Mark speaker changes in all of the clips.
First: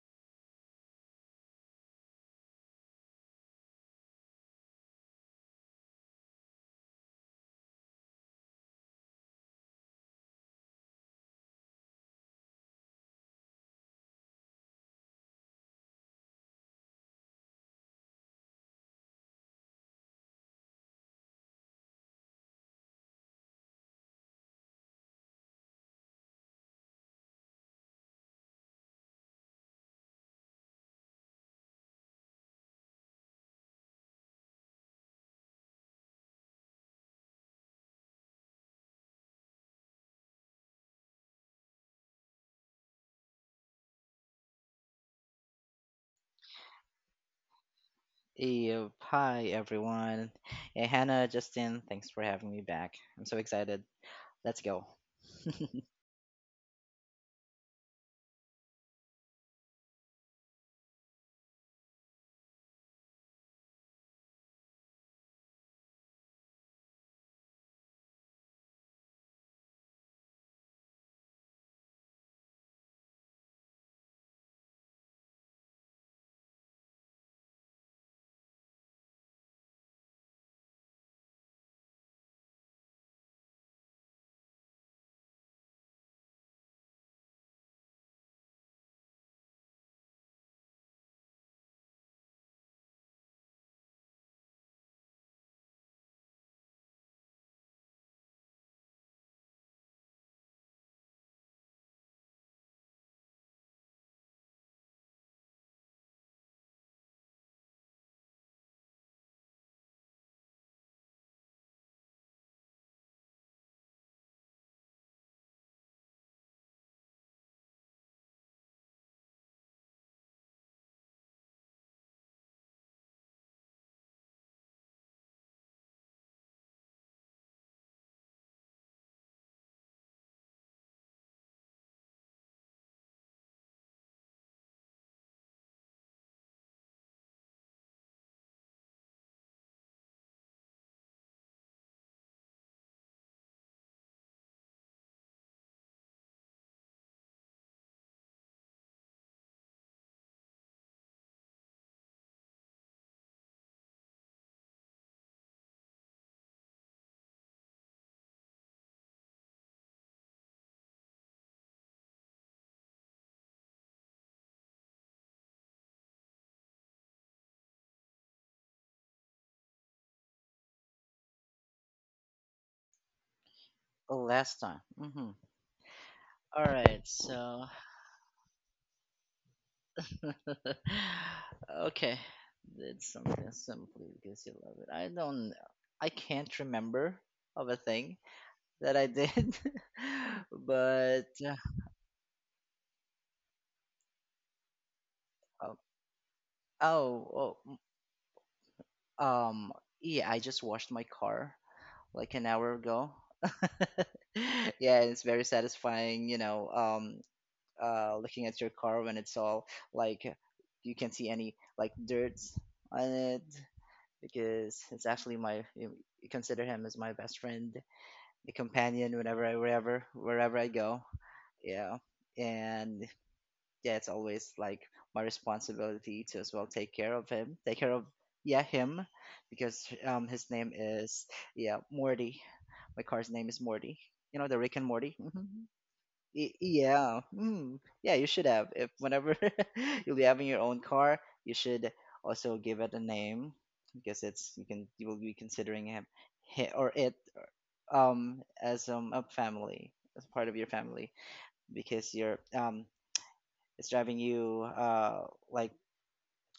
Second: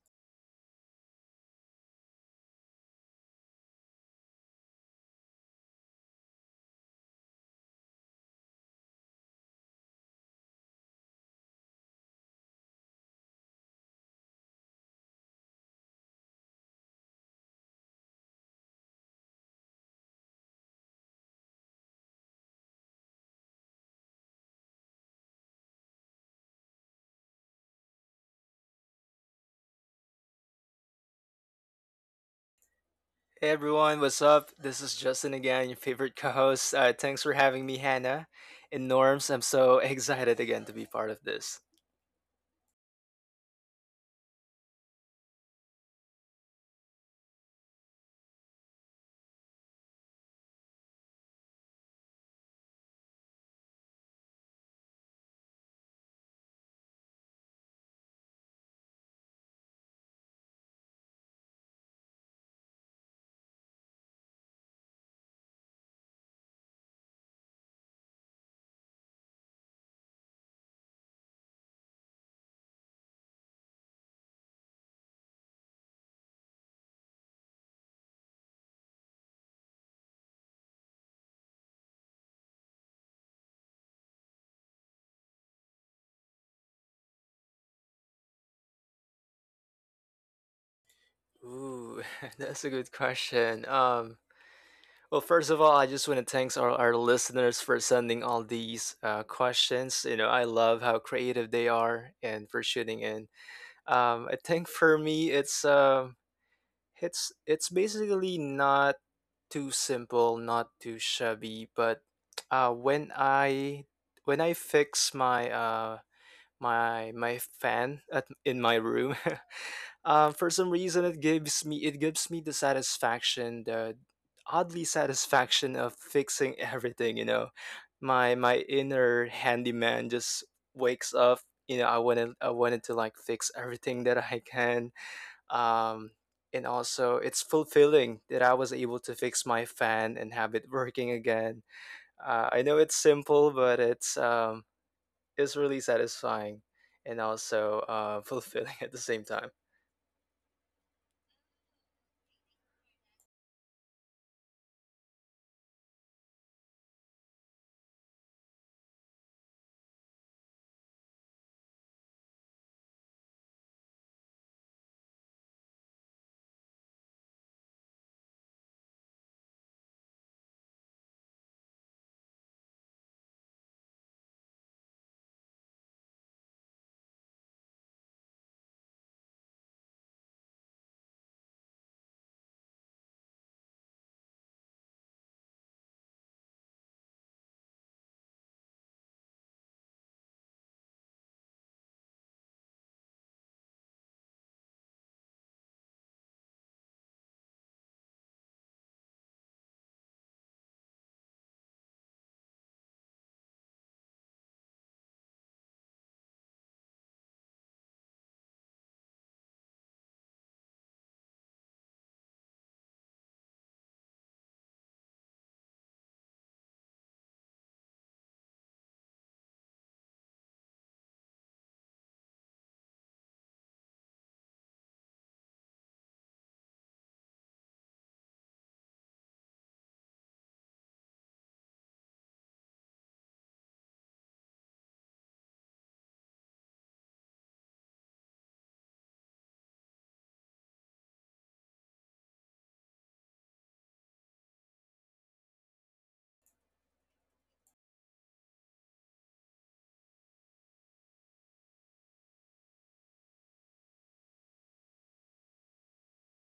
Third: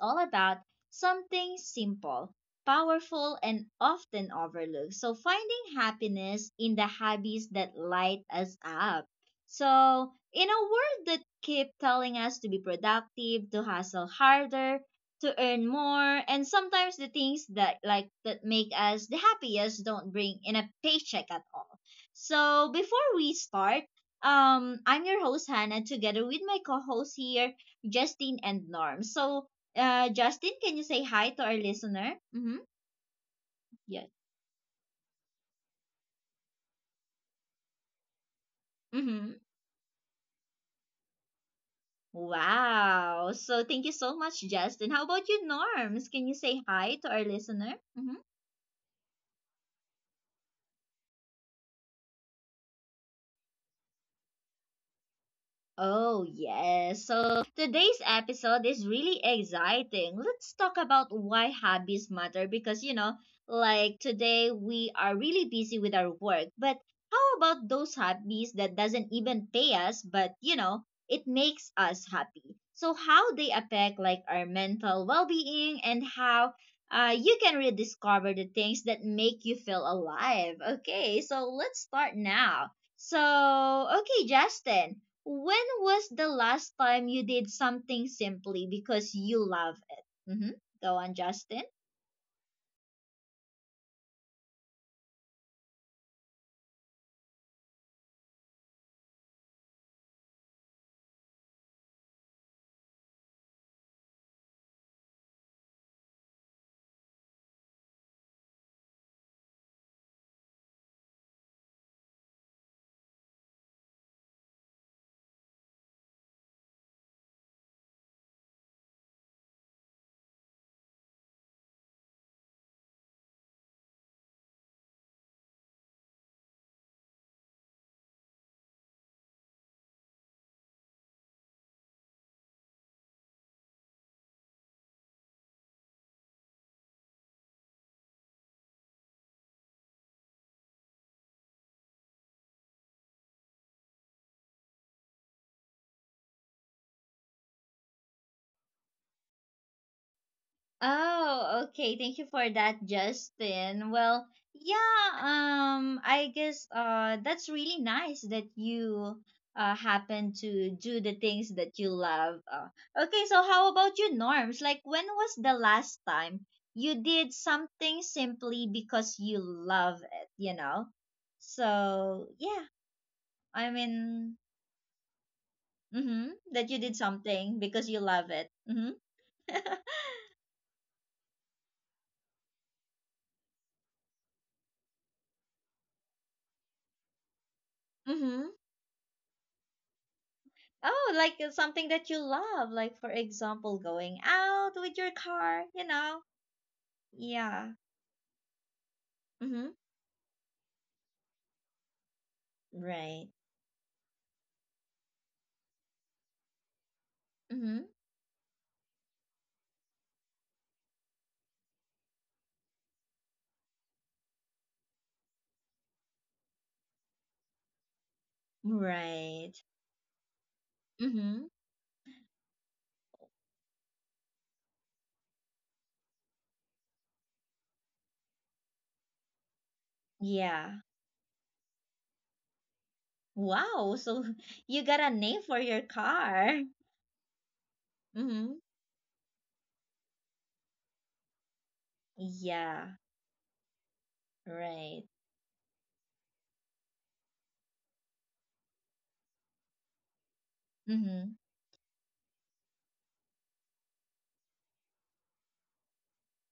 Speaker 1: all about something simple, powerful, and often overlooked. So, finding happiness in the hobbies that light us up. So, in a world that keep telling us to be productive, to hustle harder, to earn more, and sometimes the things that like that make us the happiest don't bring in a paycheck at all. So, before we start, I'm your host, Hannah, together with my co host here, Justin and Norm. So, Justin, can you say hi to our listener? Mm-hmm.
Speaker 2: Hey everyone,
Speaker 1: Yes.
Speaker 2: what's up? This is Justin again, your favorite co-host. Thanks for having me, Hannah. And Norms,
Speaker 1: Mm-hmm.
Speaker 2: I'm so excited again to be part of this.
Speaker 1: Wow. So, thank you so much, Justin. How about you, Norms? Can you say hi to our listener? Mm-hmm.
Speaker 3: Yep. Hi, everyone. Yeah, Hannah, Justin, thanks for having me back. I'm so excited. Let's go.
Speaker 1: Oh, yes. So today's episode is really exciting. Let's talk about why hobbies matter because, you know, like today we are really busy with our work. But how about those hobbies that doesn't even pay us, but, you know, it makes us happy? So how they affect like our mental well-being and how you can rediscover the things that make you feel alive. Okay, so let's start now. So, okay, Justin. When was the last time you did something simply because you love it? hmm Go on, Justin.
Speaker 2: Ooh, that's a good question. Well, first of all, I just want to thanks our listeners for sending all these questions. I love how creative they are and for shooting in. I think for me, it's basically not too simple, not too shabby, but when I fix my my fan at in my room. For some reason, it gives me the satisfaction, the oddly satisfaction of fixing everything. My inner handyman just wakes up. I wanted to like fix everything that I can. um, and also, it's fulfilling that I was able to fix my fan and have it working again. I know it's simple, but it's really satisfying and also fulfilling at the same time.
Speaker 1: Oh, okay. Thank you for that, Justin. Well, yeah, I guess that's really nice that you happen to do the things that you love. Okay, so how about you, Norms? Like when was the last time you did something simply because you love it, you know? So, yeah. I mean,
Speaker 3: Last time.
Speaker 1: mm-hmm.
Speaker 3: All
Speaker 1: That you did
Speaker 3: right,
Speaker 1: something
Speaker 3: so.
Speaker 1: because you love it. Mm-hmm.
Speaker 3: okay. Did something simply because you love it. I don't. I can't remember of a thing
Speaker 1: Mm-hmm.
Speaker 3: that I did.
Speaker 1: Oh,
Speaker 3: but.
Speaker 1: like
Speaker 3: Uh,
Speaker 1: something that you love, like for example, going out with your car,
Speaker 3: oh,
Speaker 1: you know?
Speaker 3: oh,
Speaker 1: Yeah.
Speaker 3: oh.
Speaker 1: Mm-hmm.
Speaker 3: Yeah, I just washed my car, like an hour ago.
Speaker 1: Right.
Speaker 3: Yeah, it's very satisfying,
Speaker 1: Mm-hmm.
Speaker 3: looking at your car when it's all like you can't see any like dirt on it because it's actually my you consider him as my best friend, the companion whenever I
Speaker 1: Right.
Speaker 3: wherever I go.
Speaker 1: Mm-hmm.
Speaker 3: Yeah, and yeah, it's always like my responsibility to as well take care of him, take care of yeah him because his name
Speaker 1: Yeah.
Speaker 3: is yeah Morty, my car's name is Morty.
Speaker 1: Wow. So
Speaker 3: You know the Rick and
Speaker 1: you got
Speaker 3: Morty.
Speaker 1: a name for
Speaker 3: Mhm.
Speaker 1: your car.
Speaker 3: Yeah. You should
Speaker 1: Mm-hmm.
Speaker 3: have. If whenever you'll be having your own car, you should also give it
Speaker 1: Yeah.
Speaker 3: a name because it's you can you
Speaker 1: Right.
Speaker 3: will be considering him, hi or it as a family, as part of your family
Speaker 1: Mm-hmm.
Speaker 3: because you're it's driving you like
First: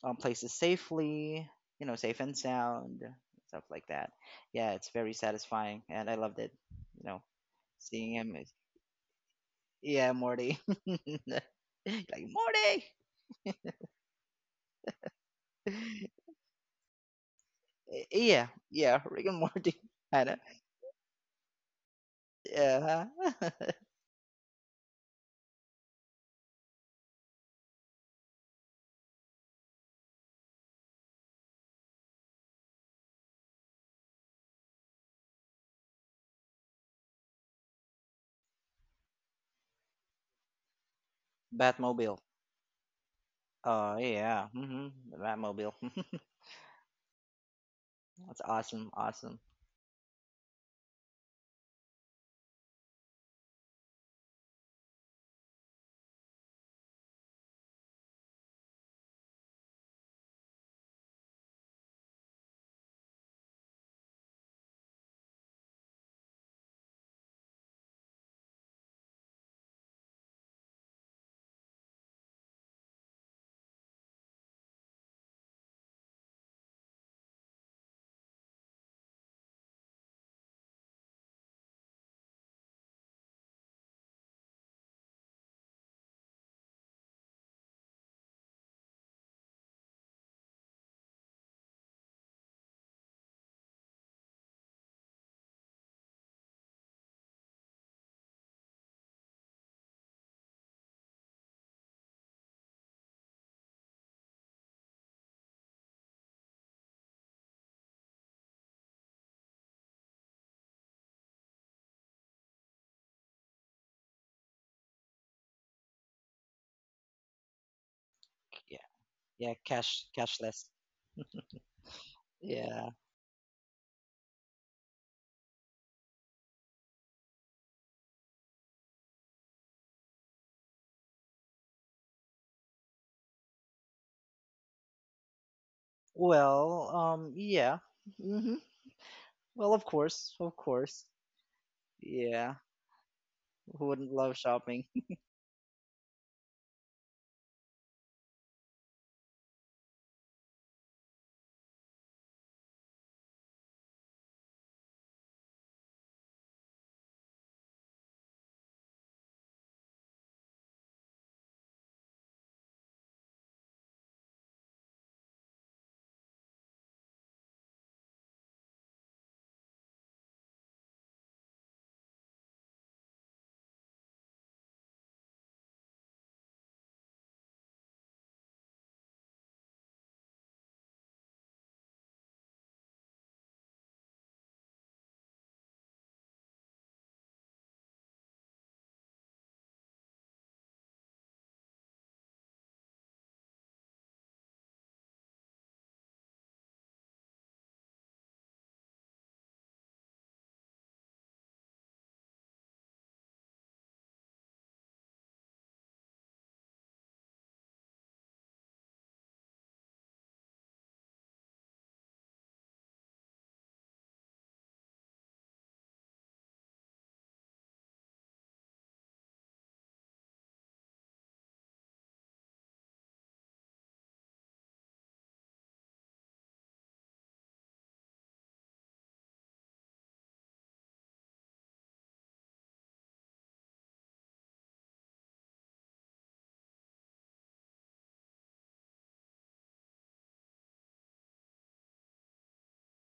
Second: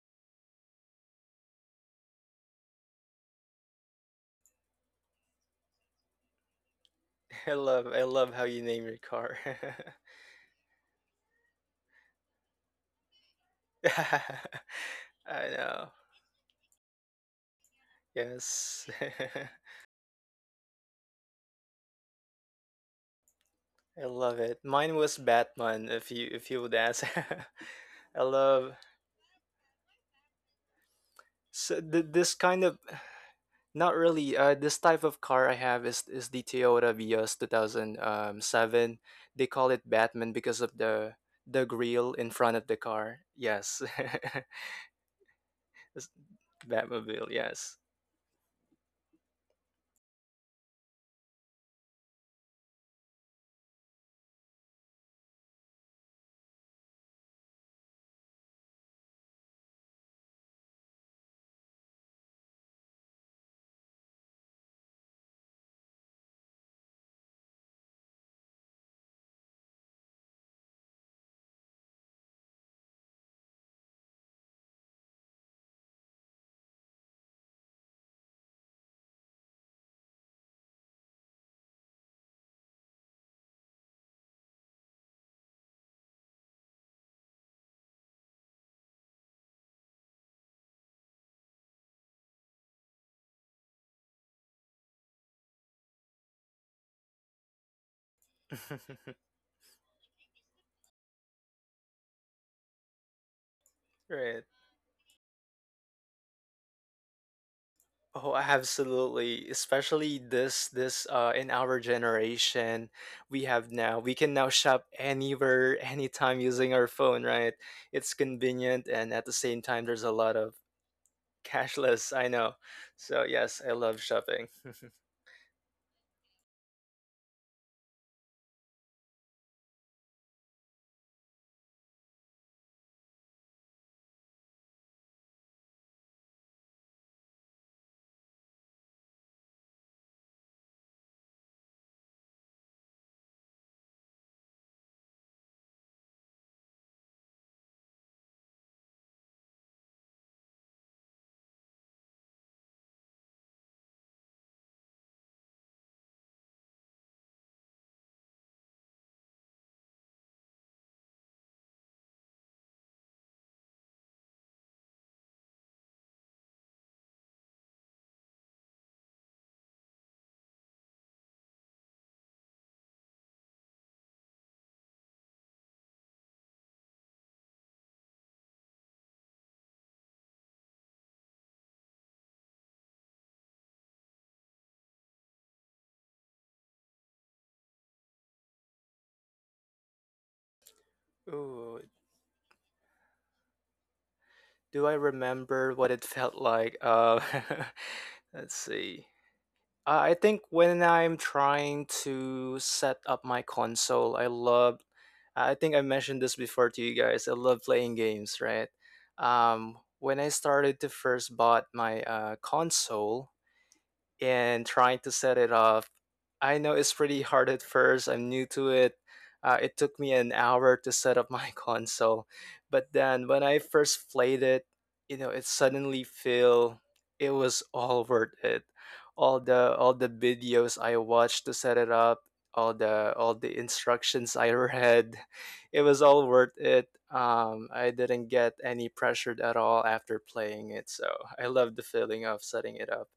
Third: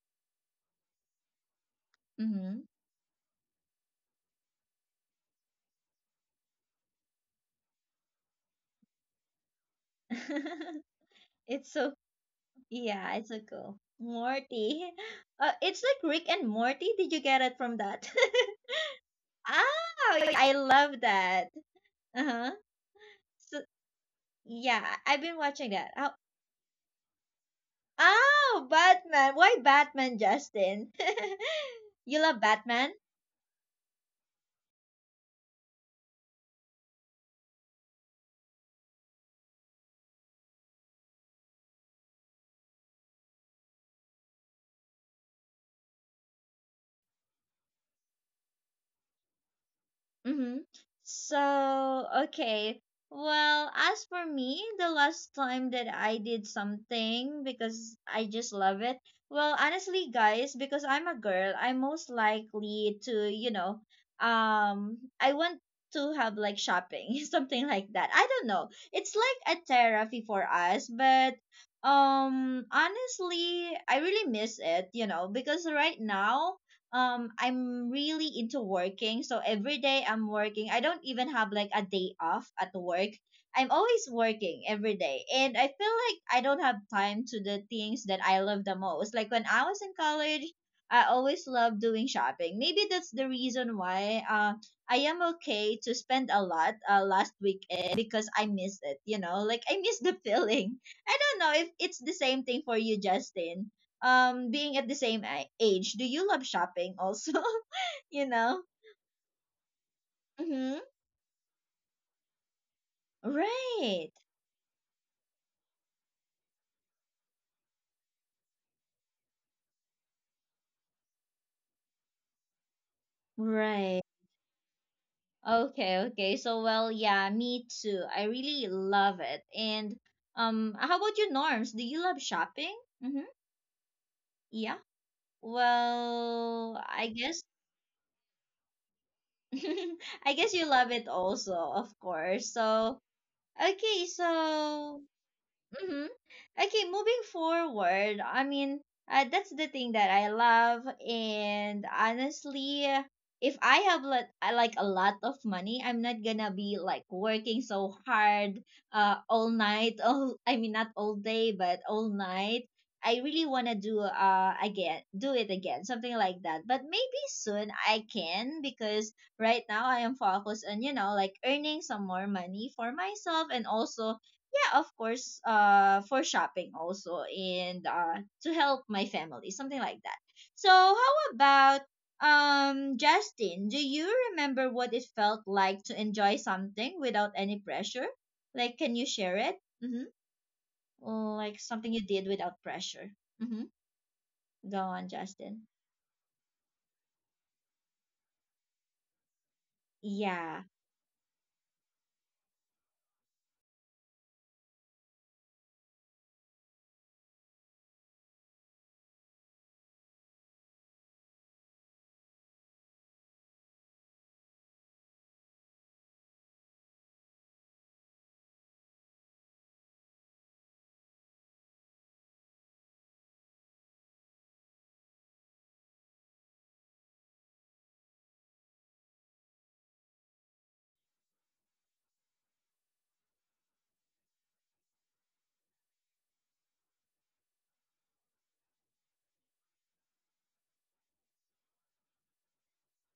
Speaker 3: places safely, you know, safe and
Speaker 1: Mm-hmm.
Speaker 3: sound, stuff like that. Yeah, it's very satisfying and I loved it, you know,
Speaker 2: I love I
Speaker 3: seeing
Speaker 2: love
Speaker 3: him.
Speaker 2: how you name your car.
Speaker 3: Yeah, Morty.
Speaker 1: It's so
Speaker 3: Like Morty.
Speaker 1: yeah, it's a cool, Morty.
Speaker 2: I
Speaker 1: It's
Speaker 2: know.
Speaker 1: like Rick and Morty. Did you get it from that?
Speaker 3: Yeah,
Speaker 2: Yes.
Speaker 3: yeah, Rick and
Speaker 1: Ah,
Speaker 3: Morty. I know.
Speaker 1: I love that. Uh huh.
Speaker 3: Yeah.
Speaker 1: So
Speaker 2: I love it.
Speaker 1: yeah,
Speaker 2: Mine was
Speaker 1: I've been watching
Speaker 2: Batman,
Speaker 1: that. Oh,
Speaker 2: if you would ask. I
Speaker 1: oh,
Speaker 2: love
Speaker 1: Batman. Why Batman, Justin?
Speaker 2: so th-
Speaker 1: You
Speaker 2: this
Speaker 1: love
Speaker 2: kind of
Speaker 1: Batman?
Speaker 2: Not really. This type of car I have is the Toyota Vios 2007. They call it Batman because of the grill
Speaker 3: Batmobile.
Speaker 2: in front of the car. Yes.
Speaker 3: Oh yeah. The Batmobile.
Speaker 2: It's Batmobile. Yes.
Speaker 3: That's awesome. Awesome.
Speaker 1: Mm-hmm. So, okay. Well, as for me, the last time that I did something because I just love it. Well, honestly, guys, because I'm a girl, I'm most likely to, you know, I want to have like shopping, something like that. I don't know. It's like a therapy for us, but honestly, I really miss it, you know, because right now I'm really into working. So every day I'm working. I don't even have like a day off at work. I'm always working every day. And I feel like I don't have time to the things that I love the most. Like when I was in college, I always loved doing shopping. Maybe that's the reason why I am okay to spend a lot last weekend because I miss it, you know? Like I miss the feeling. I don't know if it's the same thing for you, Justin,
Speaker 2: Right.
Speaker 1: being at the same age, do you love shopping also? You
Speaker 2: Oh,
Speaker 1: know.
Speaker 2: absolutely. Especially this
Speaker 1: Mm-hmm.
Speaker 2: this uh in our generation, we have now we
Speaker 1: Right.
Speaker 2: can now shop anywhere, anytime using our phone. Right? It's convenient,
Speaker 3: Yeah.
Speaker 2: and at the
Speaker 3: Yeah.
Speaker 2: same time, there's
Speaker 3: Cash.
Speaker 2: a lot of.
Speaker 3: Cashless.
Speaker 2: Cashless, I know.
Speaker 3: Yeah.
Speaker 2: So yes, I love
Speaker 1: Right,
Speaker 2: shopping.
Speaker 1: okay, okay, so well yeah, me too, I really love it. And how about you, Norms? Do you love shopping? Mm-hmm. Yeah, well,
Speaker 3: Well.
Speaker 1: I guess
Speaker 3: Yeah. hmm Well, of
Speaker 1: I
Speaker 3: course.
Speaker 1: guess
Speaker 3: Of
Speaker 1: you love
Speaker 3: course.
Speaker 1: it also, of course.
Speaker 3: Yeah.
Speaker 1: So
Speaker 3: Who
Speaker 1: okay,
Speaker 3: wouldn't love shopping?
Speaker 1: so mm-hmm. Okay, moving forward, I mean, that's the thing that I love. And honestly, if I have let, I like a lot of money, I'm not gonna be like working so hard all night. All, I mean, not all day, but all night. I really wanna do again, do it again, something like that. But maybe soon I can because right now I am focused on you know like earning some more money for myself and also yeah, of course, for shopping also and to help my family, something like that. So, how about Justin? Do you remember what it felt like to enjoy something without any pressure? Like, can you share it? Mm-hmm. Like
Speaker 2: Ooh,
Speaker 1: something you did without pressure. Mm-hmm. Go
Speaker 2: do I
Speaker 1: on, Justin.
Speaker 2: remember what it felt like? Let's see. I think
Speaker 1: Yeah.
Speaker 2: when I'm trying to set up my console, I love. I think I mentioned this before to you guys. I love playing games, right? When I started to first bought my console, and trying to set it up. I know it's pretty hard at first. I'm new to it. It took me an hour to set up my console, but then when I first played it, it suddenly feel it was all worth it. All the videos I watched to set it up, all the instructions I read, it was all worth it. I didn't get any pressured at all after playing it, so I love the feeling of setting it up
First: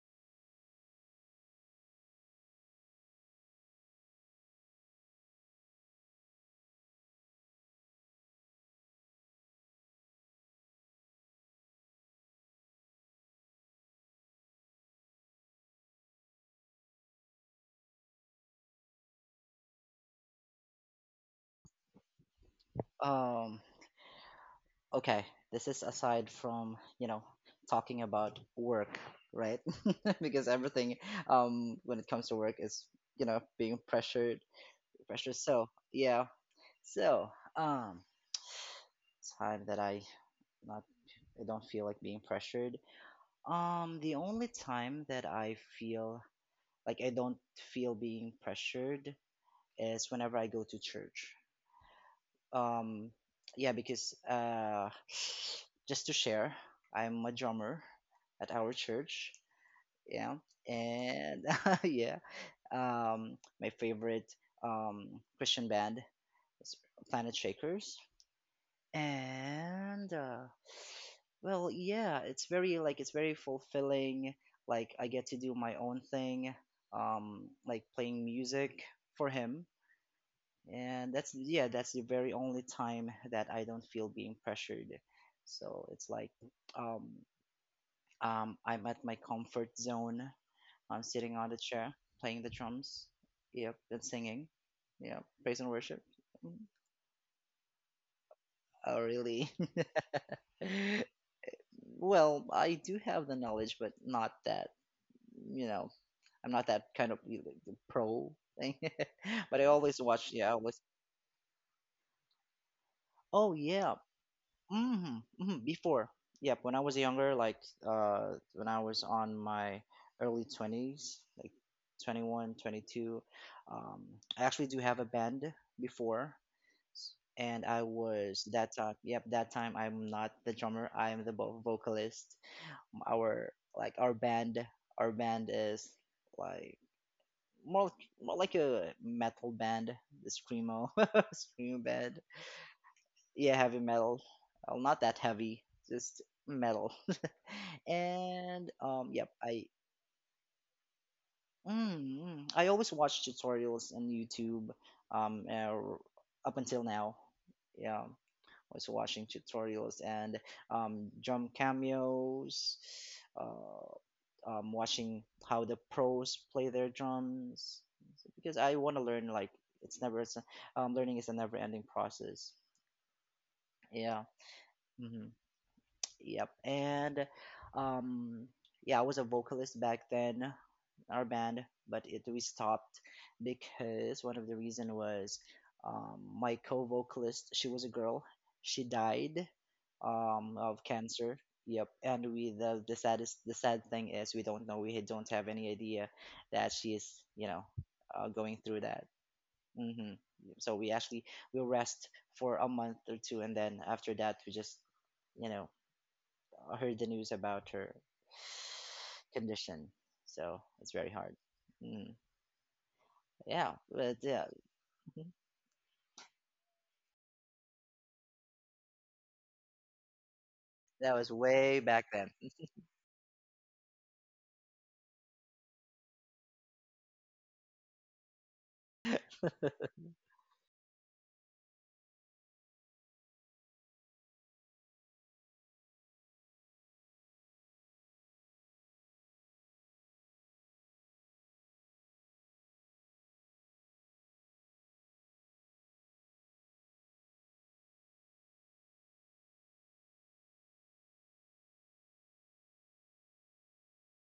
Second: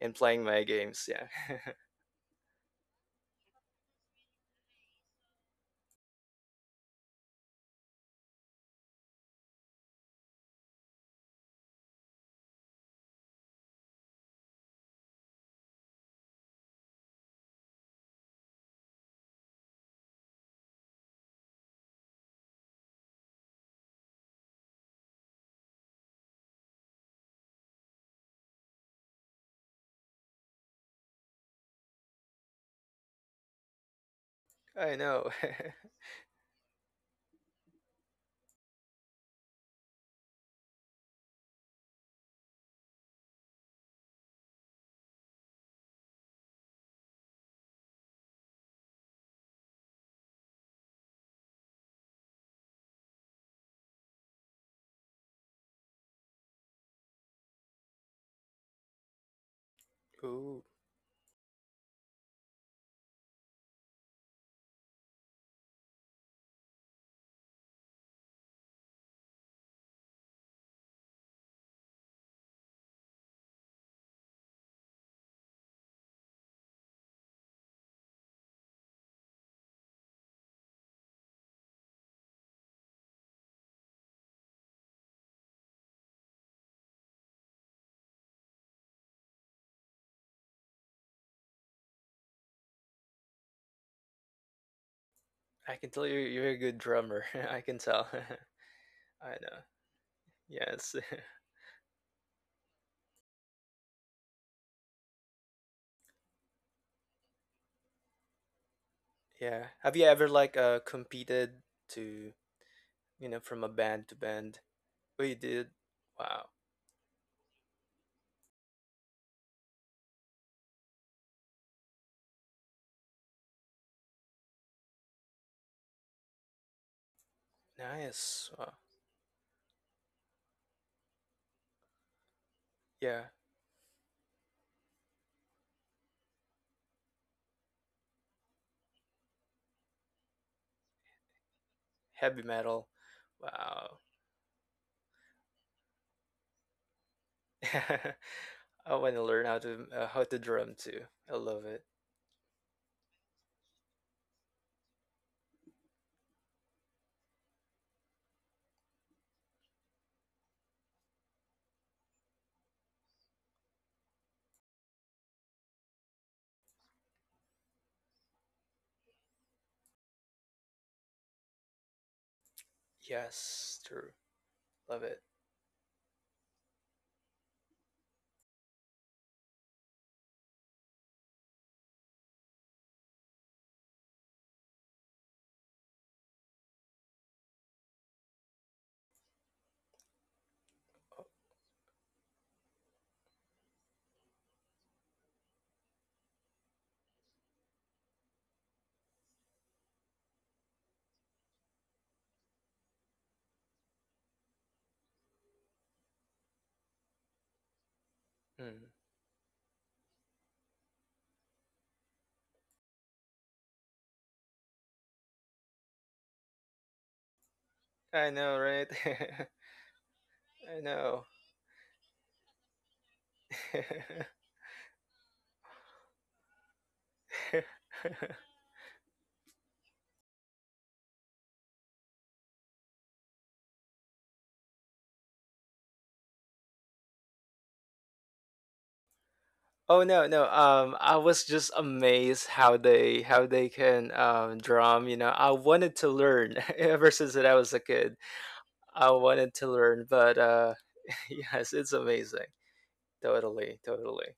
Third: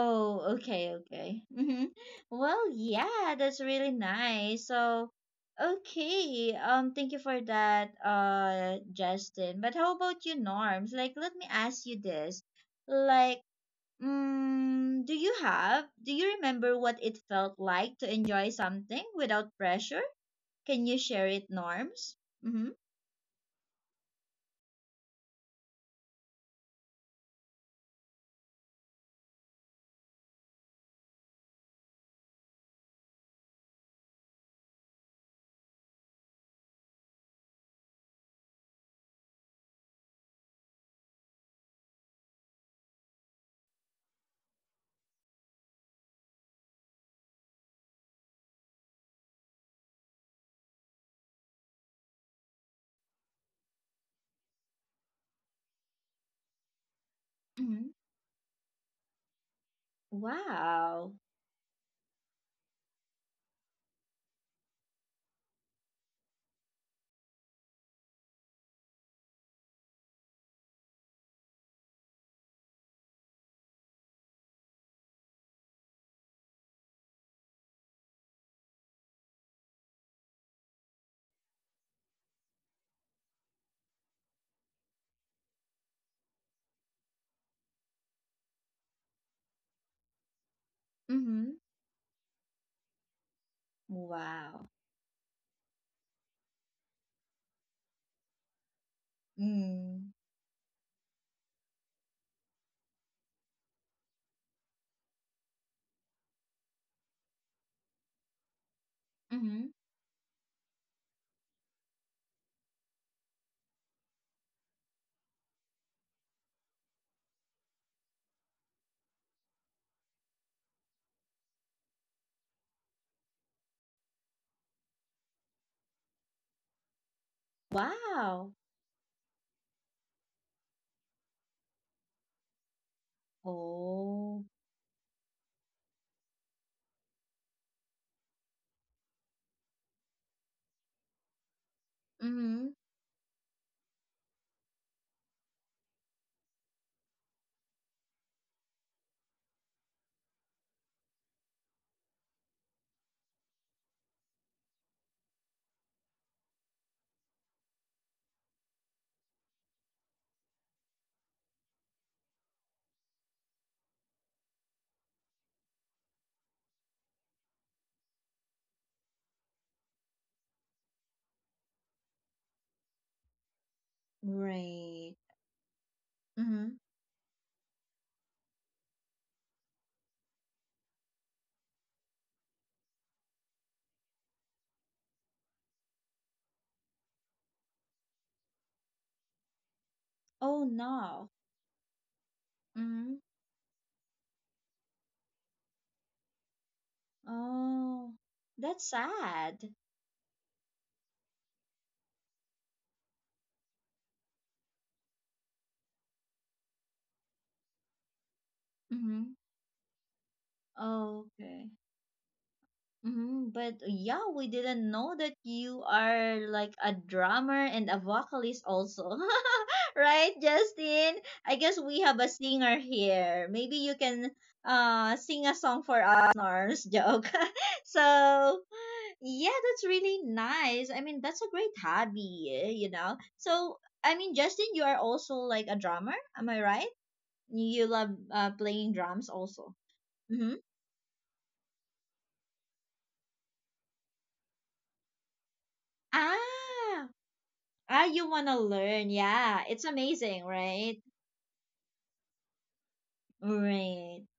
Speaker 2: and playing my
Speaker 1: okay,
Speaker 2: games. Yeah,
Speaker 1: okay. Well, yeah, that's really nice. So, okay, thank you for that, Justin. But how about you, Norms? Like, let me ask you this. Like, do you have, do you remember what it felt like to enjoy something without pressure? Can you share it, Norms? Mm-hmm.
Speaker 3: Um. Okay, this is aside from, you know, talking about work, right? Because everything when it comes to work is, you know, being pressured,
Speaker 2: I know.
Speaker 3: pressured. So, yeah. So, um time that I not I don't feel like being pressured. The only time that I feel like I don't feel being pressured is whenever I go to church. um yeah, because just to share, I'm a drummer
Speaker 1: Mm-hmm.
Speaker 3: at our church, yeah.
Speaker 2: Ooh,
Speaker 1: Wow.
Speaker 3: And yeah, my favorite Christian band is Planet Shakers. And well, yeah, it's very like it's very fulfilling, like I get to do my own thing, like playing music for him. And that's yeah that's the very only time that I don't feel being pressured. So it's like um, I'm at my comfort zone, I'm sitting on
Speaker 1: Mm-hmm.
Speaker 3: the chair, playing the drums, yep, and singing,
Speaker 1: Wow.
Speaker 3: yeah, praise and
Speaker 2: I can
Speaker 3: worship.
Speaker 2: tell, you you're
Speaker 3: Mm,
Speaker 2: a good drummer. I can tell.
Speaker 3: oh
Speaker 2: I
Speaker 3: really?
Speaker 2: know.
Speaker 1: Mm.
Speaker 2: Yes.
Speaker 3: Well, I do have the knowledge, but not that, you know, I'm not that kind of, you know, the pro thing. But I
Speaker 2: Yeah.
Speaker 1: Mm-hmm.
Speaker 2: Have
Speaker 3: always
Speaker 2: you ever
Speaker 3: watch, yeah, I
Speaker 2: like
Speaker 3: always.
Speaker 2: competed to,
Speaker 3: Oh
Speaker 2: from a
Speaker 3: yeah.
Speaker 2: band to band? Oh, you did.
Speaker 3: Before,
Speaker 2: Wow.
Speaker 3: yep. When I was younger, like when I was on my early 20s, like 21, 22. um, I actually do have a band before, and I was
Speaker 2: Nice.
Speaker 1: Wow.
Speaker 2: Wow.
Speaker 3: that time. Yep, that time I'm not the drummer. I am the vocalist.
Speaker 2: Yeah.
Speaker 3: Our Like
Speaker 1: Oh,
Speaker 3: our band is like more more like a metal band, the screamo screamo band.
Speaker 2: Heavy
Speaker 1: mm-hmm.
Speaker 2: metal.
Speaker 3: Yeah, heavy
Speaker 2: Wow.
Speaker 3: metal. Well, not that heavy, just metal. And
Speaker 2: I want to
Speaker 3: yep
Speaker 2: learn how
Speaker 3: I
Speaker 2: to uh, how to drum too. I love it.
Speaker 3: mm. I always watch tutorials on YouTube, um uh, up until now. Yeah, was watching tutorials and drum cameos, uh watching how the pros play their drums, because I want to learn, like, it's never learning is a never ending process.
Speaker 2: Yes. True.
Speaker 3: Yeah.
Speaker 2: Love
Speaker 1: Right.
Speaker 2: it.
Speaker 3: hmm yep.
Speaker 1: Mm-hmm.
Speaker 3: And um yeah, I was a vocalist back then, our band, but it we stopped because one of the reason was, my co-vocalist, she was a girl, she died
Speaker 1: Oh
Speaker 3: of
Speaker 1: no.
Speaker 3: cancer. Yep, and we the
Speaker 1: Mm-hmm.
Speaker 3: saddest the sad thing is we don't know, we don't have any idea that she is, you know,
Speaker 1: Oh,
Speaker 3: going through
Speaker 1: that's
Speaker 3: that.
Speaker 1: sad.
Speaker 3: hmm So we actually, we rest for a month or two, and then after that we just, you know, heard the news about her
Speaker 2: Hmm.
Speaker 1: Mm-hmm.
Speaker 3: condition. So it's very hard.
Speaker 1: Okay.
Speaker 3: Mm.
Speaker 1: Mm-hmm.
Speaker 3: Yeah,
Speaker 1: But
Speaker 3: but
Speaker 1: yeah,
Speaker 3: yeah,
Speaker 1: we didn't know
Speaker 3: mhm.
Speaker 1: that you are like a drummer and a
Speaker 2: I know,
Speaker 1: vocalist
Speaker 2: right?
Speaker 1: also. Right,
Speaker 2: I
Speaker 3: That
Speaker 1: Justin?
Speaker 2: know.
Speaker 3: was
Speaker 1: I guess
Speaker 3: way
Speaker 1: we
Speaker 3: back
Speaker 1: have a
Speaker 3: then.
Speaker 1: singer here. Maybe you can sing a song for us, Norms joke. So, yeah, that's really nice. I mean, that's a great hobby, eh, you know. So, I mean, Justin, you are also like a drummer, am I right? You love playing drums also.
Speaker 2: Oh, no, no.
Speaker 1: Mm-hmm.
Speaker 2: I was just amazed how they can drum. I wanted to learn ever
Speaker 1: Ah,
Speaker 2: since that I was a
Speaker 1: ah,
Speaker 2: kid.
Speaker 1: you wanna
Speaker 2: I
Speaker 1: learn?
Speaker 2: wanted to
Speaker 1: Yeah, it's
Speaker 2: learn, but
Speaker 1: amazing, right?
Speaker 2: yes, it's amazing. Totally,
Speaker 1: Right.
Speaker 2: totally.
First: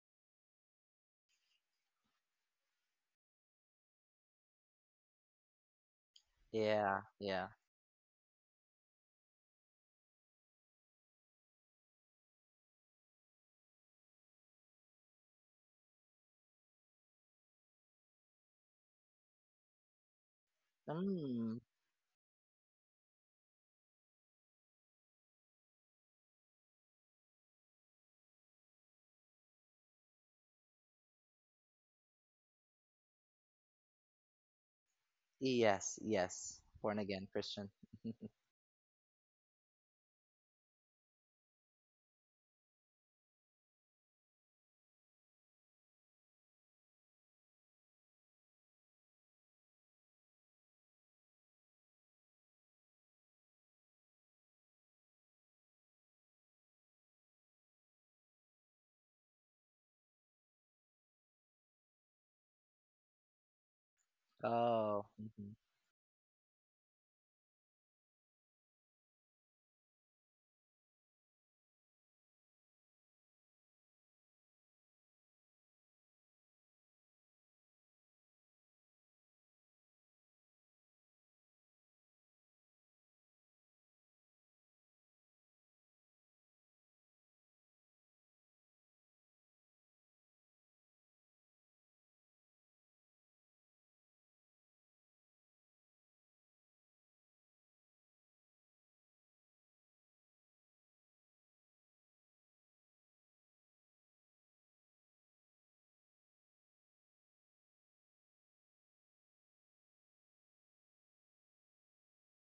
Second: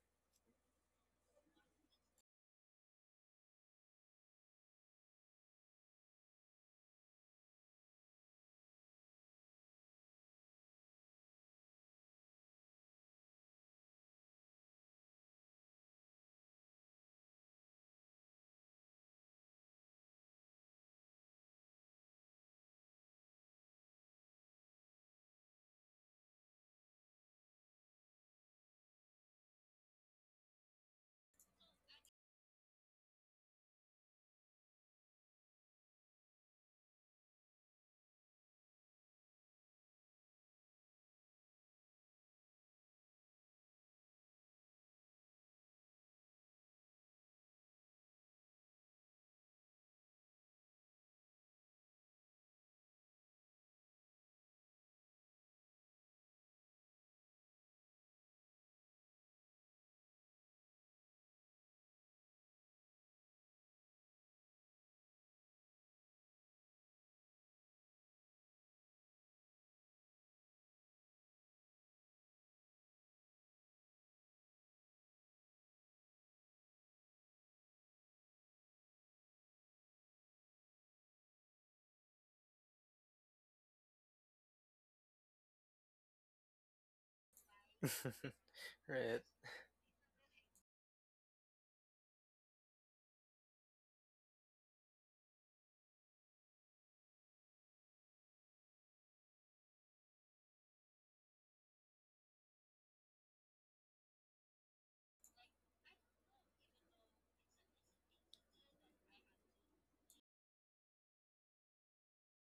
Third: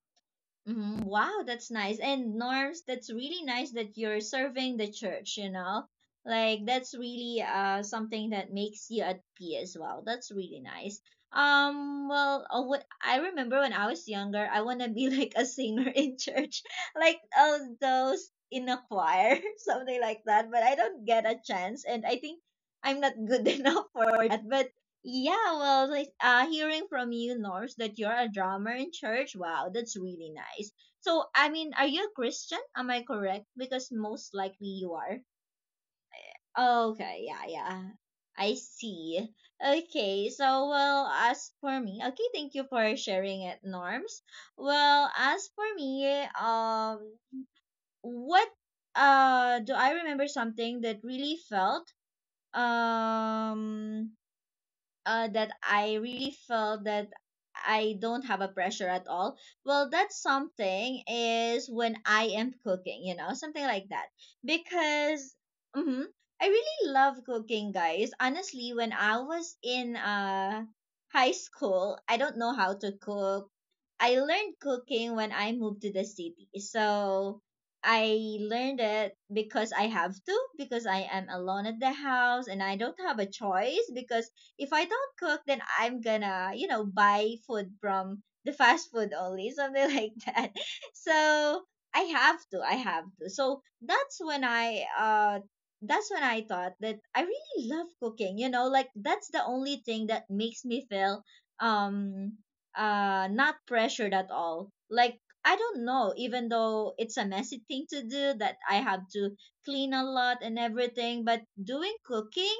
Speaker 1: Wow, that's nice. And Norms, that's really nice that you're serving the church, you know? Like that's
Speaker 3: Yeah,
Speaker 1: really
Speaker 3: yeah.
Speaker 1: something that makes you at peace as well. That's really nice. Um, well, what I remember when I was younger, I want to be like a singer in church. Like those in a choir, something like that, but I don't get a
Speaker 3: Mm,
Speaker 1: chance and I think I'm not good enough for that. Yeah, well, like hearing from you, Norse, that you're a drummer in church, wow, that's really nice. So, I mean, are you a Christian? Am I correct? Because most likely you are.
Speaker 3: yes, yes. Born
Speaker 1: Okay,
Speaker 3: again
Speaker 1: yeah,
Speaker 3: Christian.
Speaker 1: yeah. I see. Okay, so, well, as for me, okay, thank you for sharing it, Norms. Well, as for me, what do I remember something that really felt um that I really felt that I don't have a pressure at all. Well, that's something is when I am cooking, you know, something like that.
Speaker 3: Oh,
Speaker 1: Because
Speaker 3: mhm.
Speaker 1: mm-hmm, I really love cooking, guys. Honestly, when I was in high school, I don't know how to cook. I learned cooking when I moved to the city. So I learned it because I have to, because I am alone at the house and I don't have a choice because if I don't cook, then I'm gonna, you know, buy food from the fast food
Speaker 2: Right.
Speaker 1: only, something like that. So I have to. So that's when I thought that I really love cooking, you know, like that's the only thing that makes me feel um not pressured at all. Like I don't know, even though it's a messy thing to do that I have to clean a lot and everything, but doing cooking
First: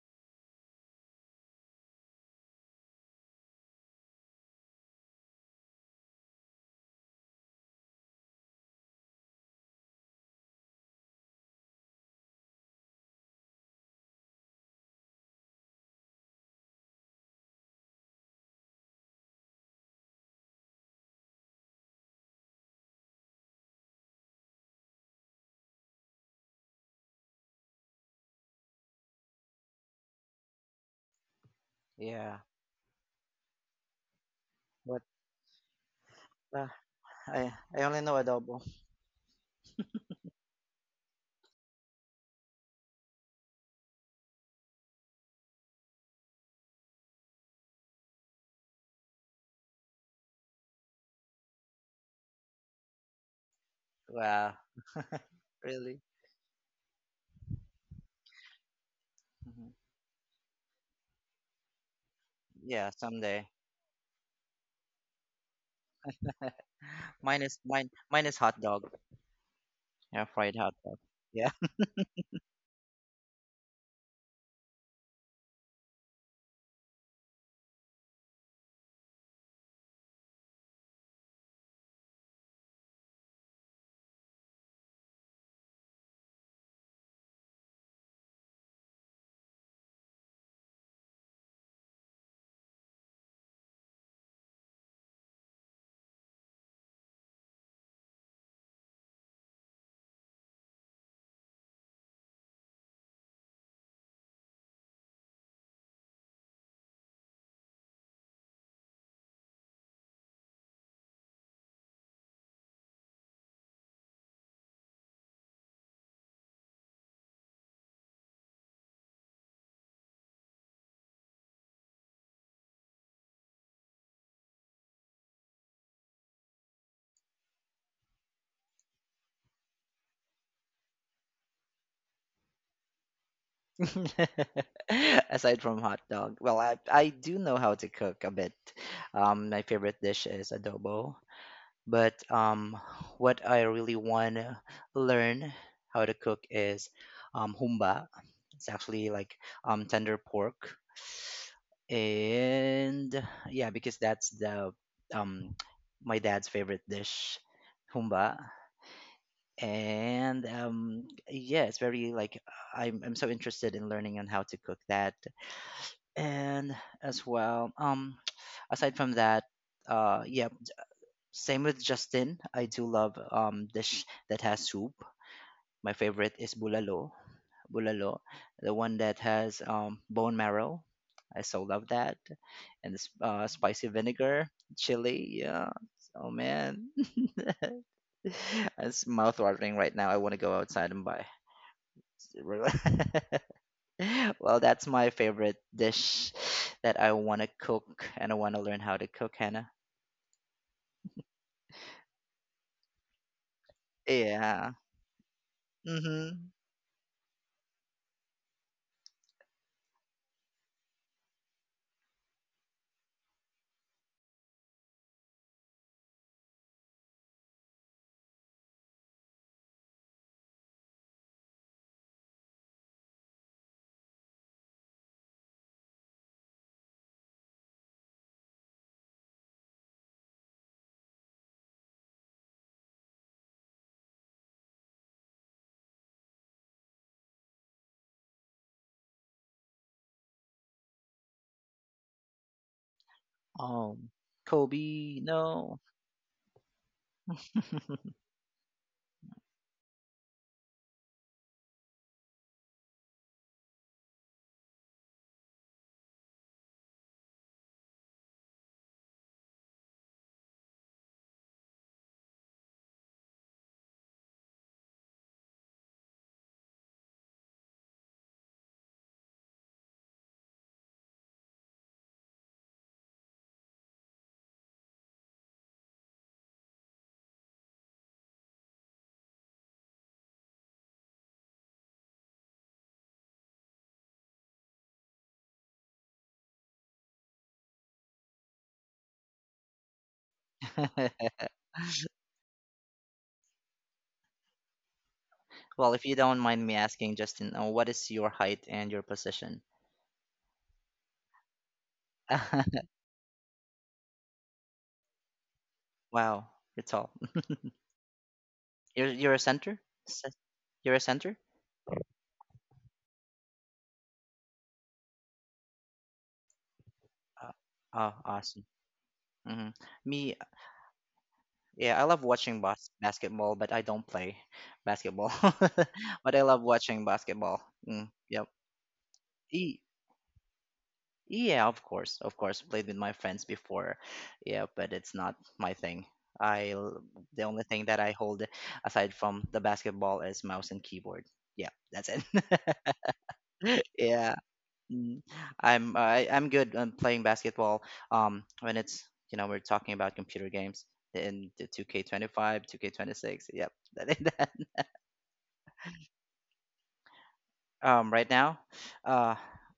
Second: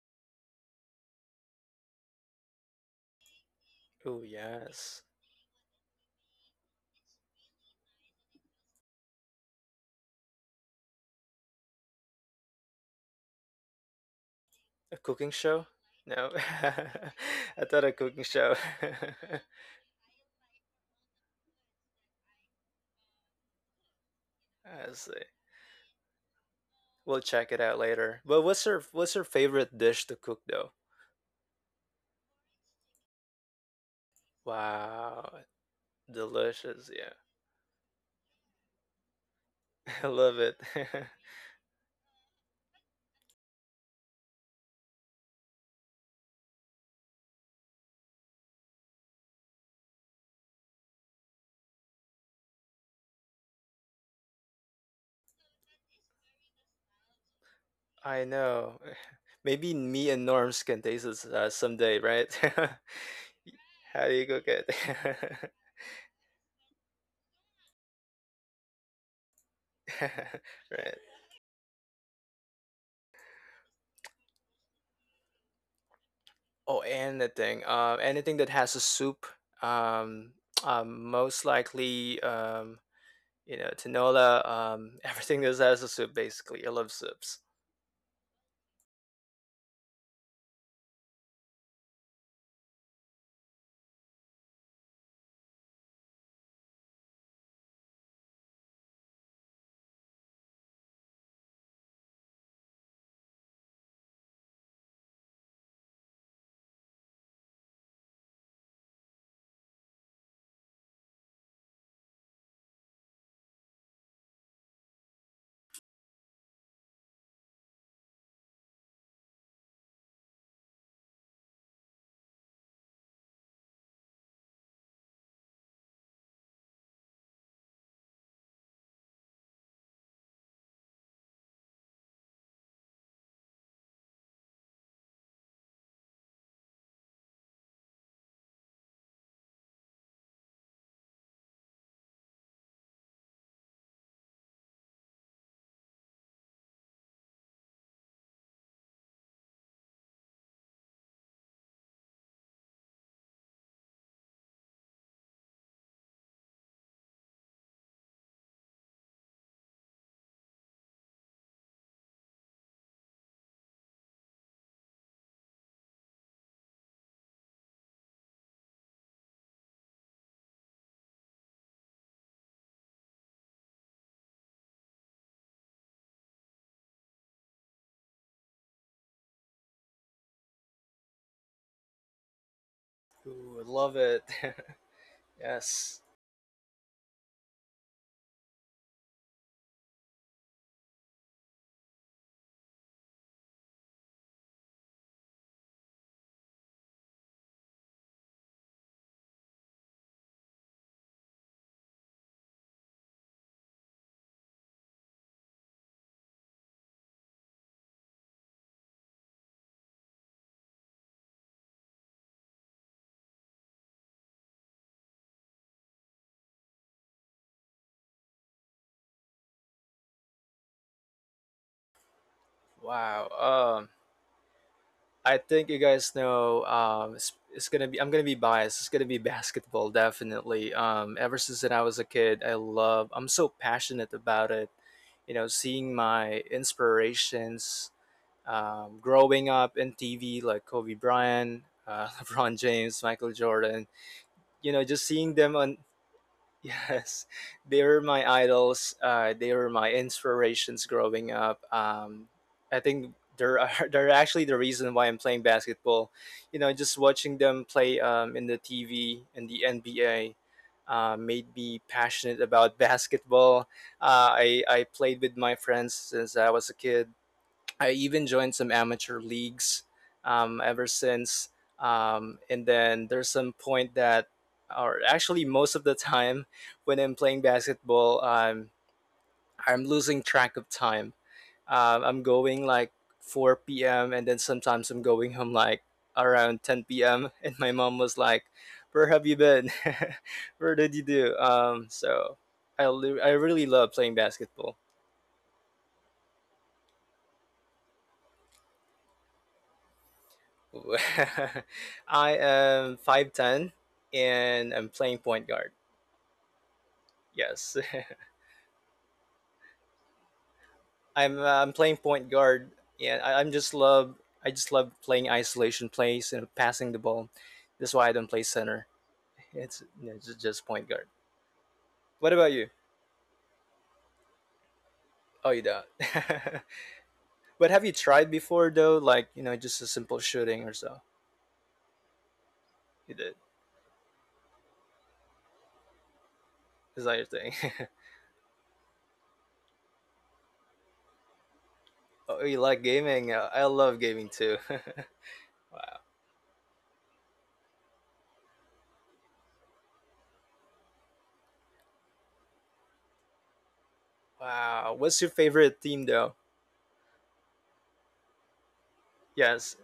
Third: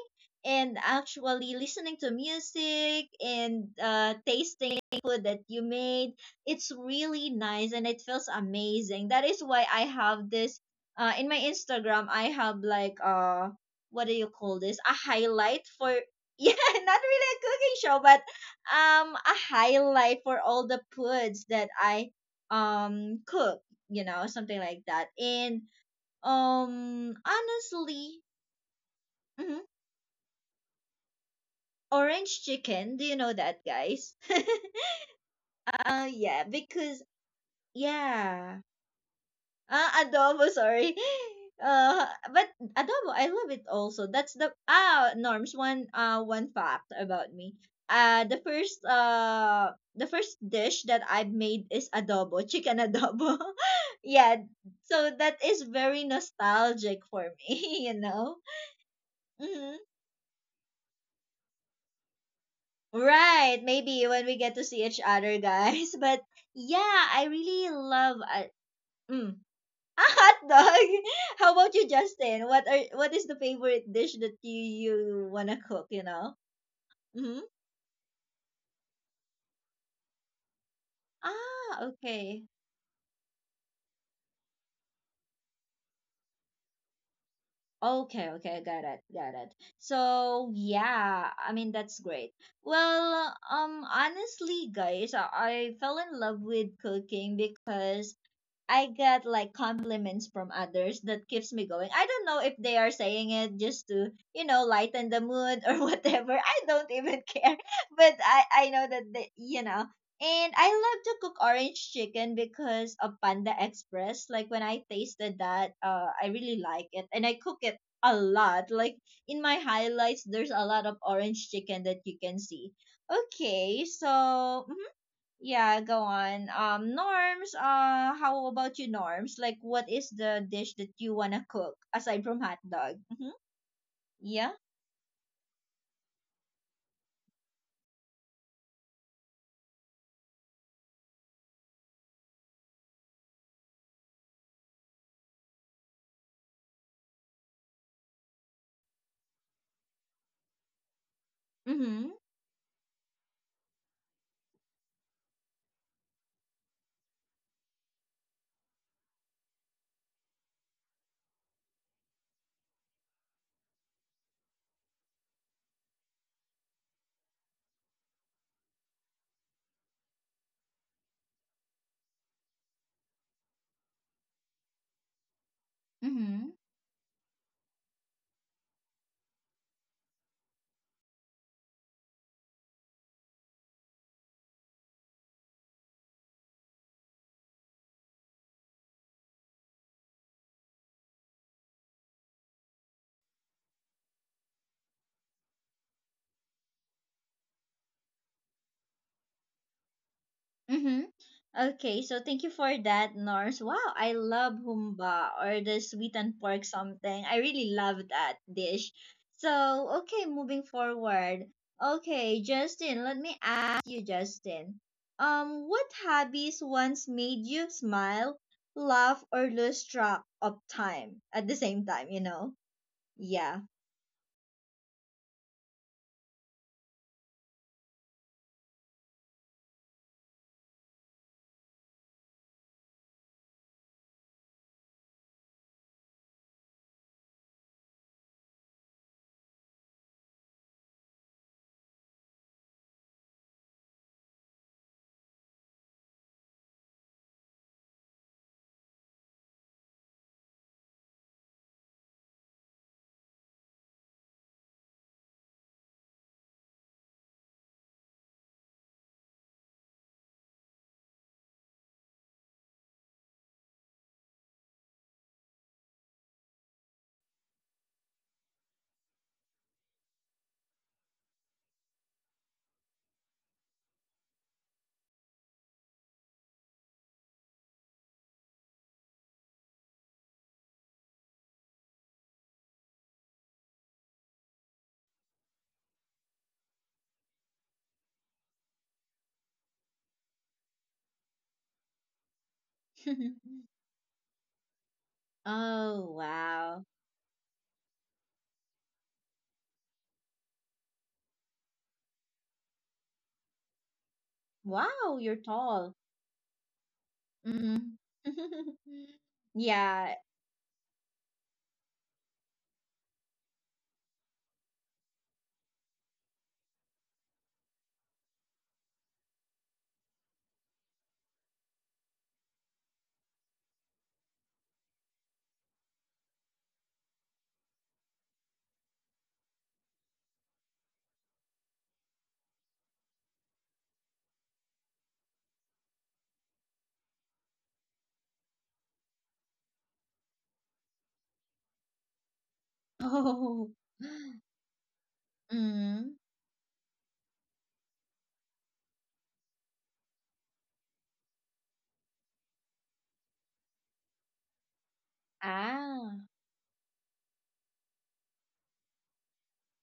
Speaker 1: and actually listening to music and
Speaker 2: Oh
Speaker 1: tasting
Speaker 2: yes,
Speaker 1: food that you made. It's really nice and it feels amazing. That is why I have this in my Instagram. I have like what do you call this?
Speaker 2: a
Speaker 1: A
Speaker 2: cooking show?
Speaker 1: highlight for
Speaker 2: No,
Speaker 1: yeah, not really a
Speaker 2: I
Speaker 1: cooking
Speaker 2: thought a
Speaker 1: show,
Speaker 2: cooking
Speaker 1: but
Speaker 2: show.
Speaker 1: a highlight for all the foods that I cook. You know, something like
Speaker 2: I
Speaker 1: that.
Speaker 2: see.
Speaker 1: And
Speaker 2: We'll check it out
Speaker 1: honestly.
Speaker 2: later. But what's her
Speaker 1: Mhm.
Speaker 2: favorite dish to cook though?
Speaker 1: Orange
Speaker 3: Yeah.
Speaker 1: Chicken. Do you know that, guys?
Speaker 3: What?
Speaker 2: Wow.
Speaker 1: Yeah,
Speaker 3: Uh,
Speaker 2: Delicious,
Speaker 1: because
Speaker 2: yeah.
Speaker 3: I I only know
Speaker 1: yeah,
Speaker 3: adobo.
Speaker 2: I love
Speaker 1: adobo.
Speaker 2: it.
Speaker 1: Sorry, uh, but adobo. I love it also. That's the ah norms. One fact about me. The first dish that I've made is adobo, chicken adobo. Yeah,
Speaker 3: Wow,
Speaker 1: so that is very
Speaker 3: really?
Speaker 1: nostalgic for me. You
Speaker 2: I
Speaker 1: know.
Speaker 2: know. Maybe
Speaker 3: Mhm.
Speaker 1: Mhm.
Speaker 2: me and Norms can taste this someday, right?
Speaker 3: Yeah, someday.
Speaker 1: Right,
Speaker 2: How
Speaker 1: maybe
Speaker 2: do you
Speaker 1: when we
Speaker 2: cook
Speaker 1: get to
Speaker 2: it?
Speaker 1: see each other, guys. But yeah, I
Speaker 3: Mine is
Speaker 1: really
Speaker 3: mine.
Speaker 1: love
Speaker 3: Mine is hot dog.
Speaker 1: mm, a
Speaker 3: Yeah,
Speaker 1: hot
Speaker 3: fried hot
Speaker 1: dog.
Speaker 2: Right.
Speaker 3: dog. Yeah.
Speaker 1: How about you, Justin? What is the favorite dish that you wanna cook? You know.
Speaker 2: Oh,
Speaker 1: Mm-hmm.
Speaker 2: anything. Anything that has a soup. Um, most
Speaker 1: Ah,
Speaker 2: likely,
Speaker 1: okay.
Speaker 2: tinola. Everything that has a soup, basically. I love soups.
Speaker 1: Okay, got it. So yeah, I mean that's great. Well, honestly, guys, I fell in love with cooking because I get like compliments from others that keeps me going. I don't know if they are saying it just to, you know, lighten the mood or whatever. I don't even care. But I know that they, you know. And I love to cook orange chicken because of Panda Express. Like when I tasted that, I really like it and I cook it a lot. Like in my highlights there's a lot of orange chicken that you can see. Okay, so hmm, yeah, go on. Norms, how about you, Norms? Like, what is the dish that you wanna cook aside from hot dog? Mm-hmm. Yeah.
Speaker 3: Aside from hot dog, well, I do know how to cook a bit. My favorite dish is adobo. But what I really want to learn how to cook is, humba. It's actually like, tender pork.
Speaker 1: Mm-hmm.
Speaker 3: And yeah, because that's the, um, my dad's favorite dish, humba. And yeah, it's very like I'm so interested in learning on how to cook that. And as well, aside from that, yeah, same with Justin. I do love dish that has soup. My favorite
Speaker 1: Mm-hmm.
Speaker 3: is bulalo. Bulalo, the one that has bone marrow. I so love that. And this
Speaker 2: Ooh, I love
Speaker 3: spicy
Speaker 2: it.
Speaker 3: vinegar, chili. Yeah.
Speaker 2: Yes.
Speaker 3: Oh man, it's mouth watering right now. I want to go outside and buy. Well, that's my favorite dish that I want to cook and I want to learn how to cook, Hannah.
Speaker 1: Mm-hmm. Okay, so thank you for that, Norse. Wow, I love
Speaker 3: Yeah.
Speaker 1: humba or the sweet and
Speaker 3: Mhm.
Speaker 1: pork something. I really love that dish. So, okay, moving forward. Okay, Justin, let me ask you, Justin. What hobbies once made you smile, laugh, or lose track of time at the same time, you know?
Speaker 2: Wow.
Speaker 1: Yeah.
Speaker 2: I think you guys know, it's gonna be I'm gonna be biased. It's gonna be basketball, definitely. Ever since that I was a kid, I love. I'm so passionate about it. Seeing my inspirations growing up in TV, like Kobe Bryant, LeBron James, Michael Jordan.
Speaker 3: Um,
Speaker 2: Just
Speaker 3: Kobe,
Speaker 2: seeing them on.
Speaker 3: no.
Speaker 2: Yes, they were my idols. They were my inspirations growing up. I think they're they're actually the reason why I'm playing basketball. Just watching them play, in the TV and the NBA, made me passionate about basketball. I played with my friends since I was a kid. I even joined some amateur leagues, ever since. And then there's some point that, or actually most of the time, when I'm playing basketball, I'm losing track of time. I'm going like 4 p.m. and then sometimes I'm going home like around 10 p.m. And my mom was like, "Where have you been? Where did you do?" So I really love playing basketball.
Speaker 3: Well,
Speaker 1: Oh,
Speaker 3: if you don't mind me
Speaker 1: wow.
Speaker 3: asking, Justin, what is your height and your position?
Speaker 2: I am 5'10 and I'm playing
Speaker 1: Wow, you're
Speaker 2: point guard.
Speaker 1: tall.
Speaker 3: Wow, you're tall.
Speaker 2: Yes.
Speaker 1: Mm-hmm.
Speaker 3: You're a center.
Speaker 1: Yeah.
Speaker 3: Ce- You're a
Speaker 2: I'm
Speaker 3: center.
Speaker 2: uh, I'm playing point guard, and I just love playing isolation plays and passing the ball.
Speaker 3: Uh,
Speaker 2: That's why I
Speaker 3: oh,
Speaker 2: don't play
Speaker 3: awesome.
Speaker 2: center.
Speaker 3: hmm
Speaker 2: It's, you know, just,
Speaker 3: Me,
Speaker 2: just point guard.
Speaker 3: yeah, I love
Speaker 2: What about
Speaker 3: watching
Speaker 2: you?
Speaker 3: basketball, but I don't play basketball.
Speaker 2: Oh, you don't.
Speaker 3: But I love watching basketball.
Speaker 2: But have you tried
Speaker 3: Yep.
Speaker 2: before though? Like, just a
Speaker 3: E-
Speaker 2: simple shooting or so.
Speaker 3: Yeah, of course, of course. Played with
Speaker 2: You
Speaker 3: my
Speaker 2: did.
Speaker 3: friends before. Yeah, but it's not my thing. I
Speaker 2: Is
Speaker 3: l-
Speaker 2: that your
Speaker 3: the
Speaker 2: thing?
Speaker 3: only thing that I hold aside from the basketball is mouse and keyboard. Yeah, that's it.
Speaker 2: Oh, you like gaming? I
Speaker 1: Oh.
Speaker 2: love gaming
Speaker 3: Yeah,
Speaker 2: too.
Speaker 3: mm.
Speaker 2: Wow.
Speaker 1: Mhm.
Speaker 3: I'm good on playing basketball. When it's, you know, we're talking about computer games, in the 2K25, 2K26. Yep, that is that.
Speaker 2: Wow. What's your favorite theme
Speaker 1: Ah.
Speaker 2: though?
Speaker 3: Right now, uh,
Speaker 2: Yes.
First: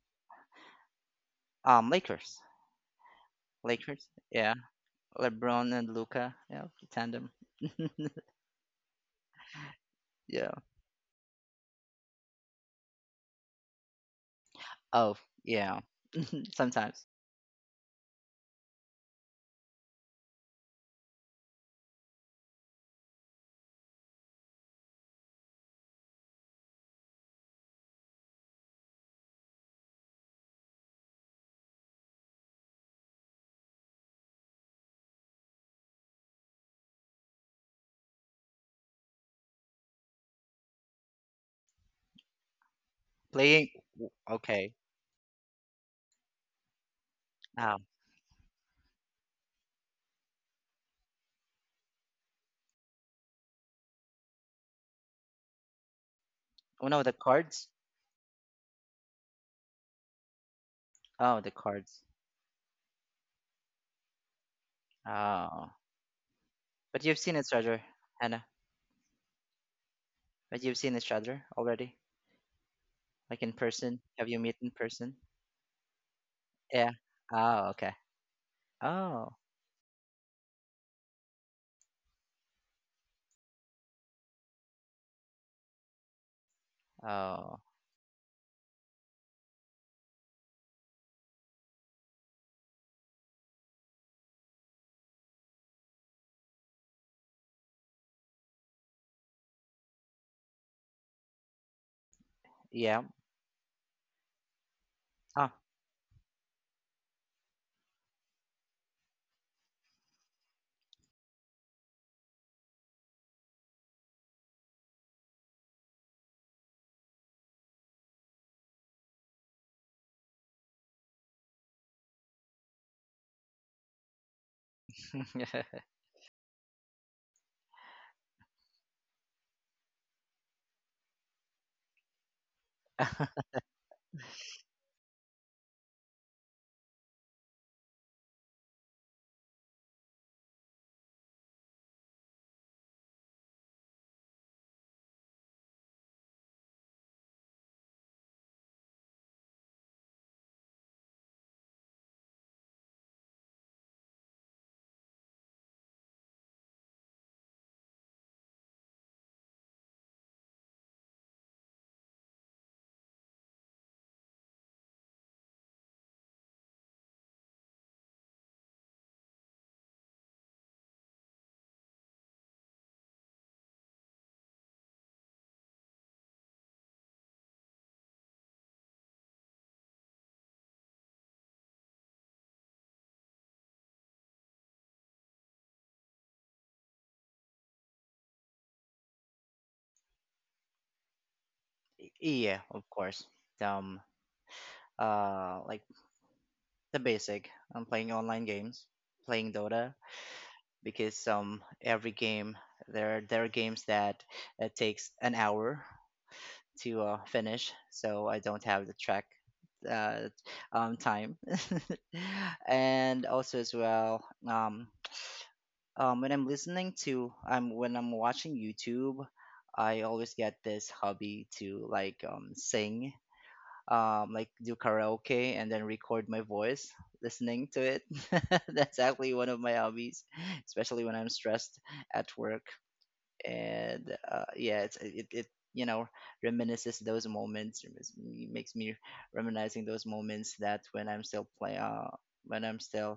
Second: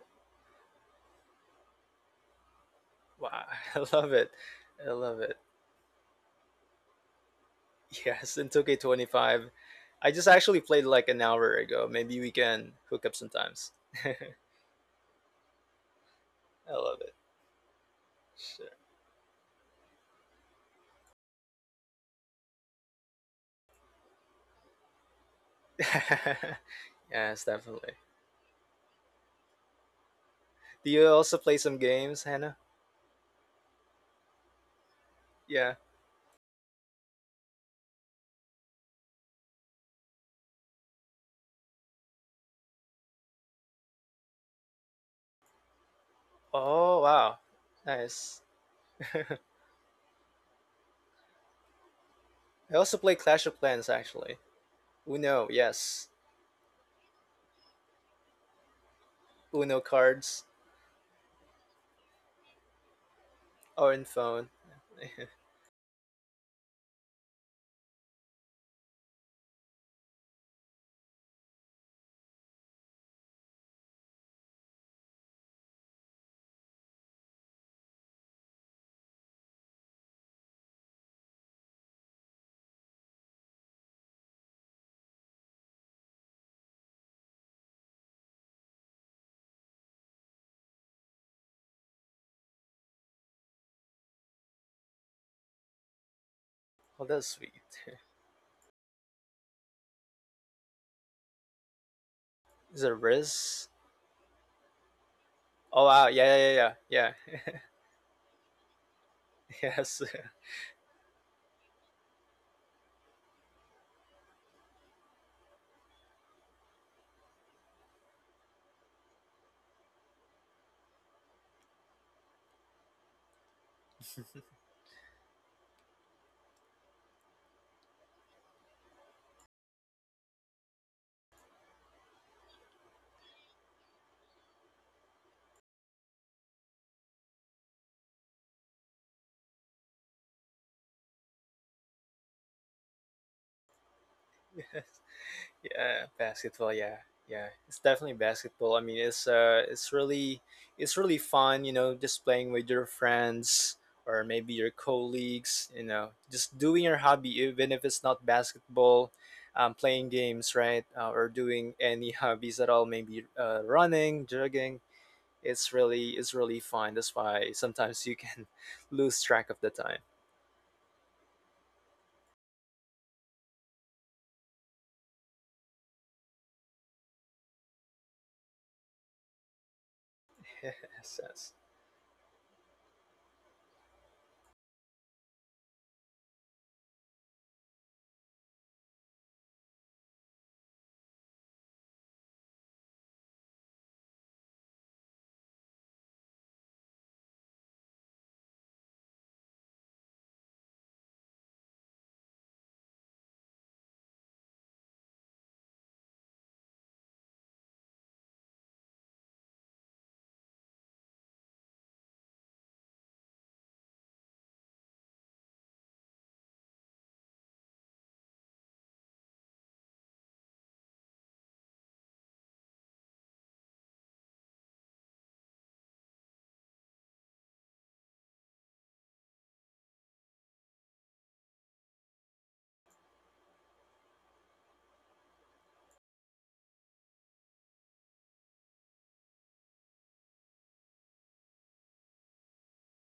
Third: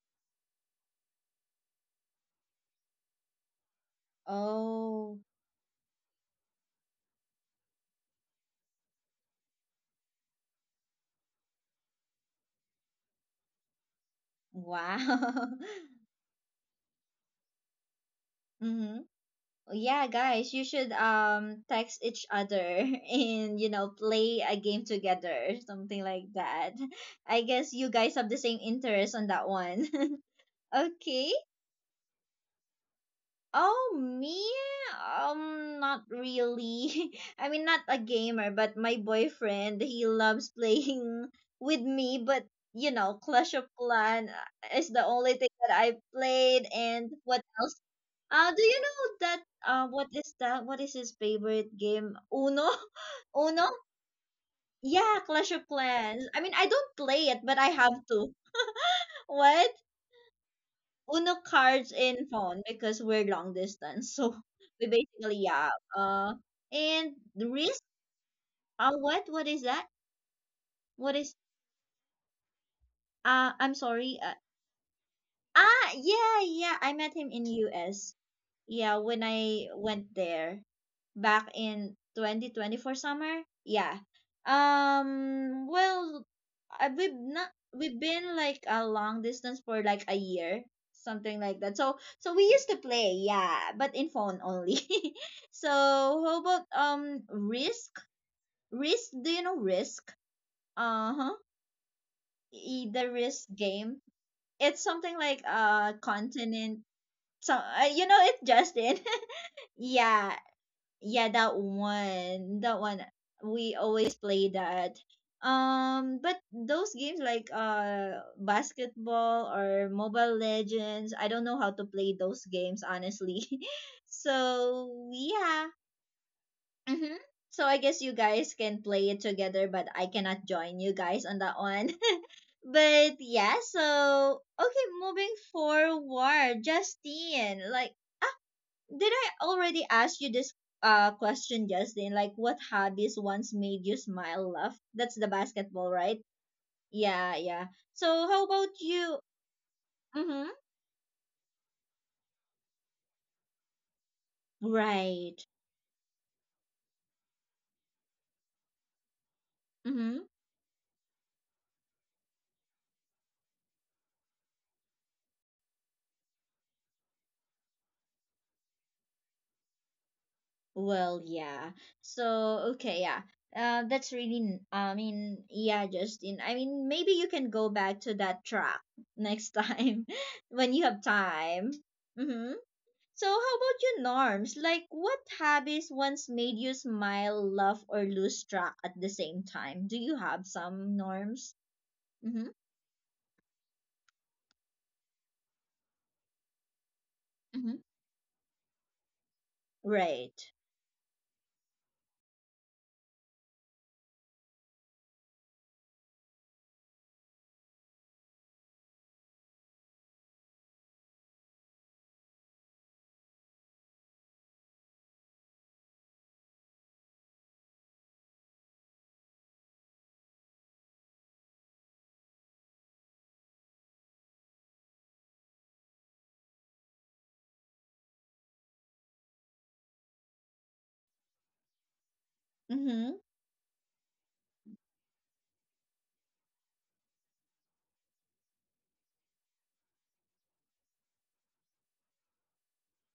Speaker 3: Lakers,
Speaker 2: Wow, I
Speaker 3: Lakers.
Speaker 2: love it.
Speaker 3: Yeah,
Speaker 2: I
Speaker 1: Oh.
Speaker 2: love it.
Speaker 3: LeBron and Luca. Yeah, tandem.
Speaker 2: Yes, and 2K25. I just actually
Speaker 3: Yeah.
Speaker 2: played like an hour ago. Maybe we can hook up sometimes. I
Speaker 3: Oh,
Speaker 1: Wow.
Speaker 3: yeah.
Speaker 2: love
Speaker 3: Sometimes
Speaker 2: it.
Speaker 1: Mhm. Yeah, guys, you should text each other and play a game together, something like
Speaker 2: Sure.
Speaker 1: that. I
Speaker 2: Yes,
Speaker 1: guess you
Speaker 2: definitely.
Speaker 1: guys have the same interest on that one.
Speaker 2: Do you
Speaker 1: Okay.
Speaker 2: also play some games, Hannah?
Speaker 1: Oh, me?
Speaker 2: Yeah.
Speaker 1: Not really. I mean, not a gamer, but my boyfriend, he loves playing with me, but Clash
Speaker 3: playing.
Speaker 1: of Clan
Speaker 3: Okay.
Speaker 1: is the only thing that I played,
Speaker 2: Oh,
Speaker 1: and
Speaker 2: wow.
Speaker 1: what
Speaker 3: Oh,
Speaker 1: else?
Speaker 2: Nice.
Speaker 1: Do you know that, what is that? What is his favorite game? Uno?
Speaker 2: I also play Clash of
Speaker 1: Uno?
Speaker 2: Clans actually.
Speaker 1: Yeah,
Speaker 2: Uno,
Speaker 1: Clash of
Speaker 2: yes.
Speaker 1: Clans. I mean, I
Speaker 3: oh
Speaker 1: don't
Speaker 3: no, the
Speaker 1: play it, but
Speaker 3: cards.
Speaker 1: I have to. What?
Speaker 2: Uno cards
Speaker 1: Uno
Speaker 3: Oh, the
Speaker 1: cards
Speaker 3: cards.
Speaker 1: in phone because we're long
Speaker 2: or in
Speaker 1: distance. So
Speaker 2: phone.
Speaker 1: we basically,
Speaker 3: Oh,
Speaker 1: yeah. Uh
Speaker 3: but you've
Speaker 1: and
Speaker 3: seen each
Speaker 1: the
Speaker 3: other,
Speaker 1: risk,
Speaker 3: Hannah.
Speaker 1: what is that?
Speaker 3: But you've seen each
Speaker 1: What is
Speaker 3: other already, like in
Speaker 1: I'm
Speaker 3: person.
Speaker 1: sorry.
Speaker 3: Have you met in person?
Speaker 1: Yeah, yeah,
Speaker 3: Yeah.
Speaker 1: I met him in
Speaker 3: Oh, okay.
Speaker 1: US. Yeah, when
Speaker 3: Oh,
Speaker 1: I went there back in 2024 summer. Yeah. Well, I, we've not
Speaker 3: oh,
Speaker 1: we've been like a long distance for like a year, something like that. So we used to play, yeah, but in phone only. So how about
Speaker 2: Oh, that's sweet.
Speaker 1: Risk? Risk, do you know Risk? Uh-huh.
Speaker 2: Is it
Speaker 3: yeah.
Speaker 1: The Risk
Speaker 2: Riz?
Speaker 1: game. It's something like
Speaker 3: Oh,
Speaker 2: Oh, wow. Yeah, yeah,
Speaker 1: continent,
Speaker 2: yeah, yeah.
Speaker 1: so, you know it, Justin.
Speaker 2: Yes.
Speaker 1: Yeah, yeah, that one. That one. We always play that. But those games like basketball or Mobile Legends, I don't know how to play those games honestly. So yeah. Mm-hmm. So I guess you guys can play it together, but I cannot join you guys on that one. But yeah, so okay, moving forward, Justine, like, did I already ask you this question, Justin? Like, what hobbies once made you smile, laugh? That's the basketball,
Speaker 2: Yeah,
Speaker 1: right?
Speaker 2: basketball. Yeah,
Speaker 1: Yeah,
Speaker 2: yeah.
Speaker 1: yeah.
Speaker 2: It's
Speaker 1: So
Speaker 2: definitely
Speaker 1: how about
Speaker 2: basketball. I mean,
Speaker 1: you?
Speaker 2: it's really,
Speaker 1: Mm-hmm.
Speaker 2: it's really fun. Just playing with your friends or maybe your
Speaker 1: Right.
Speaker 2: colleagues. Just doing your hobby, even if it's not basketball, playing
Speaker 1: Mm-hmm.
Speaker 2: games, right? Or doing any hobbies at all. Maybe running, jogging. It's really fun. That's why sometimes you can lose track of the time.
Speaker 1: Well, yeah. So okay, yeah. That's really. I mean, yeah, Justin. I mean, maybe you can go back to that track next time when you have
Speaker 2: Yes, yes.
Speaker 1: time. Mm-hmm. So how about your Norms? Like, what habits once made you smile, laugh, or lose track at the same time? Do you have some Norms? Mm-hmm.
Speaker 3: yeah. Of course. Um, like the basic.
Speaker 1: Mm-hmm.
Speaker 3: I'm playing online games, playing Dota,
Speaker 1: Right.
Speaker 3: because every game there are games that it takes an hour to finish, so I don't have the track uh time. And also as well, when I'm listening to, I'm when I'm watching YouTube, I always get this hobby to like, sing, like do karaoke and then record my voice listening to it. That's actually one of my hobbies, especially when I'm stressed at work.
Speaker 1: Mm-hmm.
Speaker 3: And yeah, it, you know, reminisces those moments. Makes me reminiscing those moments that when I'm still play when I'm still,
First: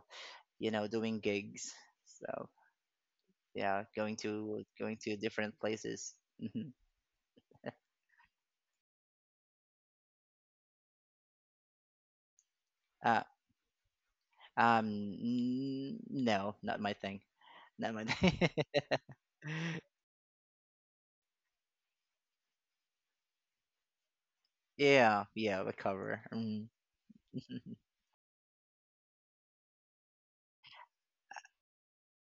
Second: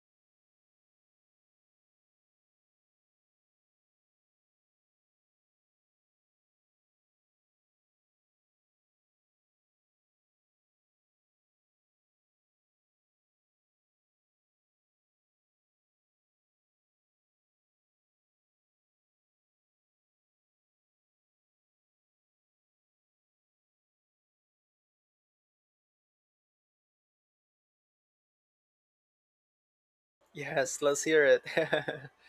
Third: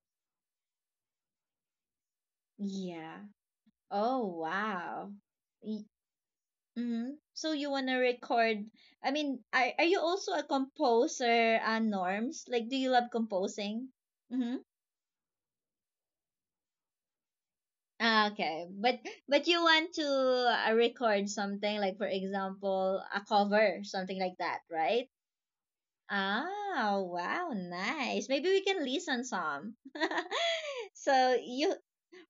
Speaker 3: you know, doing gigs. So
Speaker 1: Yeah.
Speaker 3: yeah,
Speaker 1: Oh,
Speaker 3: going
Speaker 1: wow.
Speaker 3: to different places. Mhm.
Speaker 1: Mm-hmm. So you wanna record, I mean, are you also a composer, Norms? Like, do you love
Speaker 3: Uh,
Speaker 1: composing? Mm-hmm.
Speaker 3: um, no, not my thing. Not my
Speaker 1: Ah,
Speaker 3: thing.
Speaker 1: okay. But you want to, record something, like for example a cover, something like that, right?
Speaker 3: Yeah, yeah, we cover. Mm.
Speaker 1: Oh, wow, nice. Maybe we can listen some.
Speaker 2: Yes, let's hear
Speaker 1: so
Speaker 2: it.
Speaker 1: you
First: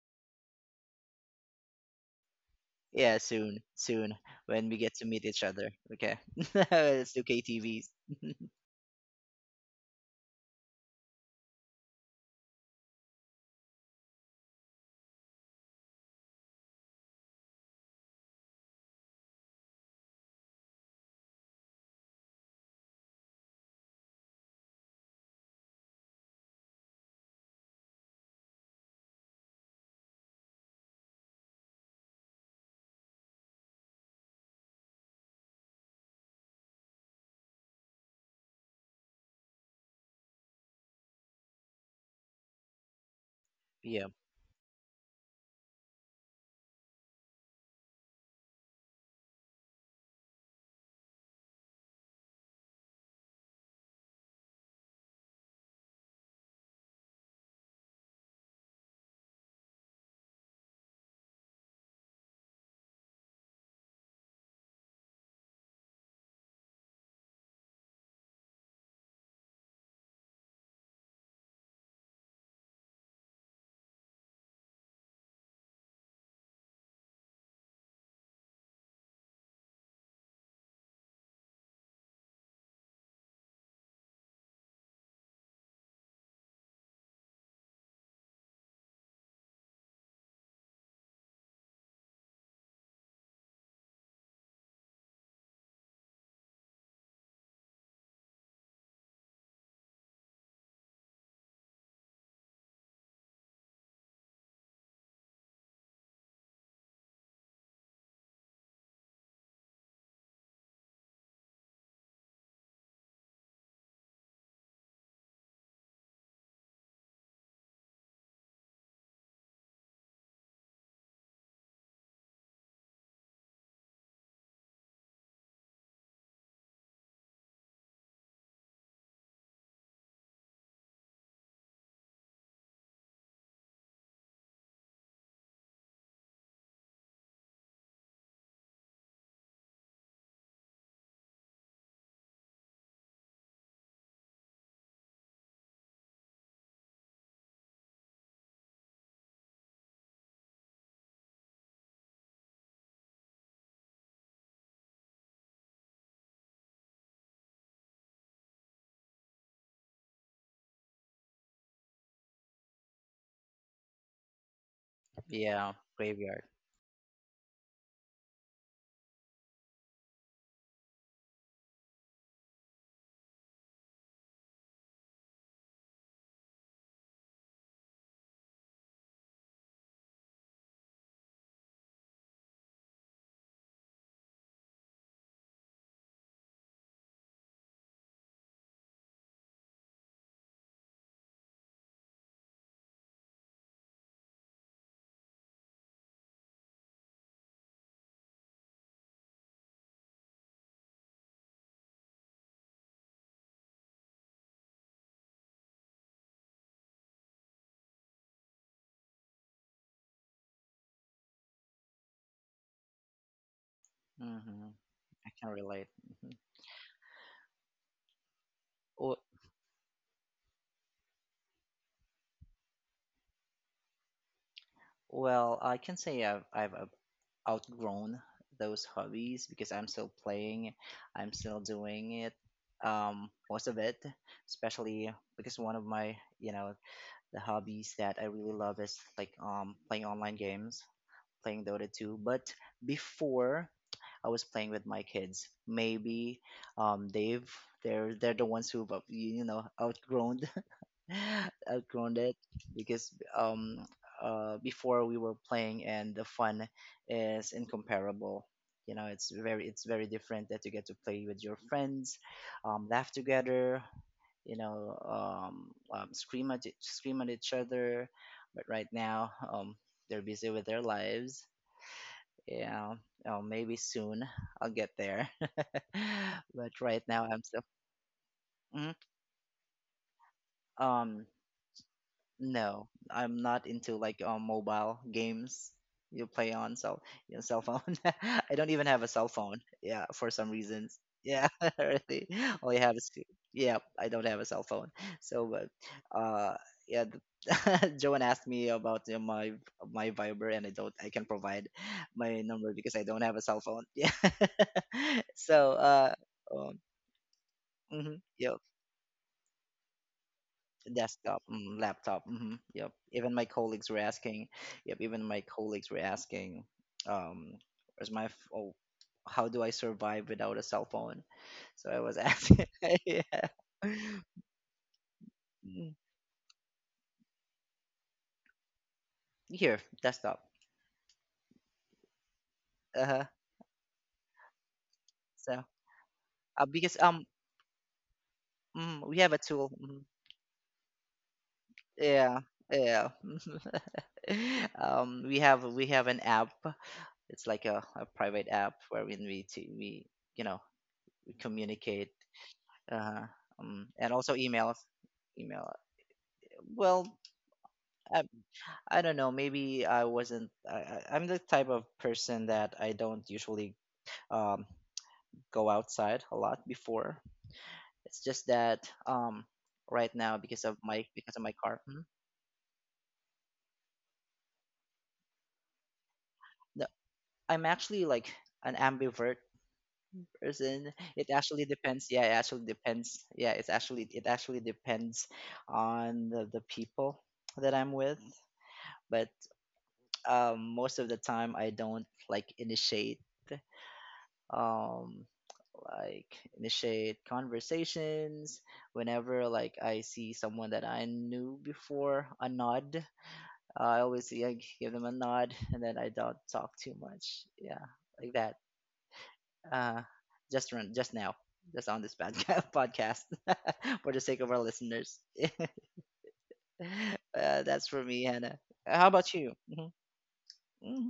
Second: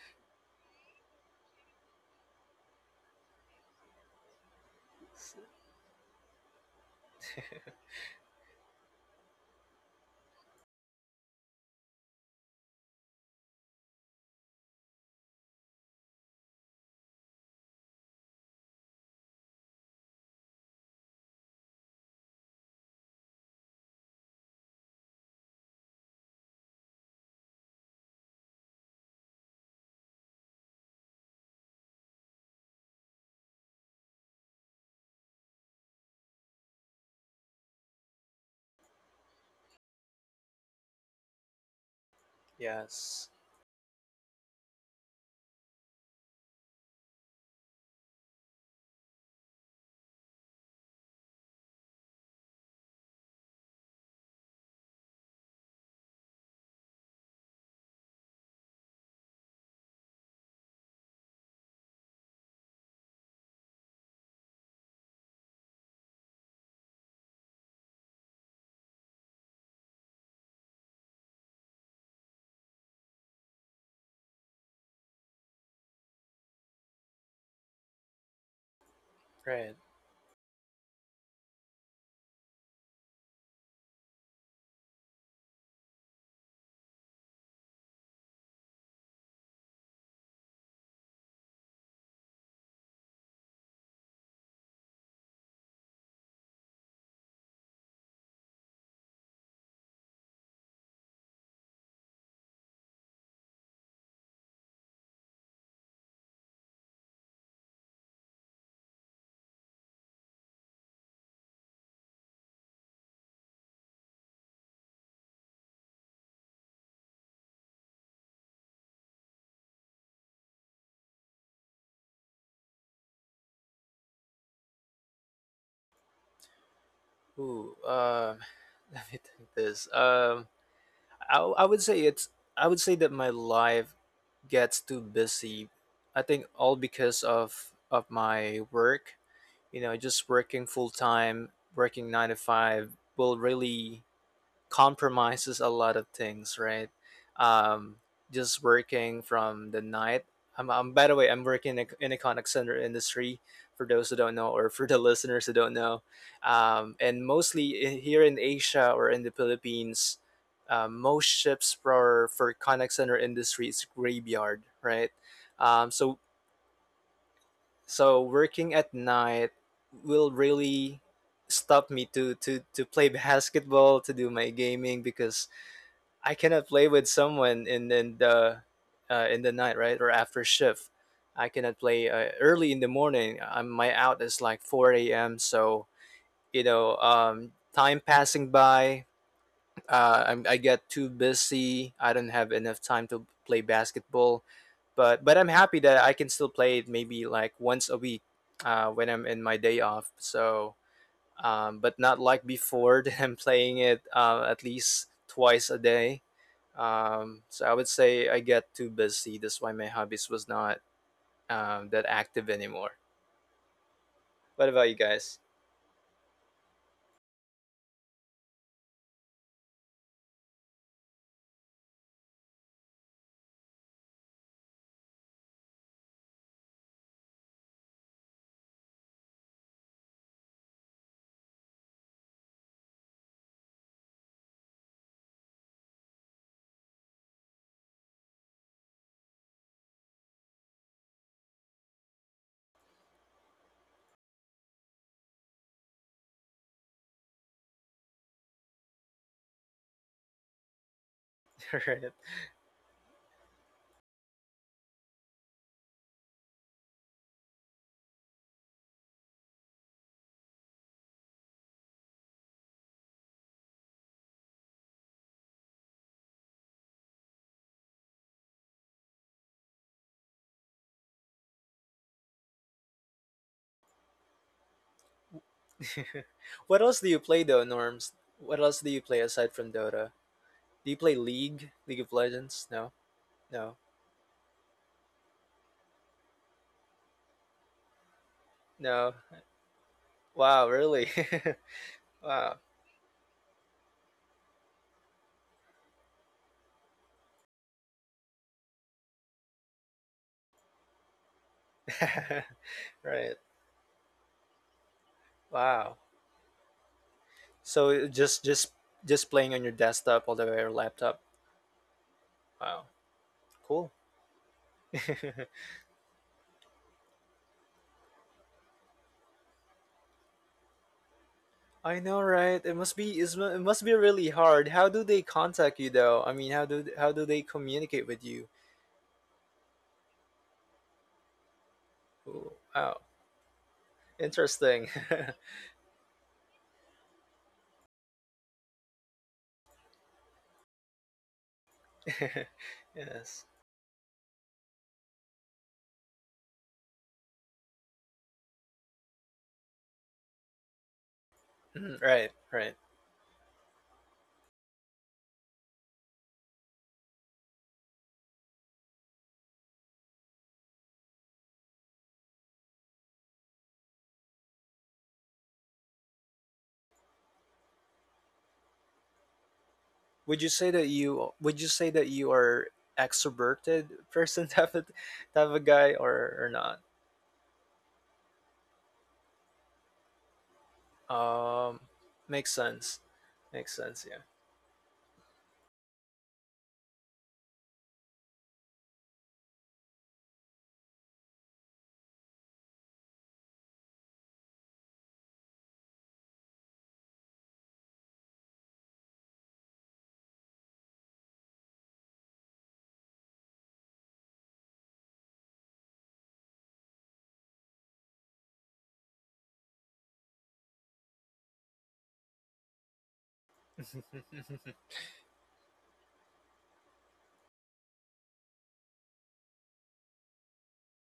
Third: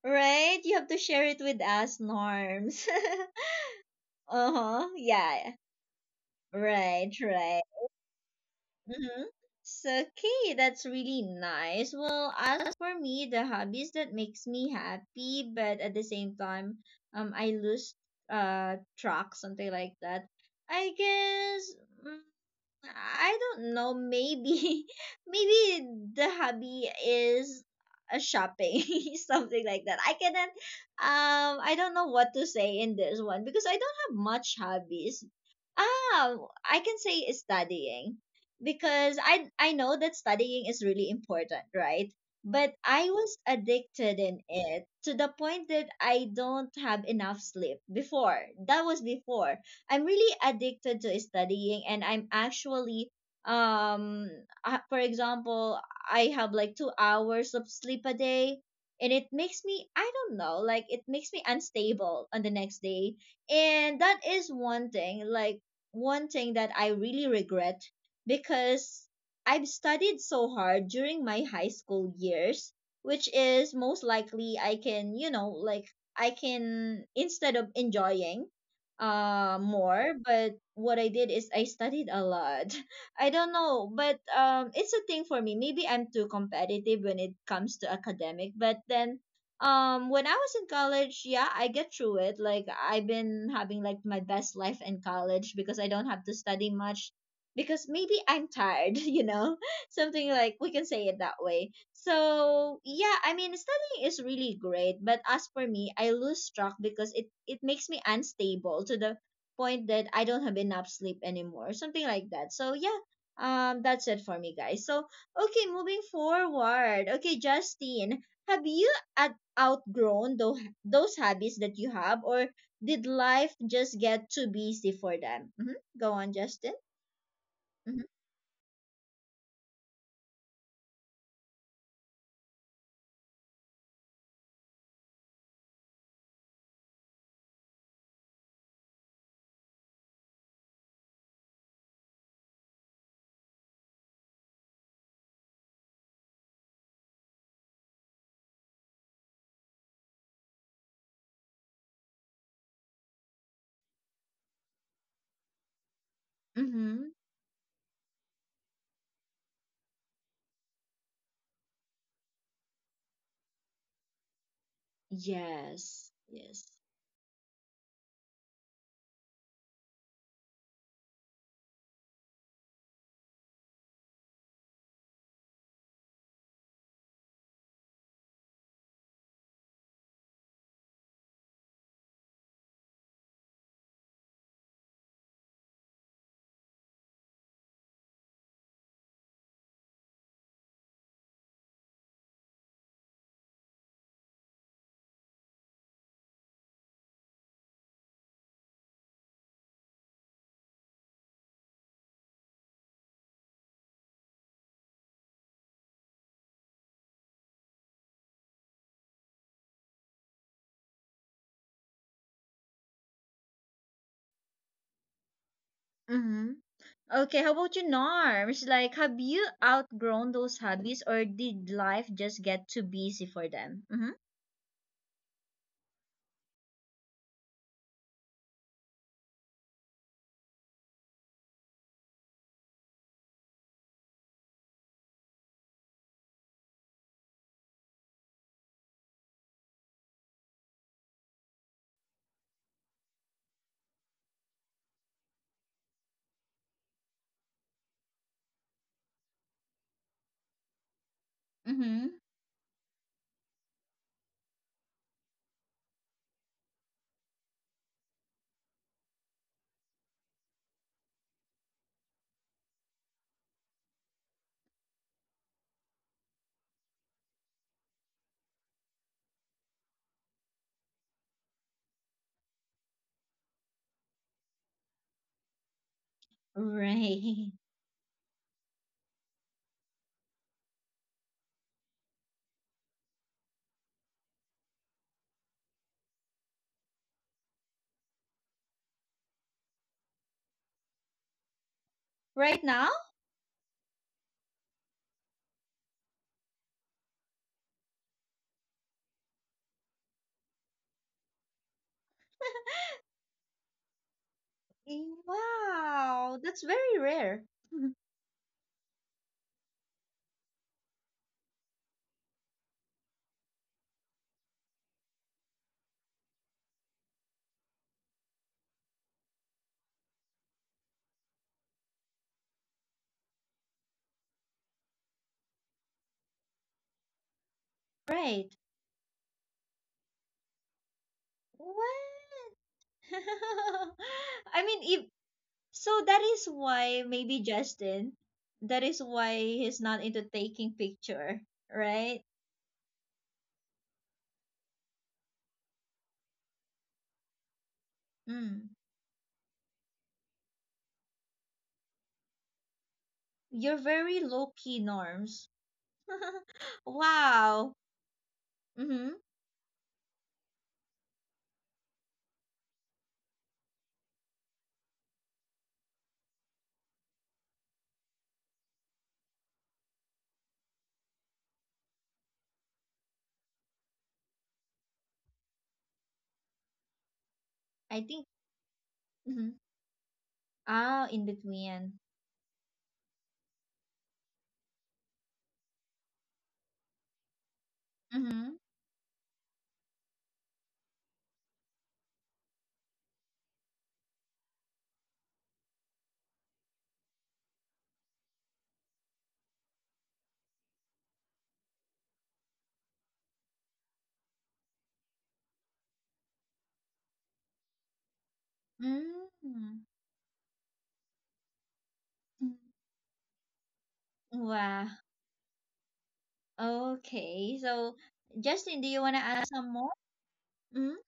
Speaker 1: right, you have to share it with us, Norms.
Speaker 3: Yeah, soon, soon, when we
Speaker 1: Uh-huh.
Speaker 3: get to meet each
Speaker 1: Yeah.
Speaker 3: other. Okay,
Speaker 1: Right,
Speaker 3: let's do
Speaker 1: right.
Speaker 3: KTVs.
Speaker 1: Mm-hmm. So okay, that's really nice. Well, as for me, the hobbies that makes me happy, but at the same time, I lose track, something like that. I guess, mm, I don't know. Maybe, maybe the hobby is a shopping, something like that. I cannot. I don't know what to say in this one because I don't have much hobbies. Ah, I can say is studying because I know that studying is really important, right? But I
Speaker 2: Yes,
Speaker 1: was
Speaker 3: Yeah,
Speaker 1: addicted in it to the point that I don't have enough sleep before. That was before. I'm really addicted to studying and I'm actually, um for example, I have like 2 hours of sleep a day, and it makes me I don't know, like it makes me unstable on the next day. And that is one thing, like one thing that I really regret because I've studied so hard during my high school years, which is most likely I can, you know, like I can, instead of enjoying
Speaker 2: right.
Speaker 1: more, but what I did is I studied a lot. I don't know, but it's a thing for me. Maybe I'm too competitive when it comes to academic, but then, when I was in college, yeah, I get through it. Like, I've been having like my best life in college because I don't have to study much because maybe I'm tired. You know, something like we can say it that way. So yeah, I mean, studying is really great, but as for me, I lose track because it makes me unstable to the point that I don't have enough sleep anymore, something like that. So yeah, that's it for me, guys. So okay, moving forward. Okay, Justine, have you at outgrown those habits that you have, or did life just get too busy for them? Mm-hmm. Go on, Justin.
Speaker 2: Ooh,
Speaker 1: Mm-hmm.
Speaker 2: let me think this. I would say it's I would say that my life gets too busy. I think all because of my work. Just working full time, working 9 to 5, will really compromises a lot of things, right? Um, just working from the night. I'm By the way, I'm working in the contact center industry for those who don't know, or for the listeners who don't know.
Speaker 1: Mm-hmm.
Speaker 2: And mostly here in Asia or in the Philippines, most ships for contact center industry is graveyard, right?
Speaker 3: yeah,
Speaker 2: Um,
Speaker 1: Yes.
Speaker 2: so
Speaker 3: graveyard.
Speaker 1: Yes.
Speaker 2: so working at night will really stop me to play basketball to do my gaming, because I cannot play with someone in the night, right, or after shift. I cannot play early in the morning. My out is like four a.m. So, time passing by. I get too busy. I don't have enough time to play basketball, but I'm happy that I can still play it maybe like once a week, when I'm in my day off. So, but not like before that I'm playing it, at least twice a day. So I would say I get too busy. That's why my hobbies was not, that active anymore.
Speaker 3: hmm
Speaker 2: What about you
Speaker 3: I
Speaker 2: guys?
Speaker 3: can relate. Mhm.
Speaker 1: Mm-hmm. Okay, how about you, Norms? Like,
Speaker 3: W-
Speaker 1: have you outgrown those hobbies or did life just get too busy for them? Mm-hmm.
Speaker 3: Well, I can say I've outgrown those hobbies, because I'm still playing, I'm still doing it, most of it, especially because one of my, you know, the hobbies that I really love is like, playing online games, playing Dota 2. But before I was playing with my kids, maybe um they've they're the ones who've, you know, outgrown
Speaker 2: Alright.
Speaker 1: Mm-hmm.
Speaker 3: outgrown it, because before we were playing and the fun is incomparable. You know, it's very, it's very different, that you get to play with your friends, laugh together, you know, scream at each other. But right now, they're busy with their lives, yeah. Oh, maybe soon I'll get there. But
Speaker 2: What else
Speaker 3: right
Speaker 2: do you
Speaker 3: now I'm
Speaker 2: play
Speaker 1: Right.
Speaker 3: still.
Speaker 2: though, Norms? What else do
Speaker 3: Mhm.
Speaker 2: you play aside from Dota? Do you play
Speaker 3: Um,
Speaker 2: League? League of Legends?
Speaker 3: no,
Speaker 2: No,
Speaker 3: I'm not
Speaker 2: no,
Speaker 3: into like, mobile games you play on cell your cell phone. I don't even have a
Speaker 2: no.
Speaker 3: cell phone. Yeah, for some
Speaker 2: Wow,
Speaker 3: reasons.
Speaker 2: really?
Speaker 3: Yeah, really.
Speaker 2: Wow.
Speaker 1: Right
Speaker 3: All I
Speaker 1: now?
Speaker 3: have is yeah. I don't have a cell phone. So, but yeah. Joan asked me about my Viber, and I don't. I can provide my number because I don't have
Speaker 2: Right.
Speaker 3: a cell phone. Yeah. So,
Speaker 2: Wow.
Speaker 1: Wow, that's
Speaker 3: um,
Speaker 1: very rare.
Speaker 2: So
Speaker 3: mhm,
Speaker 2: just
Speaker 3: yeah.
Speaker 2: just just playing on your desktop all the way, or laptop.
Speaker 3: Desktop, laptop.
Speaker 2: Wow.
Speaker 3: Yep. Even my colleagues
Speaker 2: Cool.
Speaker 3: were asking. Yep. Even my colleagues were asking, um, where's my oh, how do I survive without a cell phone? So I
Speaker 2: I
Speaker 3: was
Speaker 2: know, right?
Speaker 3: asking. Yeah.
Speaker 2: It must be really hard. How do they contact you
Speaker 3: Mm,
Speaker 2: though? I mean, how do they communicate with you?
Speaker 1: Right.
Speaker 3: here, desktop.
Speaker 2: Ooh,
Speaker 1: What?
Speaker 2: wow,
Speaker 3: Uh huh.
Speaker 1: I
Speaker 2: interesting.
Speaker 1: mean, if
Speaker 3: So
Speaker 1: so, that is
Speaker 3: because
Speaker 1: why maybe Justin, that is
Speaker 3: we have a
Speaker 1: why
Speaker 3: tool.
Speaker 1: he's not
Speaker 3: Mhm.
Speaker 1: into taking picture, right?
Speaker 3: Yeah. Yeah.
Speaker 2: Yes.
Speaker 3: Um, we have an app. It's like a private
Speaker 1: Mm.
Speaker 3: app wherein we t- we you know we
Speaker 2: Mm,
Speaker 3: communicate,
Speaker 2: right, right.
Speaker 3: uh,
Speaker 1: You're
Speaker 3: and
Speaker 1: very
Speaker 3: also
Speaker 1: low
Speaker 3: emails
Speaker 1: key, Norms.
Speaker 3: email Well,
Speaker 1: Wow.
Speaker 3: I, I
Speaker 1: Mm-hmm.
Speaker 3: don't know. Maybe I wasn't I- I'm the type of person that I don't usually um, go outside a lot before. It's just that, right
Speaker 2: Would
Speaker 3: now,
Speaker 2: you
Speaker 3: because
Speaker 2: say
Speaker 3: of
Speaker 2: that
Speaker 3: my
Speaker 2: you
Speaker 3: because of
Speaker 2: would
Speaker 3: my
Speaker 2: you
Speaker 3: car.
Speaker 2: say that
Speaker 3: Mhm.
Speaker 2: you are extroverted person, type of guy, or not?
Speaker 3: No, I'm
Speaker 1: I
Speaker 3: actually
Speaker 1: think.
Speaker 3: like an ambivert
Speaker 1: Mhm.
Speaker 3: person.
Speaker 1: Oh,
Speaker 3: It
Speaker 1: in
Speaker 3: actually
Speaker 2: Um,
Speaker 1: between.
Speaker 3: depends, yeah. It
Speaker 2: Makes
Speaker 3: actually
Speaker 2: sense.
Speaker 3: depends, yeah.
Speaker 2: Makes
Speaker 3: it's
Speaker 2: sense.
Speaker 3: actually
Speaker 2: Yeah,
Speaker 3: it actually depends on the people that I'm with.
Speaker 1: Mhm.
Speaker 3: But, most of the time I don't um like initiate conversations. Whenever, like, I see someone that I knew before, a nod I always, like, give them a nod, and then I don't talk too much, yeah, like that.
Speaker 1: Mm.
Speaker 3: uh just run just now just on this podcast for the sake of our
Speaker 1: Wow.
Speaker 3: listeners.
Speaker 1: Okay.
Speaker 3: uh, that's
Speaker 1: So,
Speaker 3: for me, Hannah.
Speaker 1: Justin, do you
Speaker 3: How
Speaker 1: want to
Speaker 3: about
Speaker 1: ask
Speaker 3: you?
Speaker 1: some
Speaker 3: Hmm.
Speaker 1: more? Mm?
Speaker 3: Hmm.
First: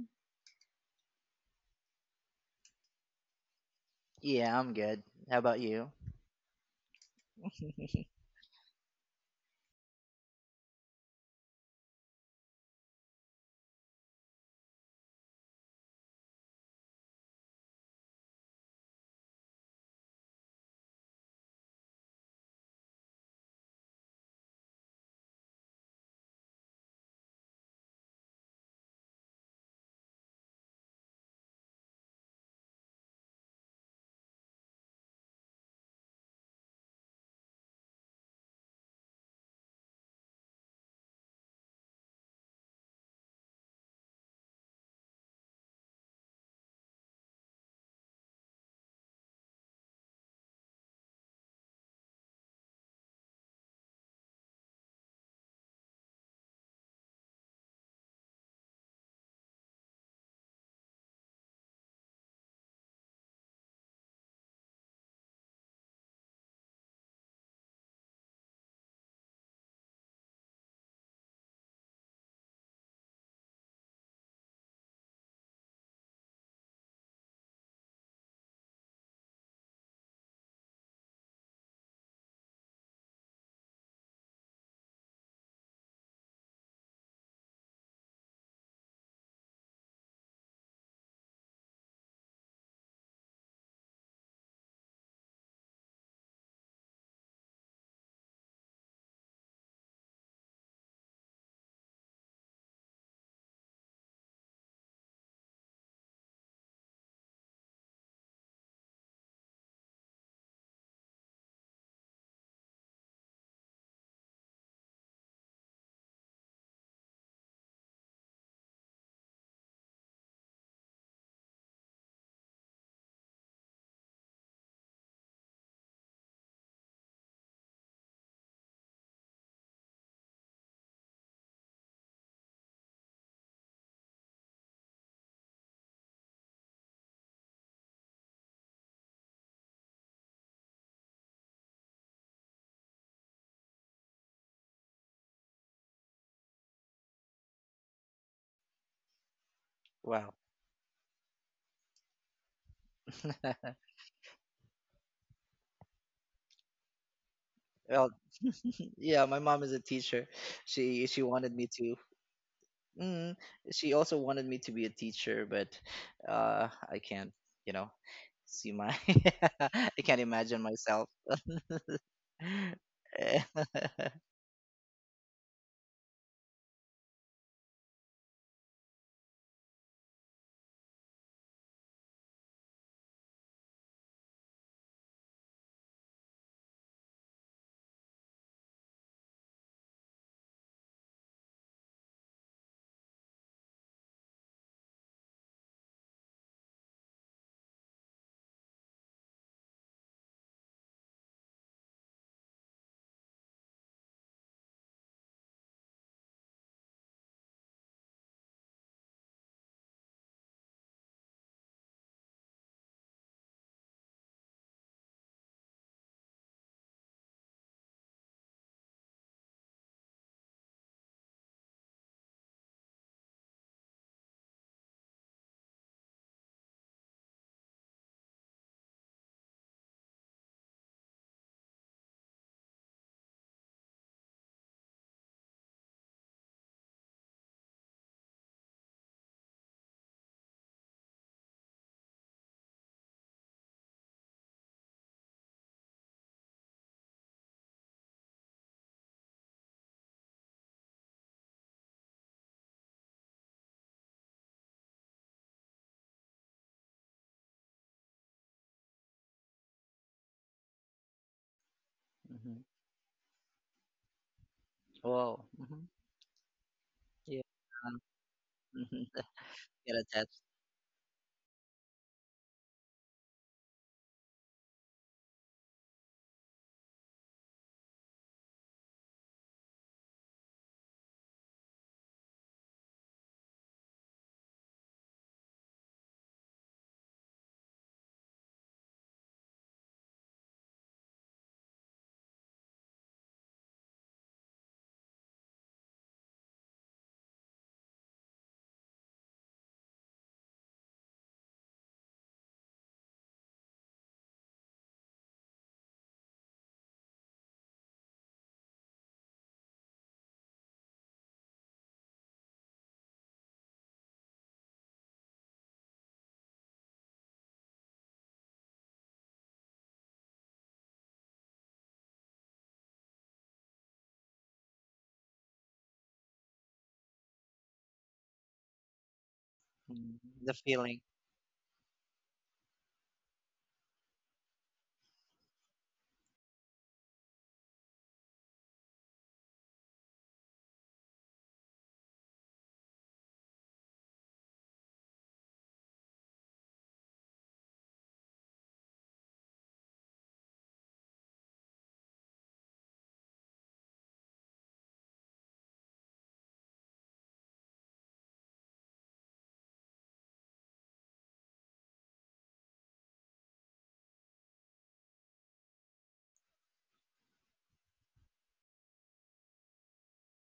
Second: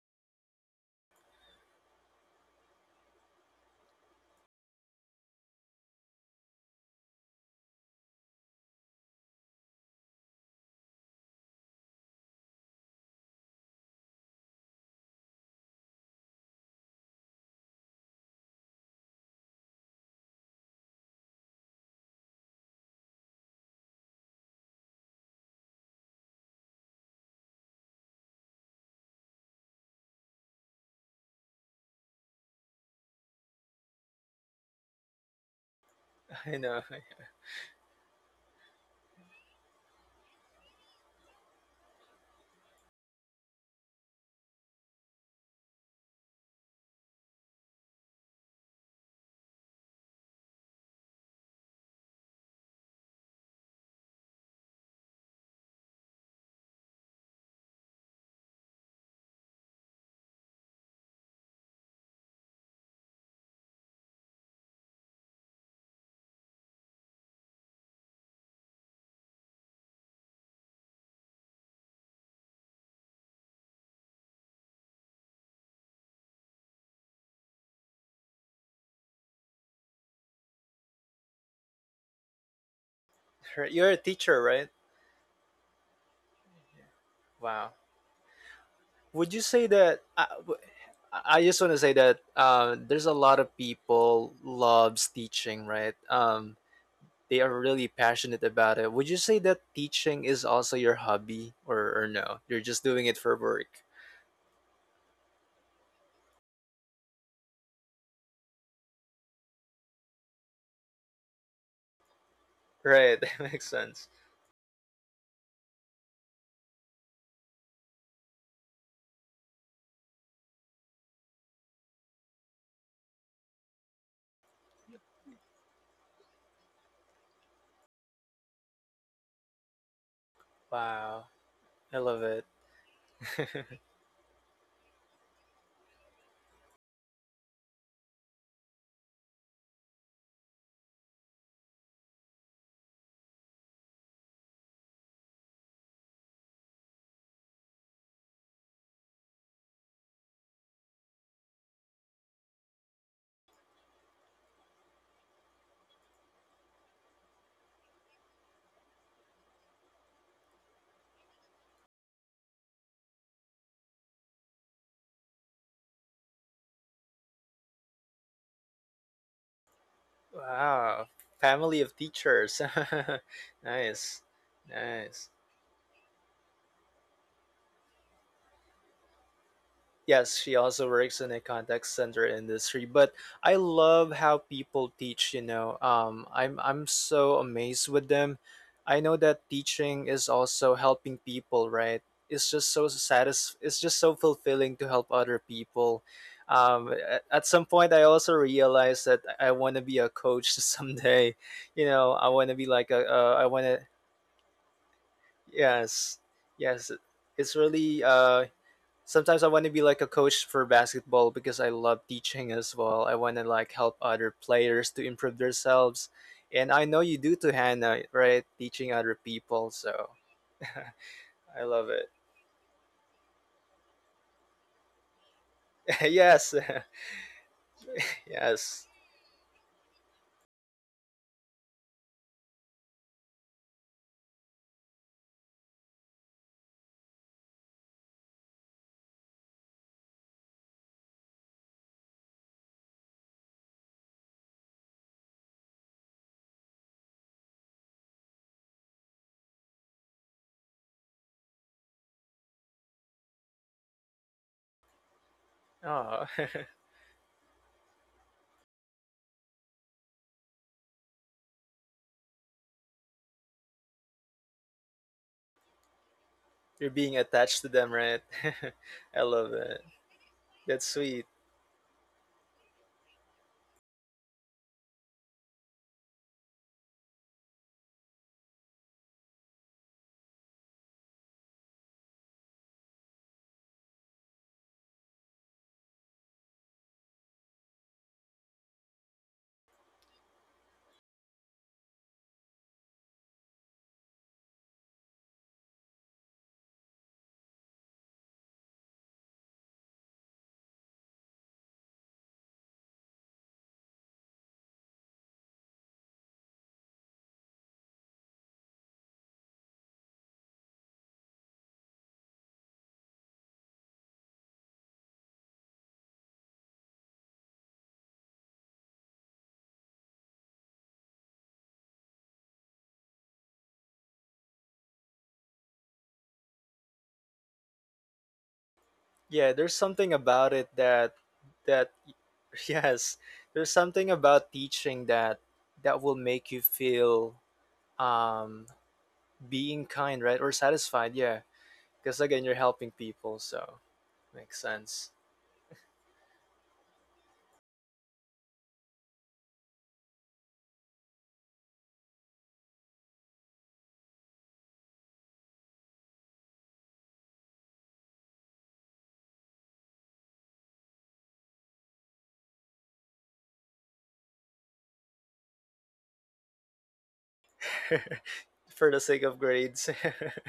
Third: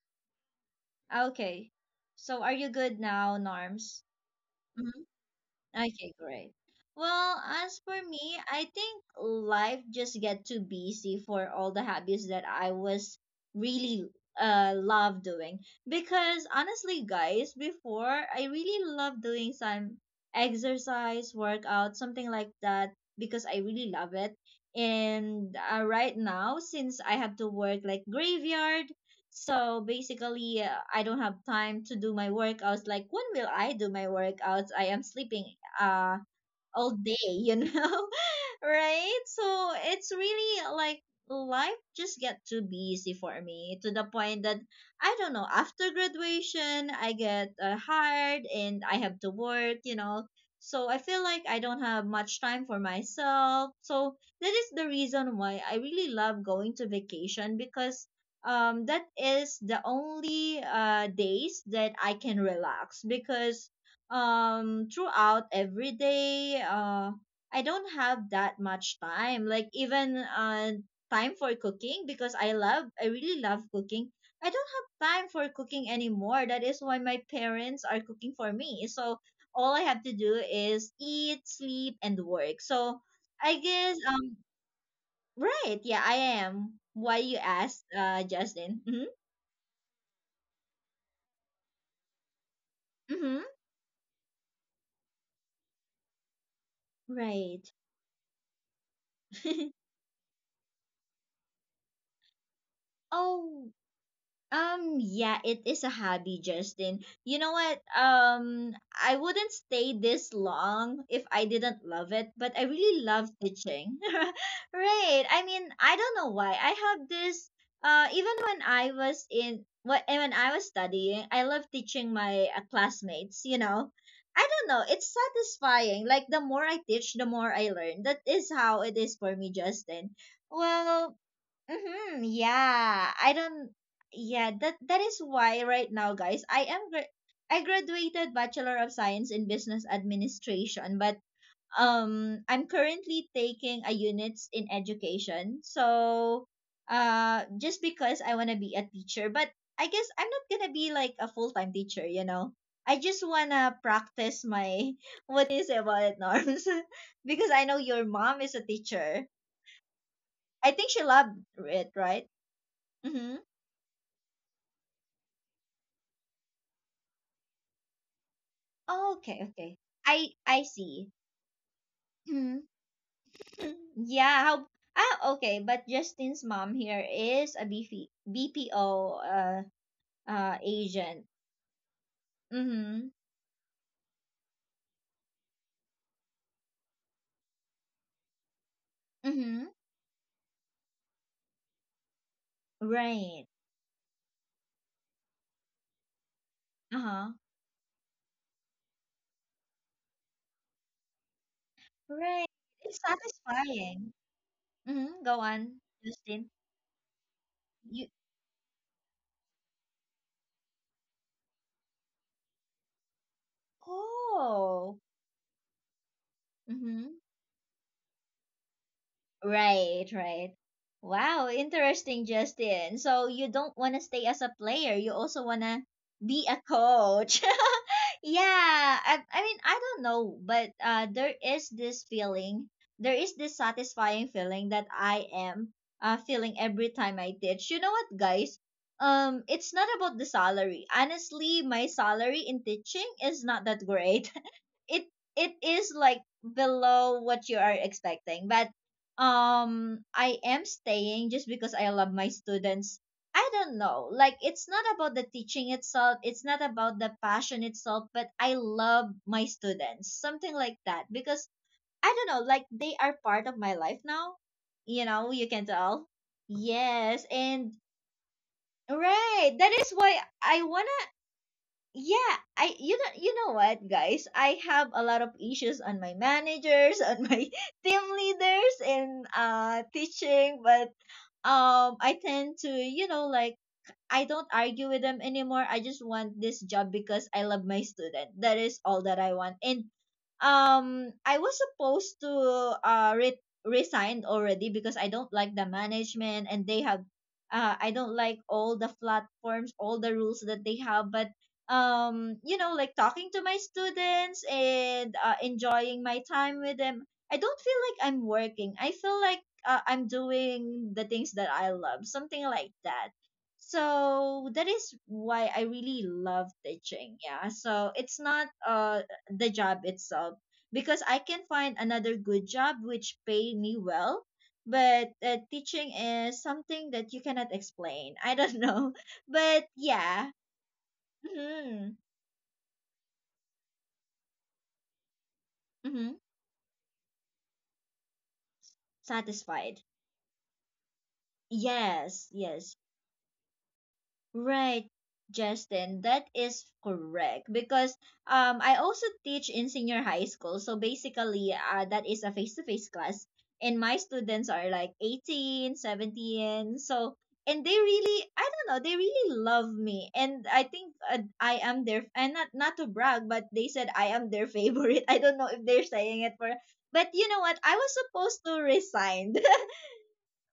Speaker 1: Okay. So, are you good now, Norms?
Speaker 3: Yeah, I'm good.
Speaker 1: Mm-hmm.
Speaker 3: How about you?
Speaker 1: Okay, great. Well, as for me, I think life just get too busy for all the hobbies that I was really love doing. Because honestly, guys, before I really love doing some exercise, workout, something like that because I really love it. And right now, since I have to work like graveyard, so basically, I don't have time to do my workouts. Like, when will I do my workouts? I am sleeping uh
Speaker 2: I know.
Speaker 1: all day, you know. Right, so it's really like life just get too busy for me to the point that I don't know. After graduation I get hired and I have to work, you know. So I feel like I don't have much time for myself. So that is the reason why I really love going to vacation because that is the only days that I can relax because, throughout every day, I don't have that much time, like, even time for cooking because I really love cooking. I don't have time for cooking anymore. That is why my parents are cooking for me. So all I have to do is eat, sleep and work. So I
Speaker 2: You're
Speaker 1: guess,
Speaker 2: a teacher, right?
Speaker 1: right. Yeah, I am. Why you
Speaker 2: Wow.
Speaker 1: asked, Justin? Mm-hmm.
Speaker 2: Would you say that? I just want to say that, there's a lot
Speaker 1: Mm-hmm.
Speaker 2: of people loves teaching, right? They are
Speaker 1: Right.
Speaker 2: really passionate about it. Would you say that teaching is also your hobby, or no? You're just doing it for
Speaker 1: Oh.
Speaker 2: work,
Speaker 1: Yeah, it is a hobby, Justin. You know what? I wouldn't stay this long if I didn't love it, but I really
Speaker 2: right?
Speaker 1: love
Speaker 2: That makes
Speaker 1: teaching.
Speaker 2: sense.
Speaker 1: Right. I mean, I don't know why. I have this. Even when I was, when I was studying, I love teaching my classmates, you know. I don't know. It's satisfying. Like, the more I teach, the more I learn. That is how it is for me, Justin. Well,
Speaker 2: Wow, I
Speaker 1: mm-hmm,
Speaker 2: love it.
Speaker 1: yeah. I don't Yeah, that is why right now, guys, I am I graduated Bachelor of Science in Business Administration, but I'm currently taking a units in education. So, just because I want to be a teacher, but I guess I'm
Speaker 3: Wow.
Speaker 1: not going to be like a full-time teacher, you know. I just want to practice my what do you say about it, Norms, because I know
Speaker 3: Well,
Speaker 1: your mom is a
Speaker 3: yeah,
Speaker 1: teacher.
Speaker 3: my mom is a teacher.
Speaker 1: I think
Speaker 3: She
Speaker 1: she
Speaker 3: she
Speaker 1: loved
Speaker 3: wanted me to.
Speaker 1: it, right?
Speaker 3: Mm,
Speaker 1: Mm-hmm.
Speaker 3: she also wanted me to be a teacher, but, I can't, you know, see my.
Speaker 1: Oh, okay, okay.
Speaker 3: I can't
Speaker 1: I
Speaker 3: imagine
Speaker 1: I
Speaker 3: myself.
Speaker 2: Wow,
Speaker 1: see.
Speaker 2: family of teachers.
Speaker 1: Hmm.
Speaker 2: Nice,
Speaker 1: Yeah. How?
Speaker 2: nice.
Speaker 1: Ah, okay. But Justin's mom here is a BPBPO. BP, BPO
Speaker 2: Yes, she also works
Speaker 1: agent.
Speaker 2: in a contact center industry,
Speaker 1: Mm-hmm.
Speaker 2: but I love how people teach. I'm so amazed with them. I know that
Speaker 1: Mm-hmm.
Speaker 2: teaching is also helping people, right?
Speaker 1: Right.
Speaker 2: It's just so fulfilling to help other people.
Speaker 1: Uh-huh.
Speaker 2: At some point I also realized that I want to be a coach someday. I
Speaker 1: Right.
Speaker 2: want to be like
Speaker 1: It's
Speaker 2: a. I want to,
Speaker 1: satisfying. Mm-hmm. Go on,
Speaker 2: yes.
Speaker 1: Justin.
Speaker 2: Yes, it's really
Speaker 1: You.
Speaker 2: sometimes I want to be like a coach for basketball because I love teaching as well. I want to like help other players
Speaker 1: Oh.
Speaker 2: to improve themselves. And I know
Speaker 1: Mm-hmm.
Speaker 2: you do to Hannah, right? Teaching other people.
Speaker 1: Right,
Speaker 2: So
Speaker 1: right. Wow,
Speaker 2: I love it.
Speaker 1: interesting, Justin. So you don't want to stay as a player, you also want to be
Speaker 2: Yes.
Speaker 1: a coach. Yeah,
Speaker 2: Yes.
Speaker 1: I mean, I don't know, but there is this feeling, there is this satisfying feeling that I am, feeling every time I teach. You know what, guys? It's not about the salary. Honestly, my salary in teaching is not that great. It it is like below what you are expecting, but I am staying just because I love my students. I don't know, like, it's not about the teaching itself,
Speaker 2: Oh,
Speaker 1: it's not about the passion itself, but I love my students, something like that, because I don't know,
Speaker 3: Hmm.
Speaker 1: like, they are part of my life now, you know.
Speaker 3: Whoa.
Speaker 1: You can
Speaker 3: Hmm.
Speaker 1: tell.
Speaker 2: you're being
Speaker 1: Yes,
Speaker 3: Yeah.
Speaker 2: attached to
Speaker 1: and
Speaker 2: them, right?
Speaker 3: Hmm.
Speaker 2: I love
Speaker 1: right, that
Speaker 2: it.
Speaker 1: is
Speaker 3: Get
Speaker 1: why
Speaker 3: attached.
Speaker 1: I
Speaker 2: That's
Speaker 1: wanna.
Speaker 2: sweet.
Speaker 1: Yeah, I you know what, guys, I have a lot of issues on my managers, on my team leaders in teaching, but I tend to, like, I don't argue with them anymore. I just want this job because I love my student. That is all that I want. And I was supposed to resign already because I don't like the management, and they have— I don't like all the platforms, all the rules that they have, but like talking to my students and enjoying my time with them, I don't feel like I'm working. I feel like, I'm doing the things that I love, something like that. So that is why I really love teaching. Yeah. So it's not, the job itself, because I can find another good job which pay me well. But teaching is something that you cannot explain. I don't know,
Speaker 2: Yeah,
Speaker 1: but
Speaker 2: there's
Speaker 3: Mhm.
Speaker 2: something
Speaker 1: yeah.
Speaker 3: The
Speaker 2: about it
Speaker 3: feeling.
Speaker 2: that
Speaker 1: Mm-hmm.
Speaker 2: yes, there's something about teaching that
Speaker 1: Mm-hmm.
Speaker 2: will make you feel um
Speaker 1: Satisfied.
Speaker 2: being kind, right? Or satisfied, yeah. Because
Speaker 1: Yes.
Speaker 2: again, you're
Speaker 1: Yes.
Speaker 2: helping people, so makes
Speaker 1: Right,
Speaker 2: sense.
Speaker 1: Justin, that is correct because I also teach in senior high school. So basically, that is a face-to-face class, and my students are like 18, 17. So, and they really, I don't know, they really love me. And I think, I am their— and not to brag, but they said I am their favorite. I don't know if they're saying it for— but you know what? I was supposed to
Speaker 2: For the sake
Speaker 1: resign.
Speaker 2: of grades,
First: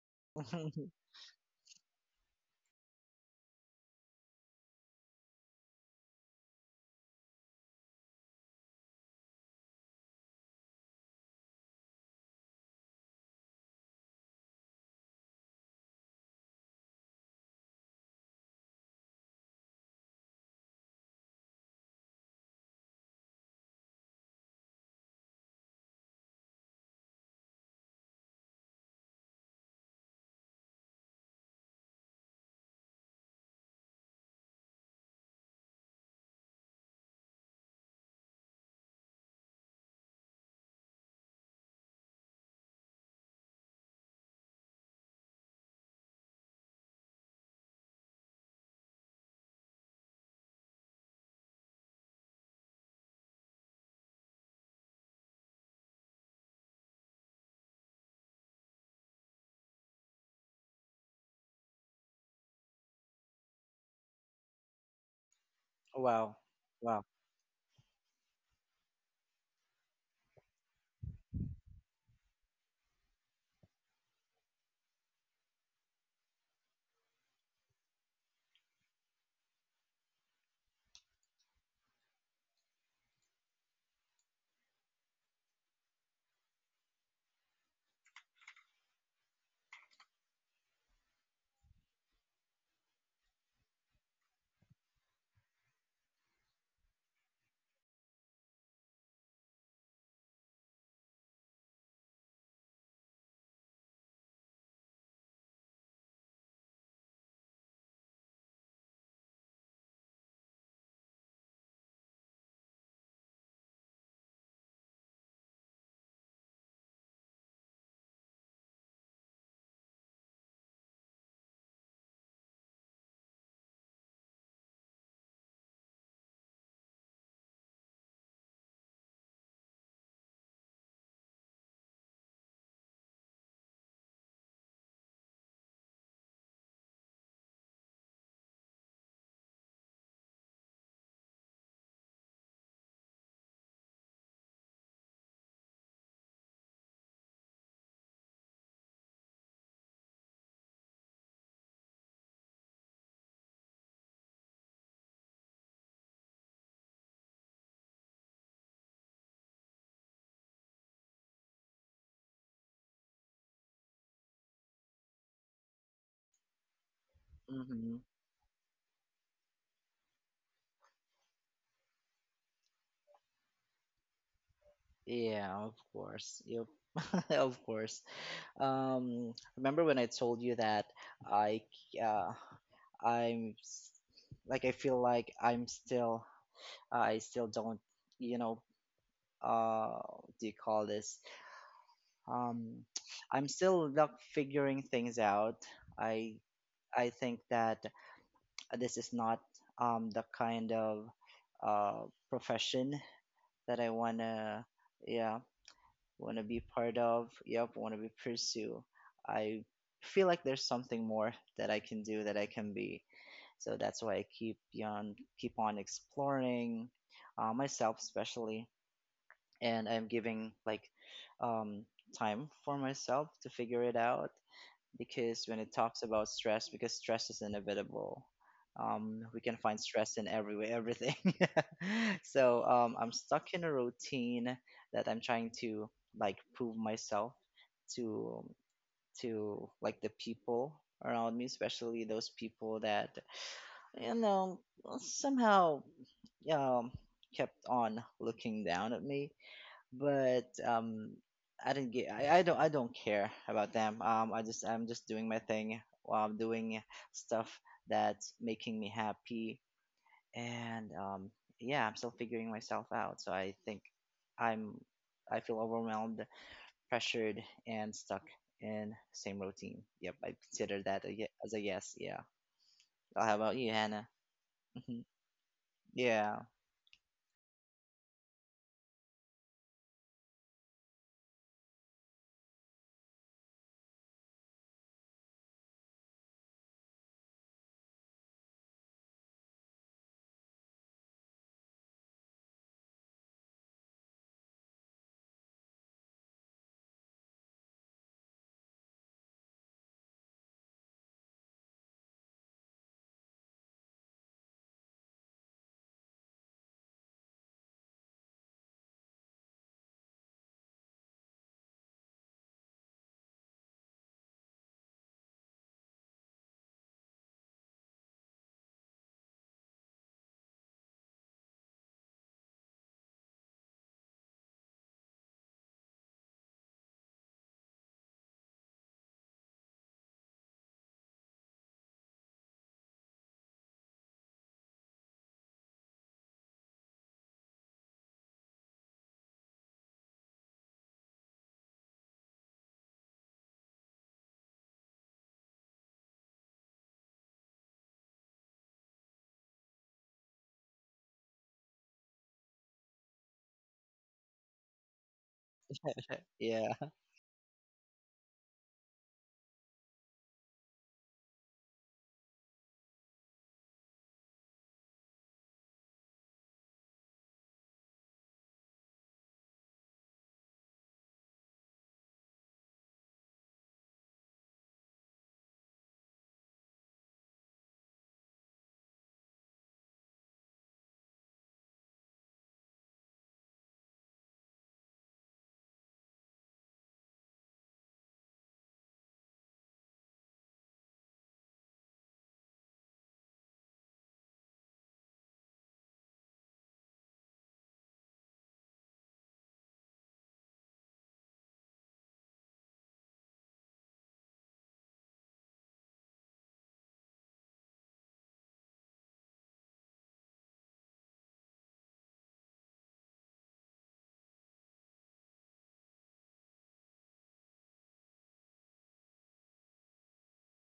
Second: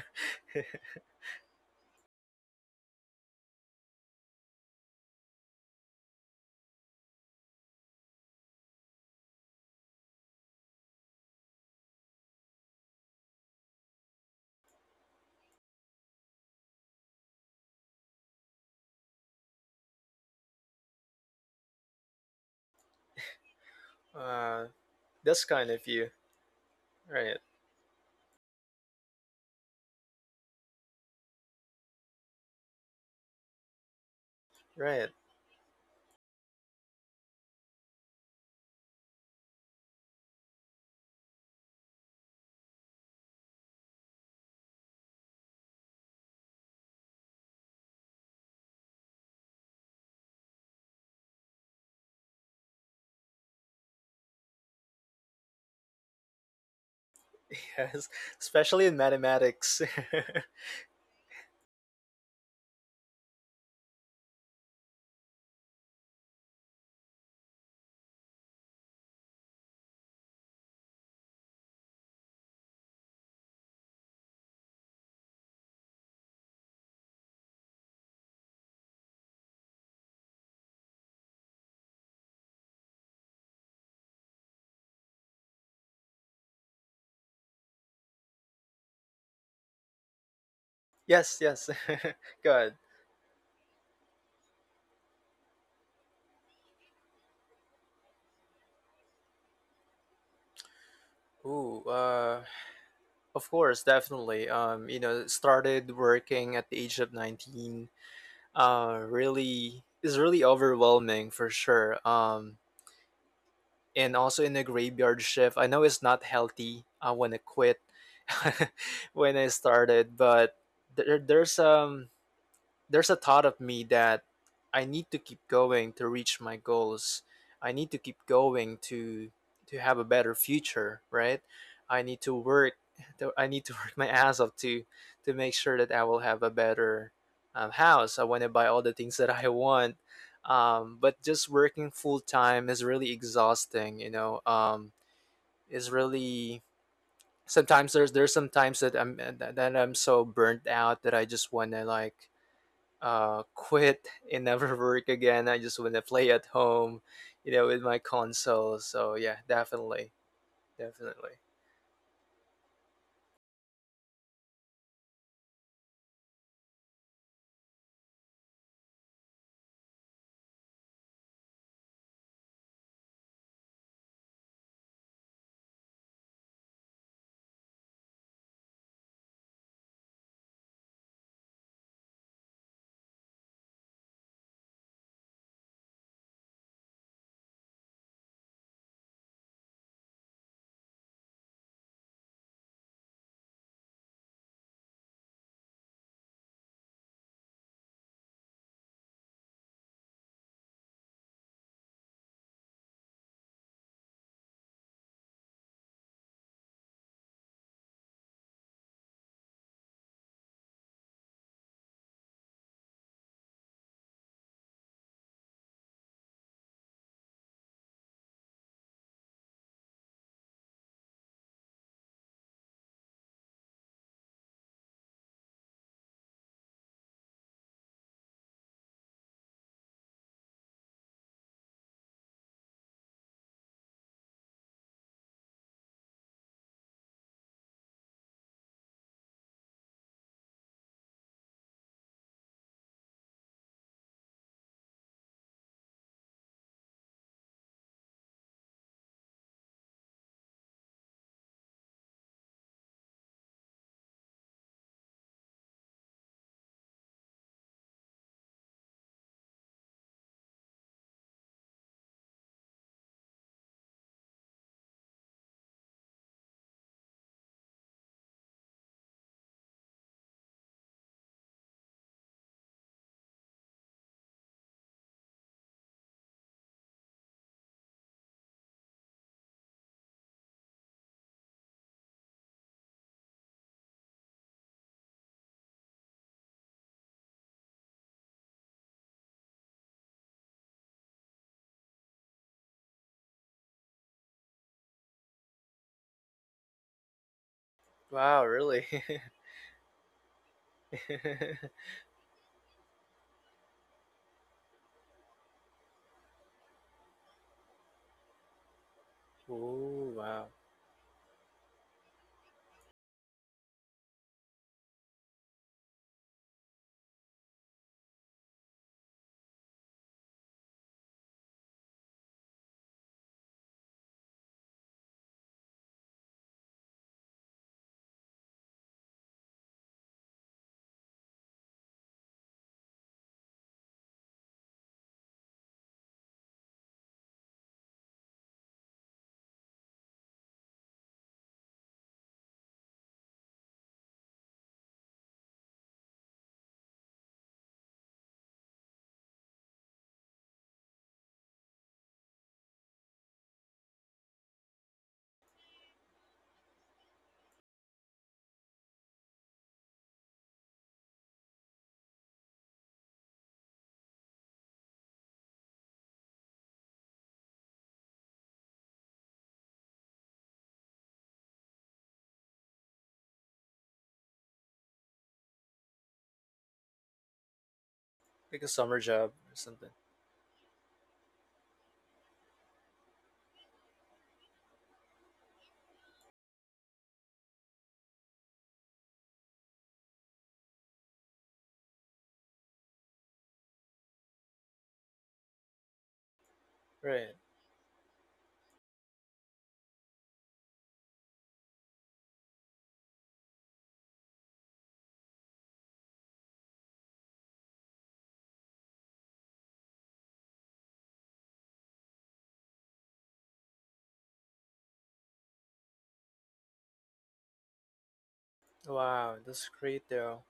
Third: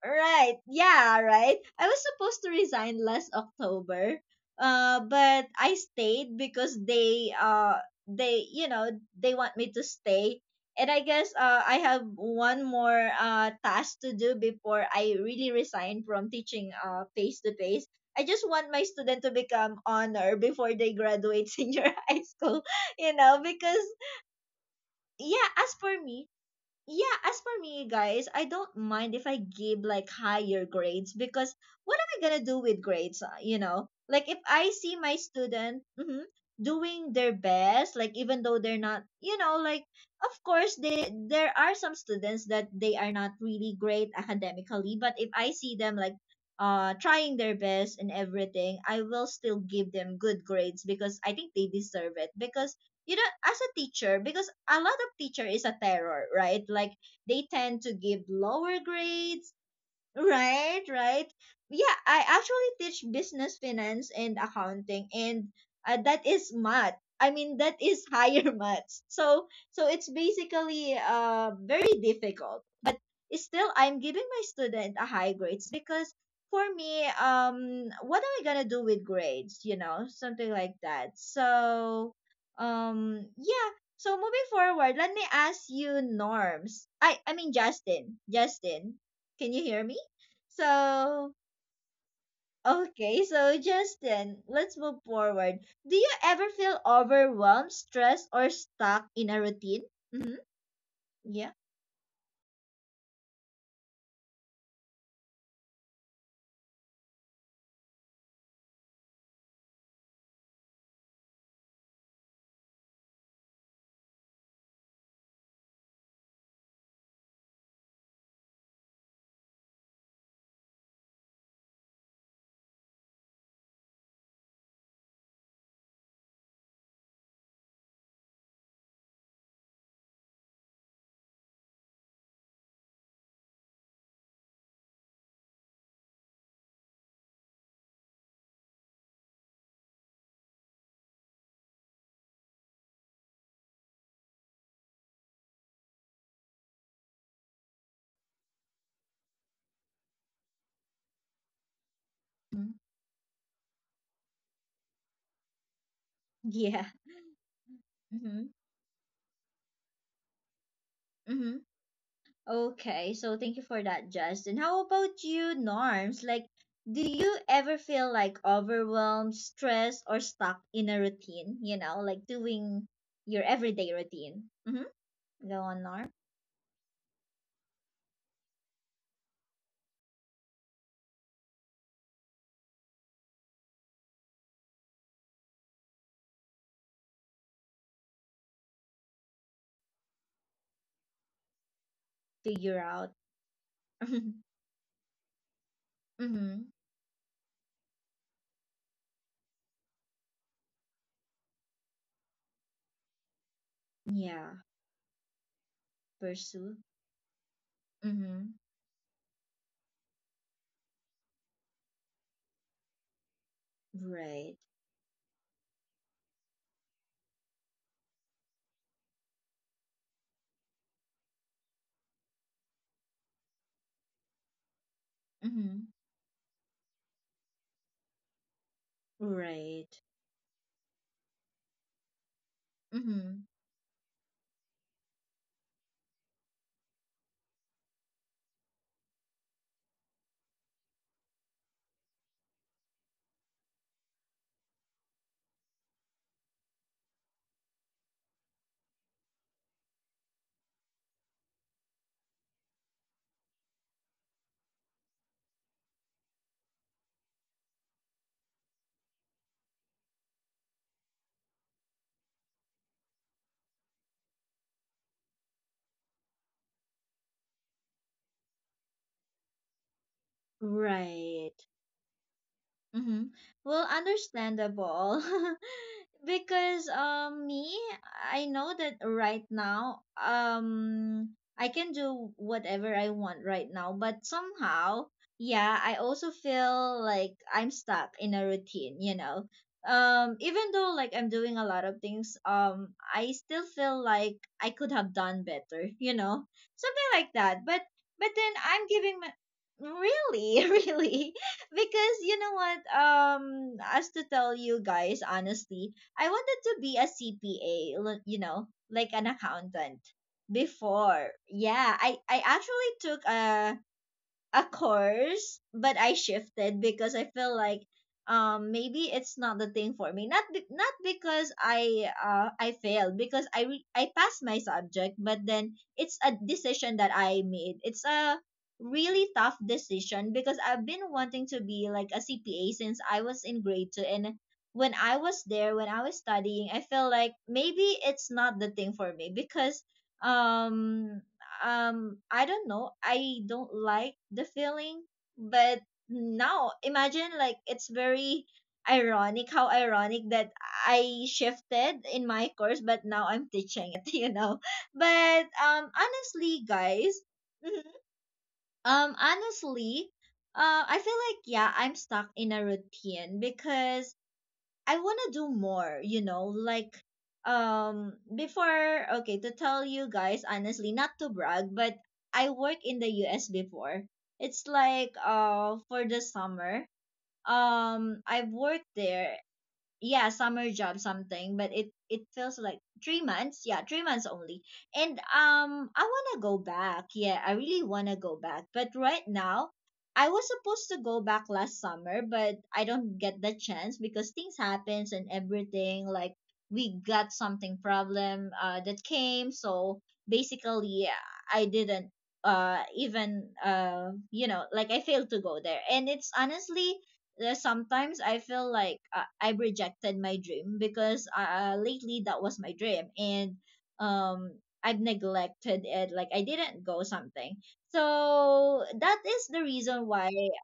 Speaker 1: Right. Yeah, right. I was supposed to resign last October. But I stayed because they you know, they want me to stay. And I guess, I have one more task to do before I really resign from teaching, face to face. I just want my student to become honor before they graduate senior high school, because—
Speaker 2: uh, that's
Speaker 1: yeah,
Speaker 2: kind
Speaker 1: as
Speaker 2: of
Speaker 1: for
Speaker 2: you,
Speaker 1: me, yeah,
Speaker 2: right?
Speaker 1: as for me, guys, I don't mind if I give like higher grades because, what am I gonna do with grades? You know, like if I see
Speaker 2: Right.
Speaker 1: my student, doing their best, like, even though they're not, like, of course they there are some students that they are not really great academically, but if I see them like, trying their best and everything, I will still give them good grades because I think they deserve it. Because, as a teacher, because a lot of teacher is a terror, right? Like, they tend to
Speaker 2: Yes,
Speaker 1: give lower
Speaker 2: especially in
Speaker 1: grades.
Speaker 2: mathematics.
Speaker 1: Right, right. Yeah, I actually teach business finance and accounting, and
Speaker 3: Wow.
Speaker 1: that is
Speaker 3: Wow.
Speaker 1: math. I mean, that is higher maths. So, it's basically, very difficult. But still I'm giving my student a high grades because, for me, what am I going to do with grades, you know, something like that. So, yeah, so moving forward, let me ask you, Norms. I mean Justin, Justin, can you hear me?
Speaker 2: Yes,
Speaker 1: So,
Speaker 2: yes. Good.
Speaker 1: okay, so, Justin, let's move forward. Do you ever feel overwhelmed, stressed, or stuck in a routine? Mm-hmm. Yeah.
Speaker 2: Ooh, of course, definitely. Started working at the age of 19. Really is really overwhelming for sure. And also in a graveyard shift. I know it's not healthy. I want to quit when I started, but there, there's um there's a thought of me that I need to keep going to reach my goals. I need to keep going to have a better future, right? I need to work. I need to work my ass off to make sure that I will have a better house. I want to buy all the things that I want. But just working full time is really exhausting. Is really sometimes there's some times that I'm so burnt out that I just want to like
Speaker 1: Mm.
Speaker 2: quit and never work again. I just want to play at
Speaker 1: Yeah.
Speaker 2: home, with my
Speaker 1: Mm-hmm.
Speaker 2: console. So yeah, definitely, definitely.
Speaker 1: Mm-hmm. Okay, so thank you for that, Justin. How about you, Norms? Like, do you ever
Speaker 3: Hmm.
Speaker 1: feel like overwhelmed, stressed, or stuck in a routine? You know, like doing your everyday routine. Mm-hmm.
Speaker 3: Yeah,
Speaker 1: Go
Speaker 3: of
Speaker 1: on, Norm.
Speaker 3: course. Yep. Of course. Remember when I told you that, I, uh, I'm s- like, I feel like I still don't, you know what do you call this,
Speaker 1: Figure
Speaker 3: um
Speaker 1: out.
Speaker 3: I'm still not figuring things out. I
Speaker 1: Mm-hmm.
Speaker 3: I think that this is not, the kind of, uh profession that I
Speaker 1: Yeah.
Speaker 3: wanna, yeah, want to be
Speaker 1: Pursue.
Speaker 3: part of, yep, want to be
Speaker 1: Mhm.
Speaker 3: pursue. I feel like there's something more that I can do, that I can be. So that's why I keep
Speaker 1: Right.
Speaker 3: on keep on exploring, myself especially, and I'm giving, like, um, time for myself to figure it out, because when it
Speaker 1: Mhm.
Speaker 3: talks about stress, because stress is inevitable. We can find
Speaker 1: Right.
Speaker 3: stress in every way, everything. So, I'm
Speaker 1: Mhm.
Speaker 3: stuck in a routine that I'm trying to, like, prove myself to to, like, the people around me, especially those people that, you know somehow, um kept on looking down at me. But, I don't care about them. I'm just doing my thing while I'm doing stuff that's making me happy. And, yeah, I'm still figuring myself out. So I think i'm I feel overwhelmed, pressured, and stuck in same routine. Yep, I consider that as
Speaker 1: Right.
Speaker 3: a yes, yeah.
Speaker 1: Mhm.
Speaker 3: How about you,
Speaker 1: Well,
Speaker 3: Hannah? Mhm.
Speaker 1: understandable.
Speaker 3: Yeah.
Speaker 1: Because me, I know that right now, I can do whatever I want right now, but somehow, yeah, I also feel like I'm stuck in a routine, you know. Even though like I'm doing a lot of things, I still feel like I could have done better, you know, something like that. But then
Speaker 2: Wow,
Speaker 1: I'm
Speaker 2: really?
Speaker 1: giving my— really? Really. Because, you know what, as to tell you guys honestly, I wanted to be a CPA, you know, like an accountant
Speaker 2: Ooh, wow.
Speaker 1: before. Yeah, I actually took a course, but I shifted because I feel like, maybe it's not the thing for me. Not because I failed— because I passed my subject, but then it's a decision that I made. It's a really tough decision because I've been wanting to be like a CPA since I was in grade 2. And when I was studying, I felt like maybe it's not the thing for me because, um I don't know. I don't like the feeling, but now imagine, like, it's very ironic, how ironic that I shifted in my course, but now I'm teaching it, you know. But
Speaker 3: Yeah.
Speaker 1: honestly, guys, mhm, honestly, I feel like, yeah, I'm stuck in a routine because I want to do more, you know, like, before, okay, to tell you guys honestly, not to brag, but I work in the US before. It's like, for the summer. I've
Speaker 2: Like a
Speaker 1: worked
Speaker 2: summer
Speaker 1: there,
Speaker 2: job or something,
Speaker 1: yeah, summer job something, but it feels like 3 months, yeah, 3 months only. And I want to go back. Yeah, I really want to go back. But right now, I was supposed to go back last summer, but I don't get the chance because things happens and everything. Like, we got
Speaker 2: right?
Speaker 1: something problem, that came. So basically, I didn't, even, like, I failed to go there. And it's honestly, there's sometimes I feel like, I've rejected my dream because, lately that was my dream. And um I've neglected it, like I didn't go something. So that is
Speaker 2: Wow,
Speaker 1: the
Speaker 2: that's
Speaker 1: reason
Speaker 2: great
Speaker 1: why.
Speaker 2: though.